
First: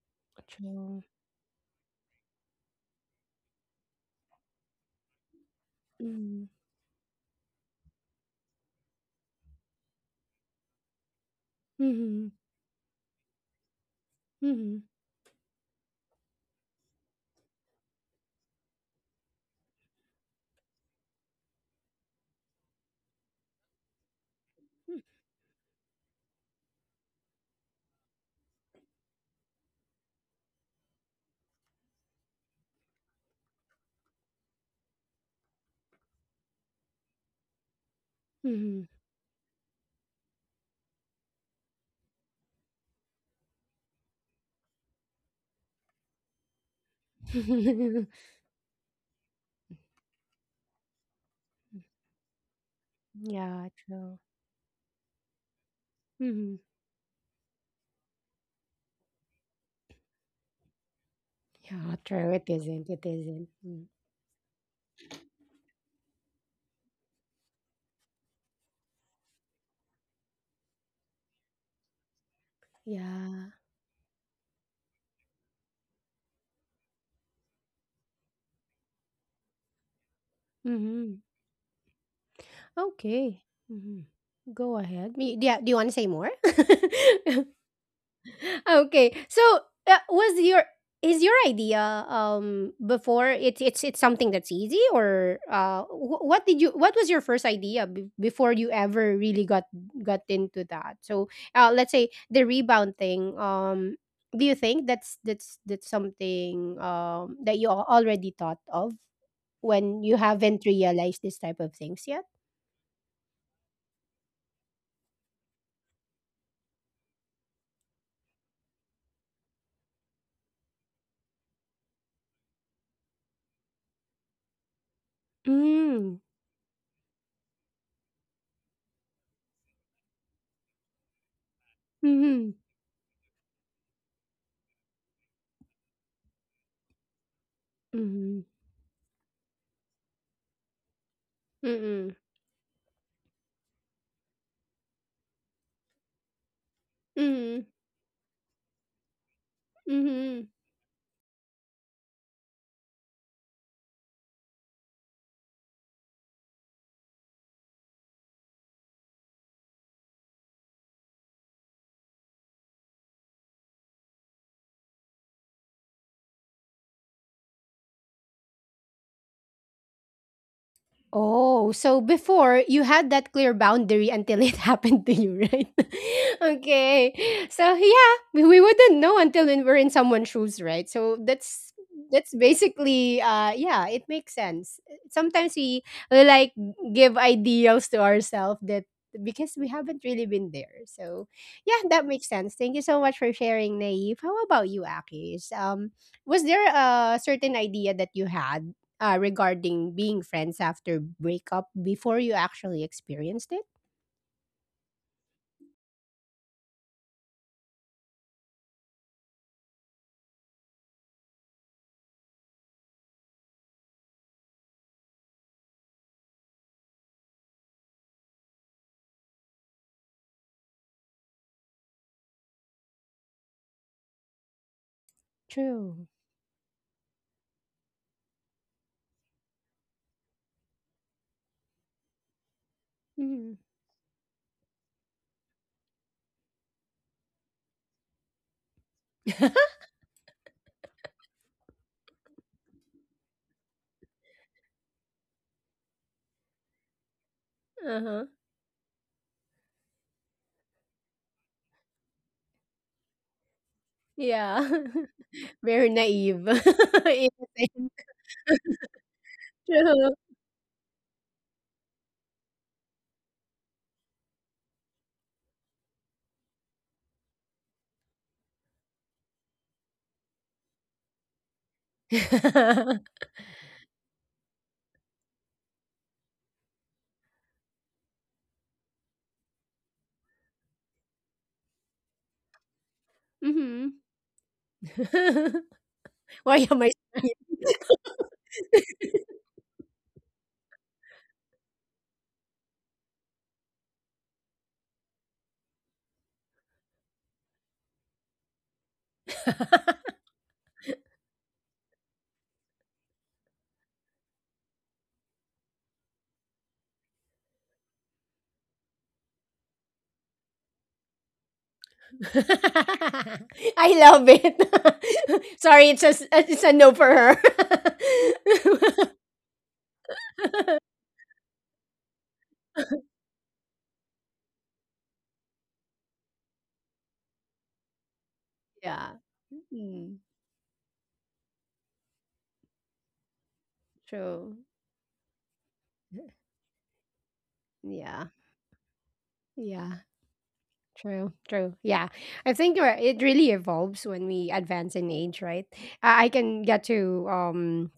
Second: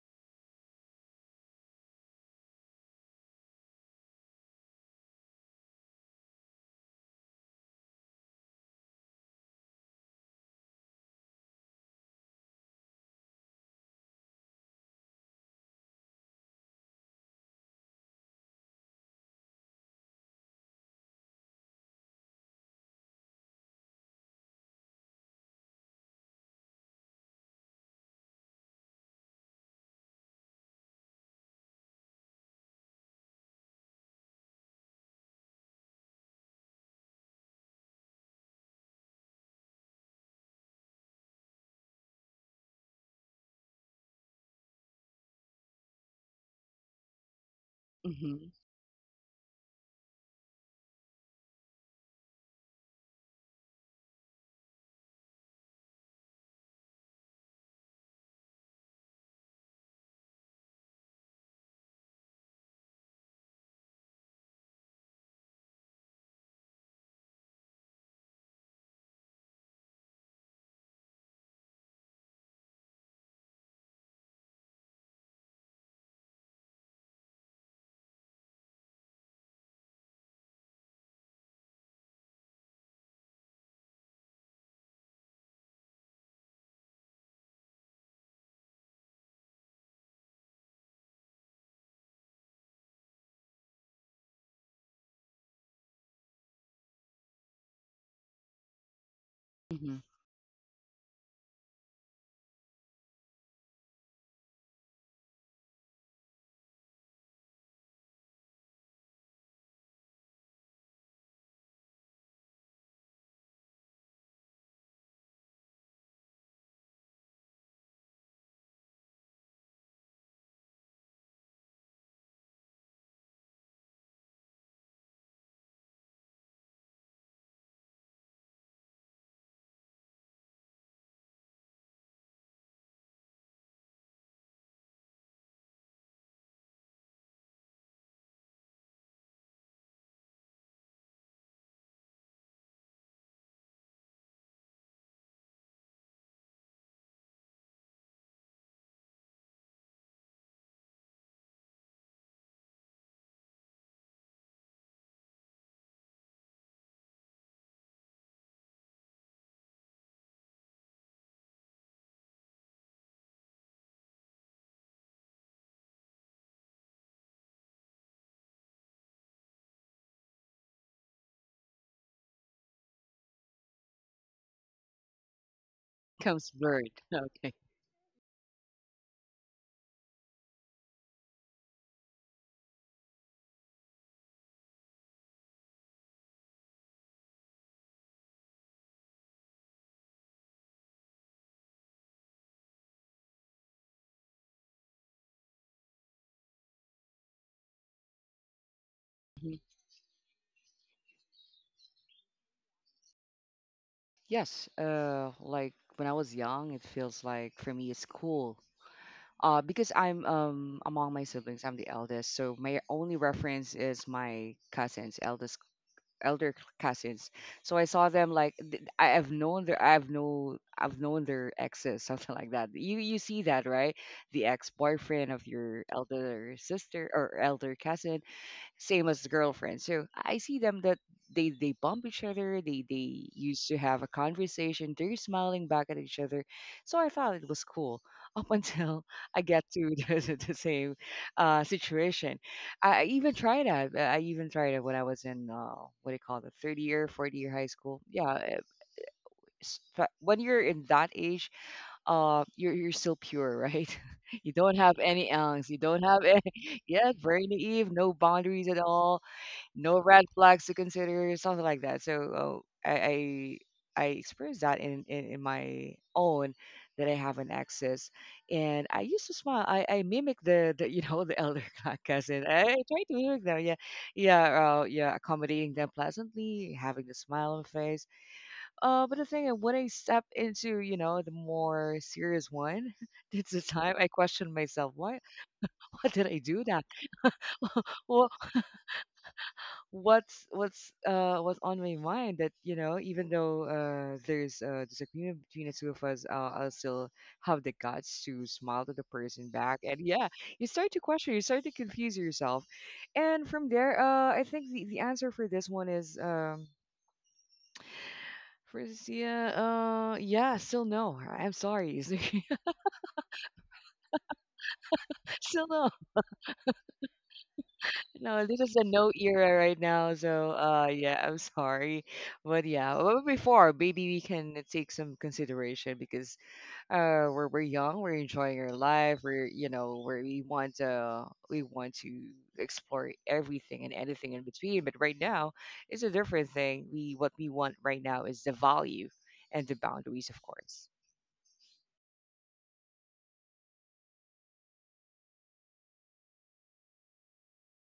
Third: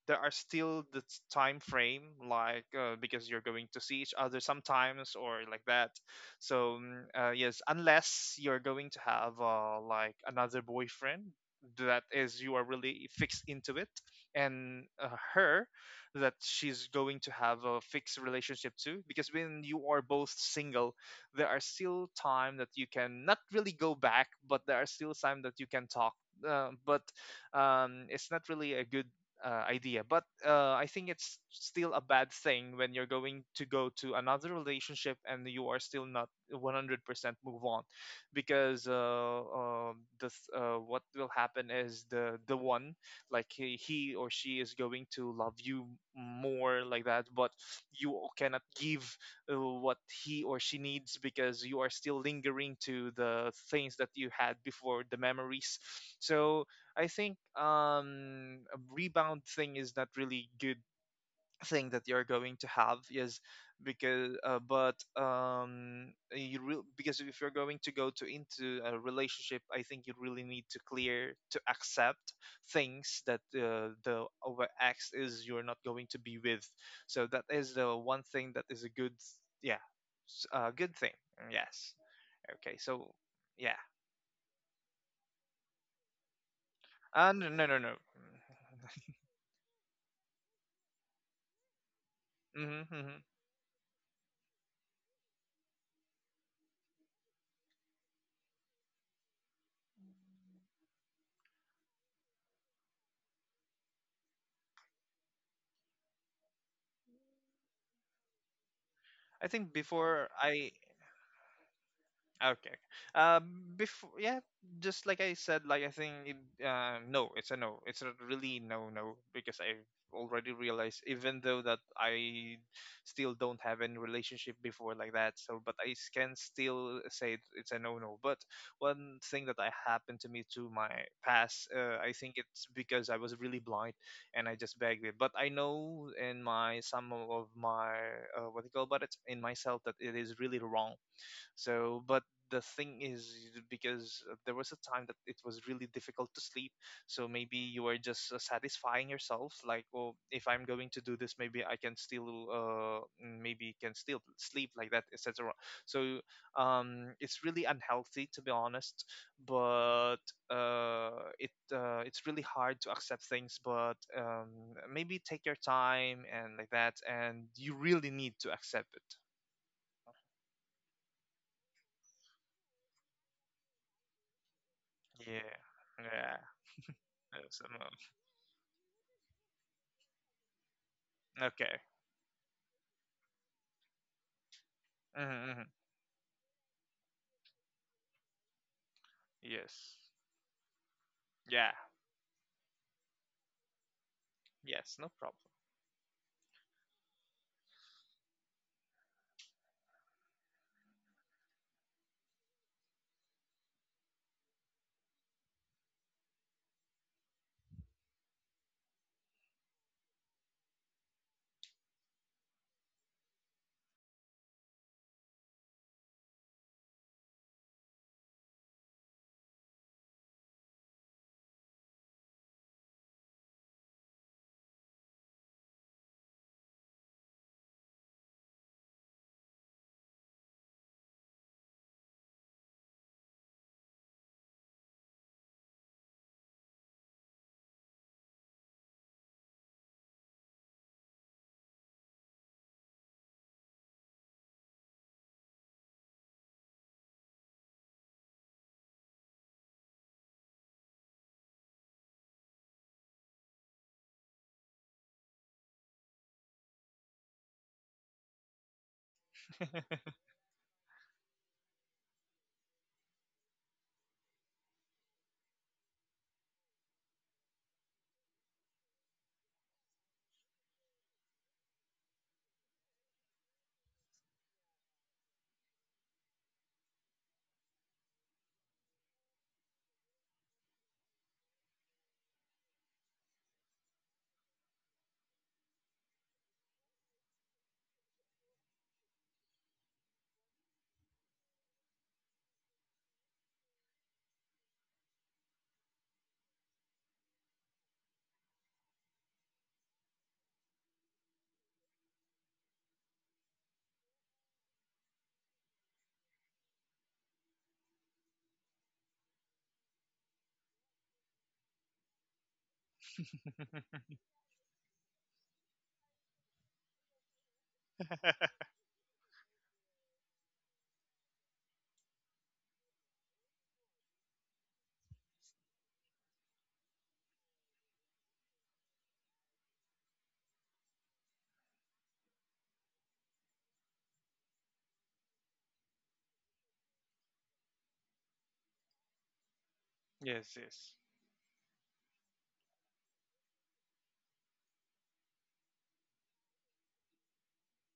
S2: There are still
S1: True.
S2: time frame, like because you're going to see each other sometimes or like that.
S1: Mhm.
S2: So mm, yes, unless you're going to have, like another boyfriend that
S1: Mhm.
S2: is you are really fixed into it,
S1: Mhm.
S2: and her that she's going to have a fixed relationship too, because when you are both single, there are still time that you can not really go back, but there are still time that you can talk. But it's not really a good idea. But, I think it's still a bad thing when you're going to go to another relationship and you are still not 100% move on, because
S1: Mhm.
S2: this, what will happen is the one like he or she is going to love you more like that, but
S1: *laughs*
S3: Mhm.
S2: you
S3: Mhm.
S2: cannot give, what he or she needs, because you are still lingering to the
S1: Yeah,
S2: things that
S1: true.
S2: you had before, the memories.
S1: Mhm.
S2: So I think a rebound thing is not really good thing
S1: Yeah,
S2: that you're
S1: true. It
S2: going to
S1: isn't.
S2: have
S1: It
S2: is
S1: isn't. Mm.
S2: because but you because if you're going to go to into a relationship, I think you really need to clear to accept things that,
S1: Yeah.
S2: the over x is you're not going to be with. So that is the one thing that is a good yeah good thing.
S1: Mhm.
S2: Yes, okay, so
S1: Okay.
S2: yeah.
S1: Mhm. Go ahead. Do you, do you want to say more? *laughs*
S2: No.
S1: Okay. So was your is your idea
S2: *laughs* hmm
S1: before, it's something that's easy, or what did you, what was your first idea before you ever really got
S3: *laughs*
S1: into that? So let's say the rebound thing, do you think that's something that you already thought of
S2: I think
S1: when you
S2: before
S1: haven't
S2: I.
S1: realized this type of things?
S2: Okay. Okay. Before, yeah, just like I said, like I think, it, no, it's a no. It's a really no, no, because I already realized, even though that I still don't have any relationship before like that, so but
S1: 嗯
S2: can still say it, it's a no, no. But one thing that I happened to me to my past, I think
S1: 嗯
S2: it's because I was really blind and I just begged it. But I know in my some of my,
S1: 嗯嗯
S2: what do you call about it in myself that it is really wrong, so,
S1: 嗯嗯
S2: but the thing is, because there was a time that it was really difficult to sleep, so maybe
S1: 嗯
S2: you are just satisfying yourself, like,
S1: 嗯
S2: oh, if
S1: 嗯。
S2: I'm going to do this, maybe I can still, maybe can still sleep like that, etc. So, it's really unhealthy, to be honest, but it's really hard to accept things. But, maybe take your time and like that, and you really need to accept it.
S1: Oh, so before you had that clear boundary until it *laughs* happened to
S2: Yeah,
S1: you, right?
S2: yeah.
S3: Comes
S1: *laughs*
S3: blurred.
S1: Okay.
S3: Okay.
S2: Yes,
S1: So
S2: and mom.
S1: yeah, we wouldn't know until when we're in someone's shoes, right? So
S2: Okay.
S1: that's basically, yeah, it makes sense. Sometimes
S2: hmm hmm
S1: we like give ideals to ourselves that because we
S2: Yes.
S1: haven't really been there. So
S2: Yeah.
S1: yeah, that makes sense. Thank you so much for sharing, Naive. How about you,
S2: Yes. No problem.
S1: Akis? Was there a certain idea that you had
S3: Mhm.
S1: regarding being friends after breakup before you actually experienced it?
S3: Yes, like when I was young, it feels like for me it's cool. Because I'm among my siblings, I'm the eldest, so my only reference is my cousin's eldest elder cousins. So I saw them like have known their I've known their exes, *laughs* something like that. You see that, right? The ex boyfriend of your
S1: True.
S3: elder sister or elder cousin, same as the girlfriend. So I see them that they bump each other. They
S1: Mhm.
S3: used to have a conversation. They're smiling back at each other. So I thought it was cool up until *laughs* I get to *laughs* the same situation. I even tried that. I even tried it when I was in what do you call it, the third year, fourth year high school. Yeah, when you're in that age, you're still pure, right? *laughs* You
S1: Yeah.
S3: don't have any
S1: *laughs*
S3: angst. You
S1: Very
S3: don't have any,
S1: naive. *laughs*
S3: *laughs* yeah, very naive, no boundaries at all,
S1: Yeah,
S3: no red
S1: true.
S3: flags to consider, something like that. So I experienced that in my own, that I have an access, and I used to smile. I mimic the *laughs* you know the elder *laughs* cousin. I try to
S1: *laughs*
S3: mimic them. Yeah, yeah, yeah, accommodating them pleasantly, having the smile on the face. But the thing is, when I step into, you know, the more serious one, *laughs* that's the time
S1: hmm
S3: I question myself. Why?
S1: *laughs*
S3: *laughs* Why did I do
S1: Why am
S3: that?
S1: I *laughs*
S3: What's on my mind that, you know, even though there's a disagreement between the two of us, I'll still have the guts to smile to the person back. And yeah,
S1: *laughs*
S3: you start to question, you start to confuse yourself. And from there, I think the answer for this one is for Sia, yeah, still no, I'm sorry.
S1: I
S2: *laughs*
S1: love it.
S3: *laughs*
S1: *laughs*
S3: Still
S1: Sorry,
S3: no.
S1: it's a no for her.
S3: No, this is the no era right now, so
S1: *laughs*
S3: yeah, I'm sorry. But yeah, well, before maybe we can take some consideration because we're young, we're enjoying our
S1: Yeah.
S3: life, we're you know,
S1: Mm,
S3: where we want to, we want to explore everything and anything in
S1: true.
S3: between. But right now it's a different thing. We what we want right now
S1: Yeah.
S3: is the value and the
S1: Yeah.
S3: boundaries, of
S2: Yes.
S3: course.
S2: Yes.
S1: True, true. Yeah. I think you it really evolves when we advance in age, right? I can get to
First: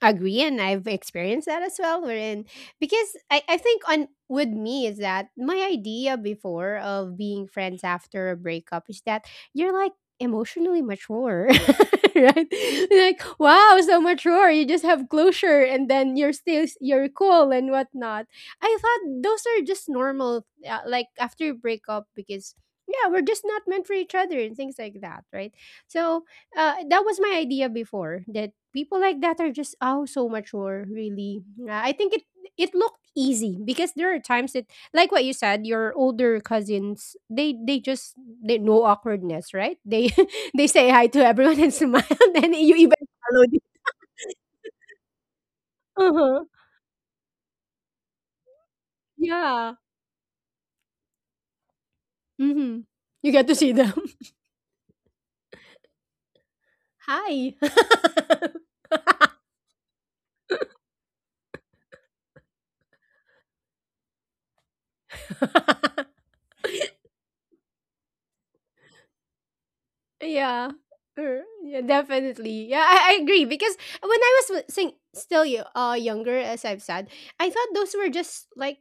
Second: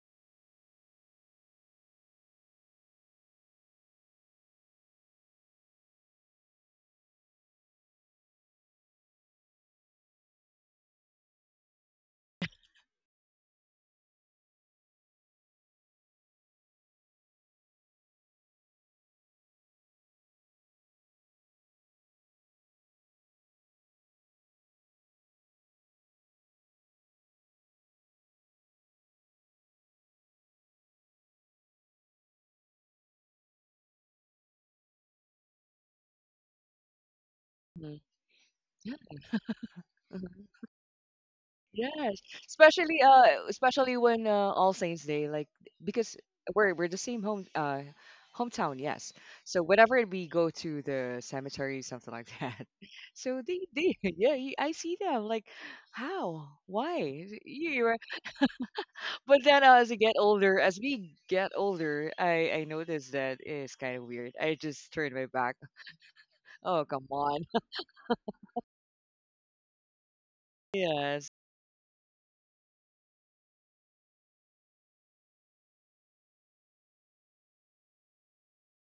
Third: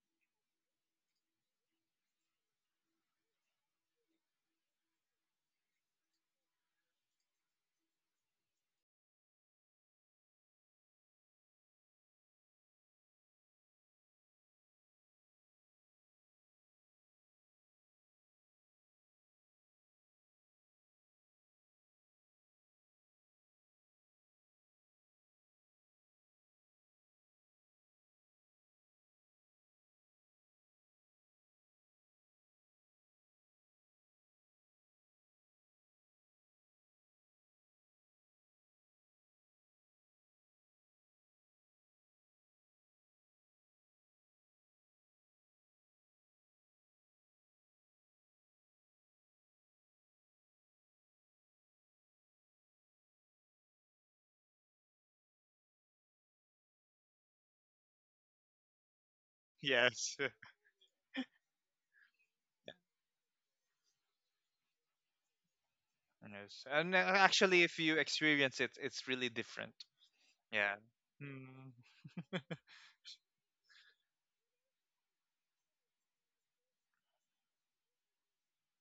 S1: agree and I've experienced that as well wherein because I think on with me is that my idea before of being friends after a breakup is that you're like emotionally mature, *laughs* right, like wow, so mature, you just have closure and then you're still you're cool and whatnot. I thought those are just normal, like after you break up because yeah we're just not meant for each other and things like that, right? So that was my idea before, that people like that are just oh so mature, really. I think it it looked easy because there are times that like what you said your older cousins, they
S3: Mhm.
S1: just they no awkwardness, right? They
S3: Yeah.
S1: *laughs* they say hi to everyone and smile
S3: Yes,
S1: *laughs* and you
S3: especially
S1: even follow them.
S3: especially when, All Saints Day, like because
S1: Uh-huh.
S3: we're the same home hometown, yes. So
S1: Yeah.
S3: whenever we go to the cemetery, something like that,
S1: Mm-hmm.
S3: *laughs*
S1: You
S3: so
S1: get to see them
S3: they *laughs* yeah, you, I see them like how why
S1: *laughs*
S3: you,
S1: hi
S3: you. But then, as I get
S2: Yes. *laughs*
S3: older, as we get older, I notice that it's kind of weird. I just turn my back.
S1: *laughs*
S2: Yes.
S3: Oh
S2: And
S3: come on,
S2: actually, if you experience it, it's really different.
S1: Yeah.
S3: *laughs*
S2: Yeah.
S3: yes,
S2: Mm,
S1: Yeah, definitely. Yeah, I agree because when I was younger, as I've said, I thought those were just like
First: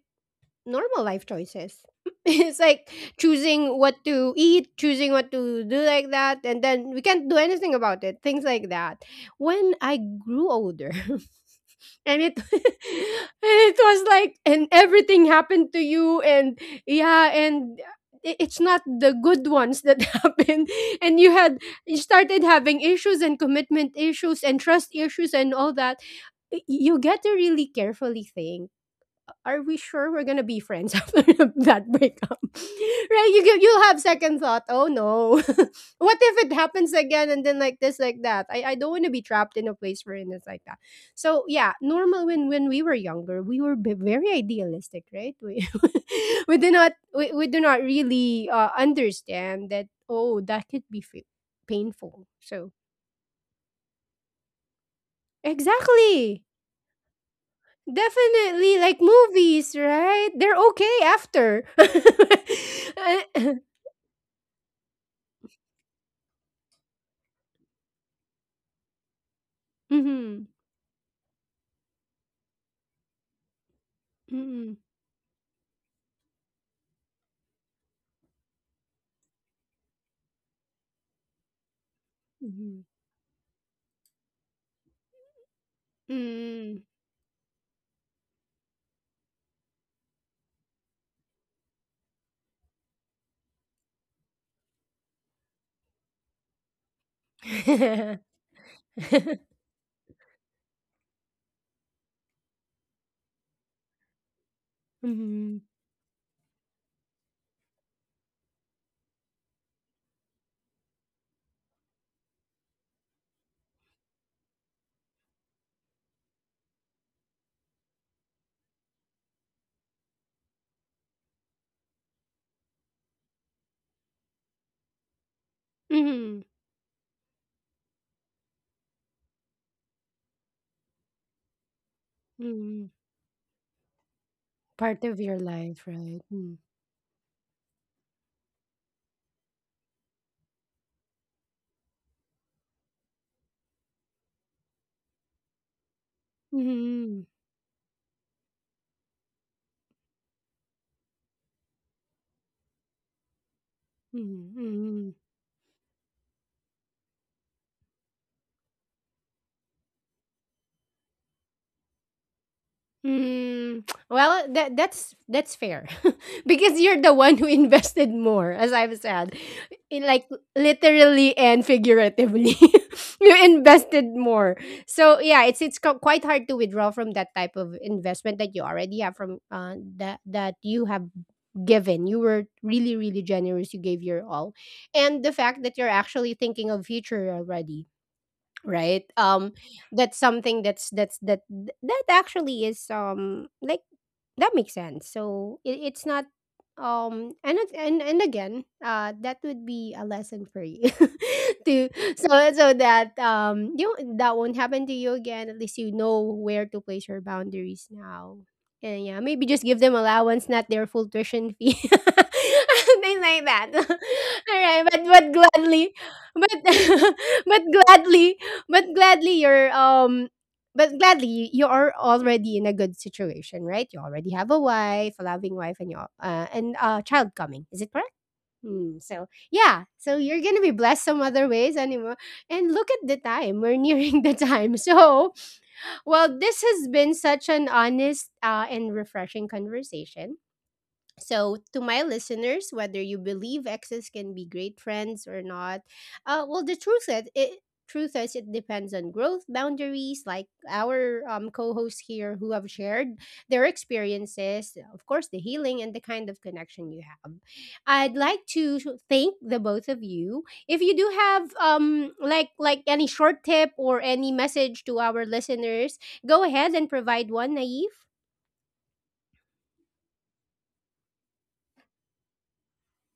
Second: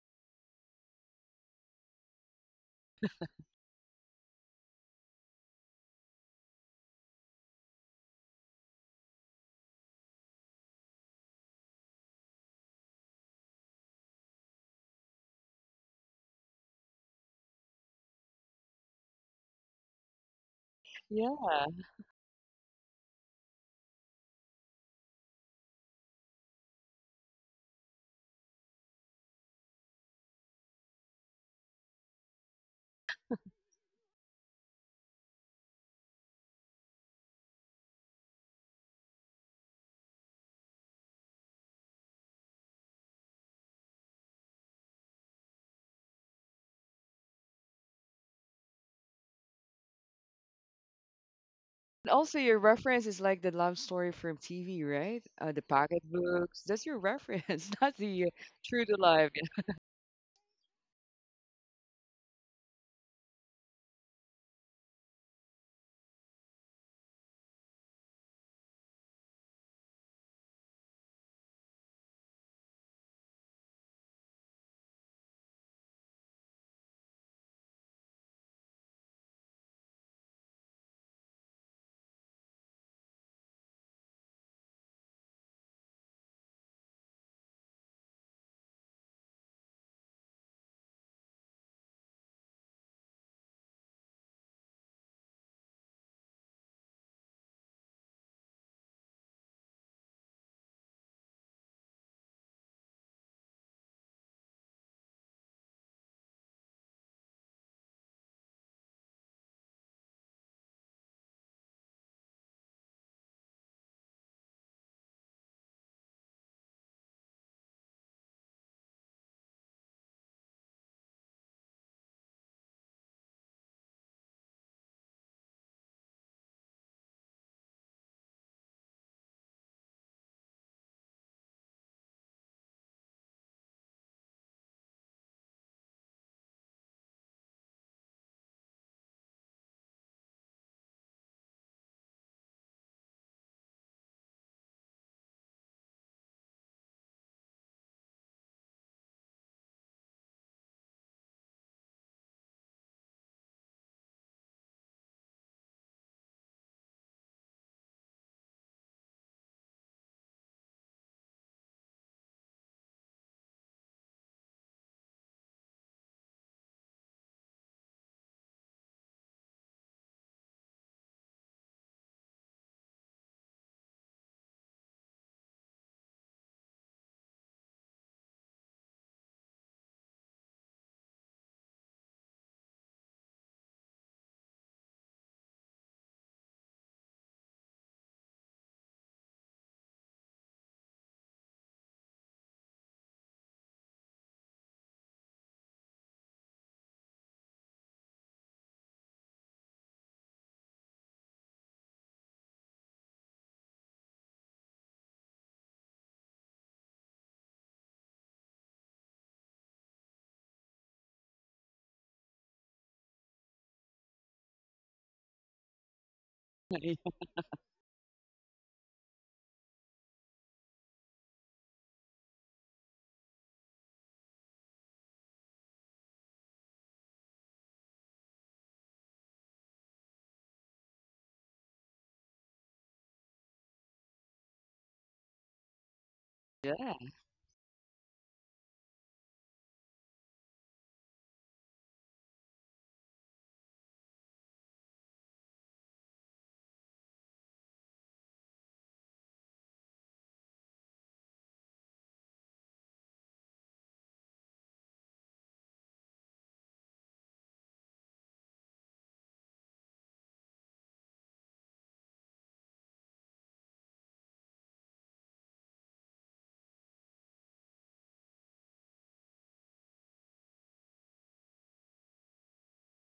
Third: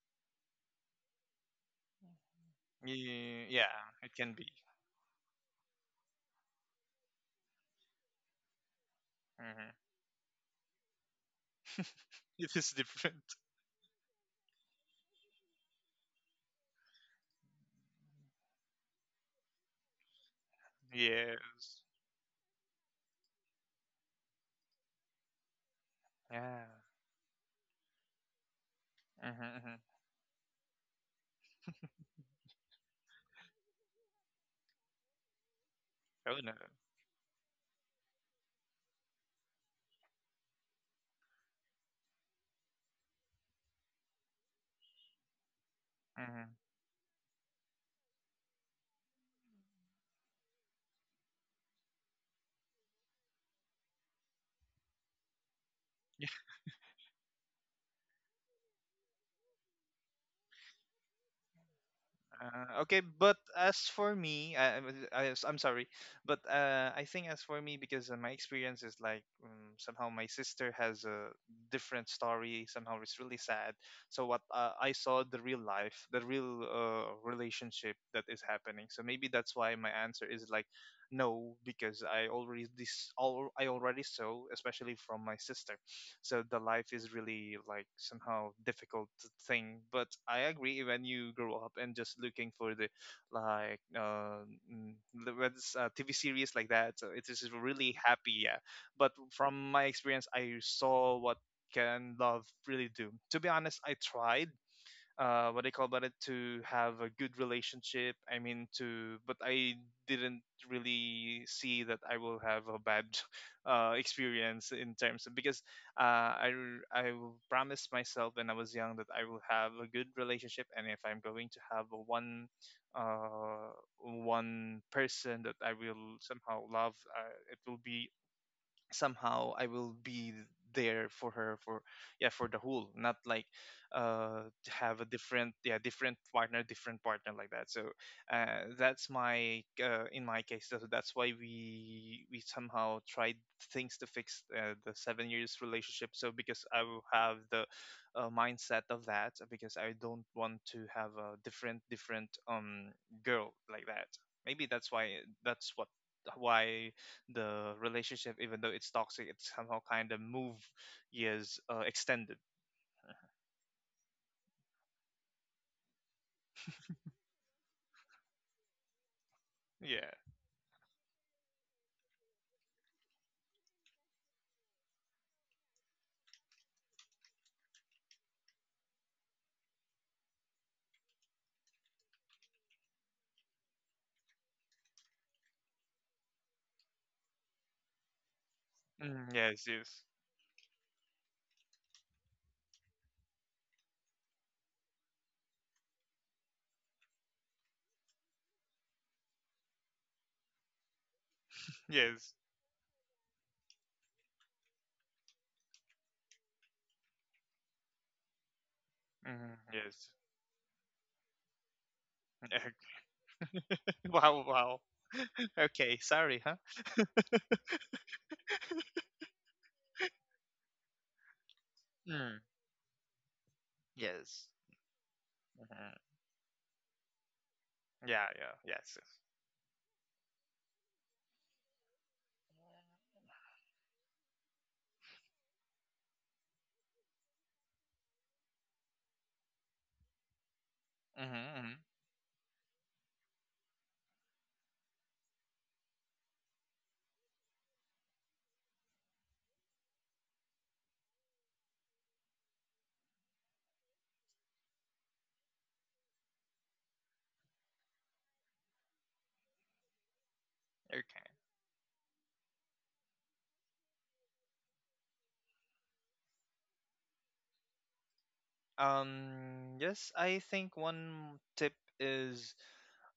S1: normal life choices. *laughs* It's like choosing
S2: yeah.
S1: what
S2: It can
S1: to
S2: be.
S1: eat, choosing what to do like that, and then we can't do anything about it. Things like that.
S2: Hmm *laughs*
S1: When I grew older, *laughs* and it *laughs*
S2: It is
S1: and
S2: different.
S1: it was like and everything happened to you and yeah and it's not the good ones that *laughs* happened
S2: *laughs*
S1: and you had
S3: yeah.
S2: Yes.
S1: you started having issues and commitment issues and trust issues and all that.
S2: Yeah.
S1: You get to really carefully think, are
S2: Mm-hmm.
S1: we sure we're gonna be friends *laughs* after that breakup? *laughs* Right? You give you'll have second thought. Oh no, *laughs* what
S2: Oh
S1: if
S2: no.
S1: it happens again and then like this, like that? I don't want to be trapped in a place where it's like that. So yeah, normal. When we were younger, we were very idealistic, right? We *laughs*
S2: hmm
S1: we do not really understand that oh that could be painful.
S3: Also, your
S1: So
S3: reference is like the love story from TV, right? The
S1: exactly.
S3: pocketbooks. That's your reference, *laughs* not the
S1: Definitely,
S3: true to
S1: like
S3: life.
S1: movies, right? They're okay after. *laughs*
S2: Okay, but
S1: Mm-hmm.
S2: as for me, I'm sorry, but I think as for me, because my experience is like, somehow my sister has a different story. Somehow it's really sad. So what,
S1: Mm-hmm.
S2: I saw the real life, the real relationship that is happening. So maybe that's why my answer is like no, because I already
S1: Mm-hmm.
S2: this all I already saw, especially from my sister. So the
S1: Mm-hmm.
S2: life is really like somehow difficult thing. But I agree when you grow up and just looking for the like, mm, the what's, TV series like that, so it is really happy. Yeah, but
S1: Mm-hmm.
S2: from my experience, I saw what can love really do. To be honest, I tried, what I
S1: *laughs*
S2: call about it, to have a good relationship. I mean, to but I didn't really see that I will have a bad *laughs* experience, in terms of because uh, I promised myself when I was young that I will have a good relationship, and if I'm going to have a one, uh, one person that I will somehow love, it will be somehow I will be there for her for yeah for the
S1: Mm-hmm.
S2: whole, not like to have a
S1: Part of your
S2: different yeah
S1: life, right? Mm-hmm.
S2: different partner like that. So that's my, in my case, that's why we somehow tried things to fix, the 7 years relationship, so because I will
S1: Mm-hmm.
S2: have the, mindset of that, because I don't want to have a different girl like that.
S1: Mm-hmm,
S2: Maybe that's
S1: mm-hmm.
S2: why that's what why the relationship, even though it's toxic, it somehow kind of move years, extended.
S1: Mm, well, that that's fair *laughs* because you're the one who *laughs* invested more, as I've said, in
S2: Yeah.
S1: like literally and figuratively, *laughs* you invested more. So yeah, it's quite hard to withdraw from that type of investment that you already have from that you have given. You were really really generous. You gave your all, and the fact that you're actually thinking of future already, right?
S2: Mm,
S1: Um,
S2: yes. Yes.
S1: that's something that's that actually is um, like, that makes sense. So it's not um. And and again, that would be a lesson for you *laughs* to, so
S2: Yes.
S1: so that um, you that won't happen to you again. At least you know where to place your boundaries now, and yeah, maybe
S2: Mm,
S1: just give them
S2: yes.
S1: allowance, not their full tuition fee. *laughs*
S2: *laughs*
S1: Things like that. *laughs*
S2: Wow.
S1: All
S2: Wow.
S1: right, but gladly.
S2: Okay. Sorry.
S1: But
S2: Huh.
S1: *laughs*
S3: *laughs*
S1: but gladly, but gladly you're um, but gladly you you are
S2: Mm,
S1: already in a good situation, right? You already
S2: yes.
S1: have a wife, a loving wife, and
S2: hmm
S1: you and a child coming, is it correct?
S2: Yeah. Yeah. Yes.
S1: Hmm,
S2: Yes.
S1: so yeah, so you're gonna be blessed some other ways anymore. And look at the time, we're *laughs* nearing the time. *laughs* So well, this has
S3: Yeah.
S1: been such an honest and refreshing conversation.
S2: Mm-hmm,
S1: So,
S2: mm-hmm.
S1: to my listeners, whether you believe exes can be great friends or not, well, the truth is it depends on growth boundaries. Like our co-hosts here who have shared their experiences, of course, the healing and the kind of connection you have. I'd like to thank the both of you. If you do
S2: Okay.
S1: have um, like any short tip or any message to our listeners, go ahead and provide one, Naive.
S2: Yes, I think one tip is,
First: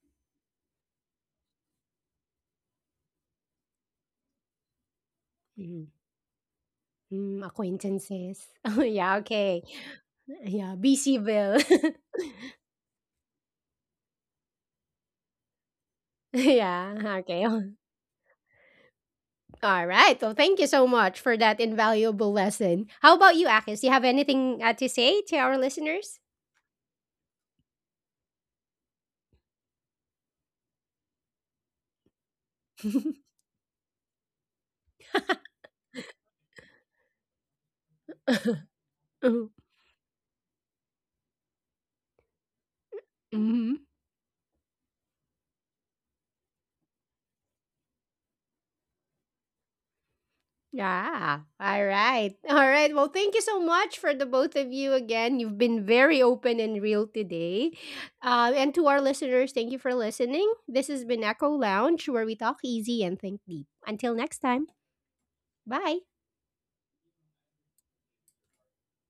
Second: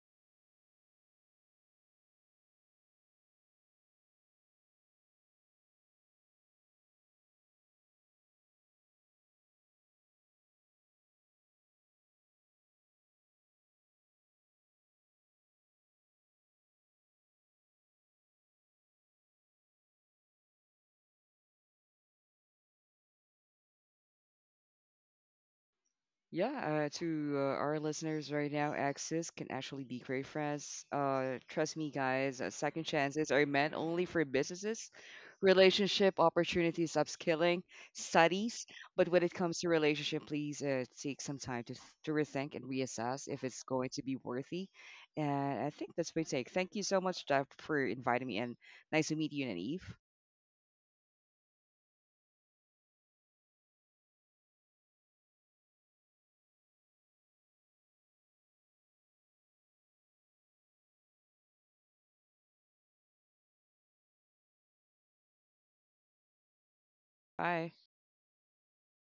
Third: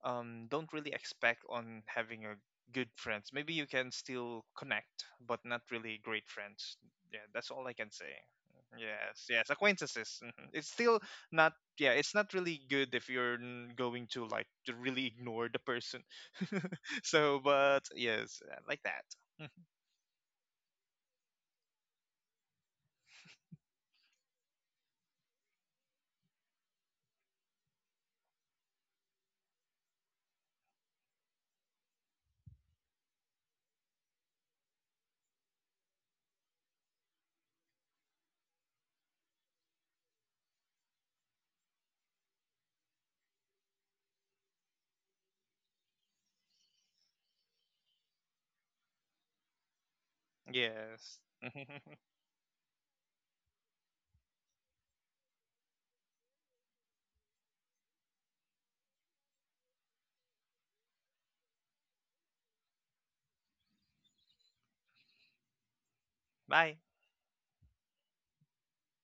S2: don't really expect on having a good friends. Maybe you can still connect, but not really great friends. Yeah,
S1: Hmm,
S2: that's all I can say.
S1: acquaintances. *laughs* Oh, yeah,
S2: Yes, yes,
S1: okay.
S2: acquaintances. Mhm. It's
S1: Yeah, be
S2: still not.
S1: *laughs*
S2: Yeah, it's not really good if you're going to like to really ignore the person.
S1: yeah,
S2: *laughs* So,
S1: okay. *laughs*
S2: but yes, like that. *laughs*
S1: All right. Well, thank you so much for that invaluable lesson. How about you, Akis? Do you have anything to say to our listeners?
S3: Yeah, to our listeners right now, exes can actually be great friends. Trust me, guys, second chances are meant only for businesses, relationship opportunities, upskilling,
S1: *laughs*
S3: studies. But when it
S1: Mm-hmm.
S3: comes to relationship, please take some time to, to rethink and reassess if it's going to be worthy. And I think that's my take. Thank you so much, Jeff, for inviting me, and nice to meet you, Naive.
S2: Yes.
S1: Yeah. All
S2: *laughs*
S1: right. All right. Well, thank you so much for the both of you again. You've been very open and real today. And to our listeners, thank you for listening. This has been Echo Lounge, where we talk easy and think deep. Until next time, bye.
S2: Bye.
S3: Bye.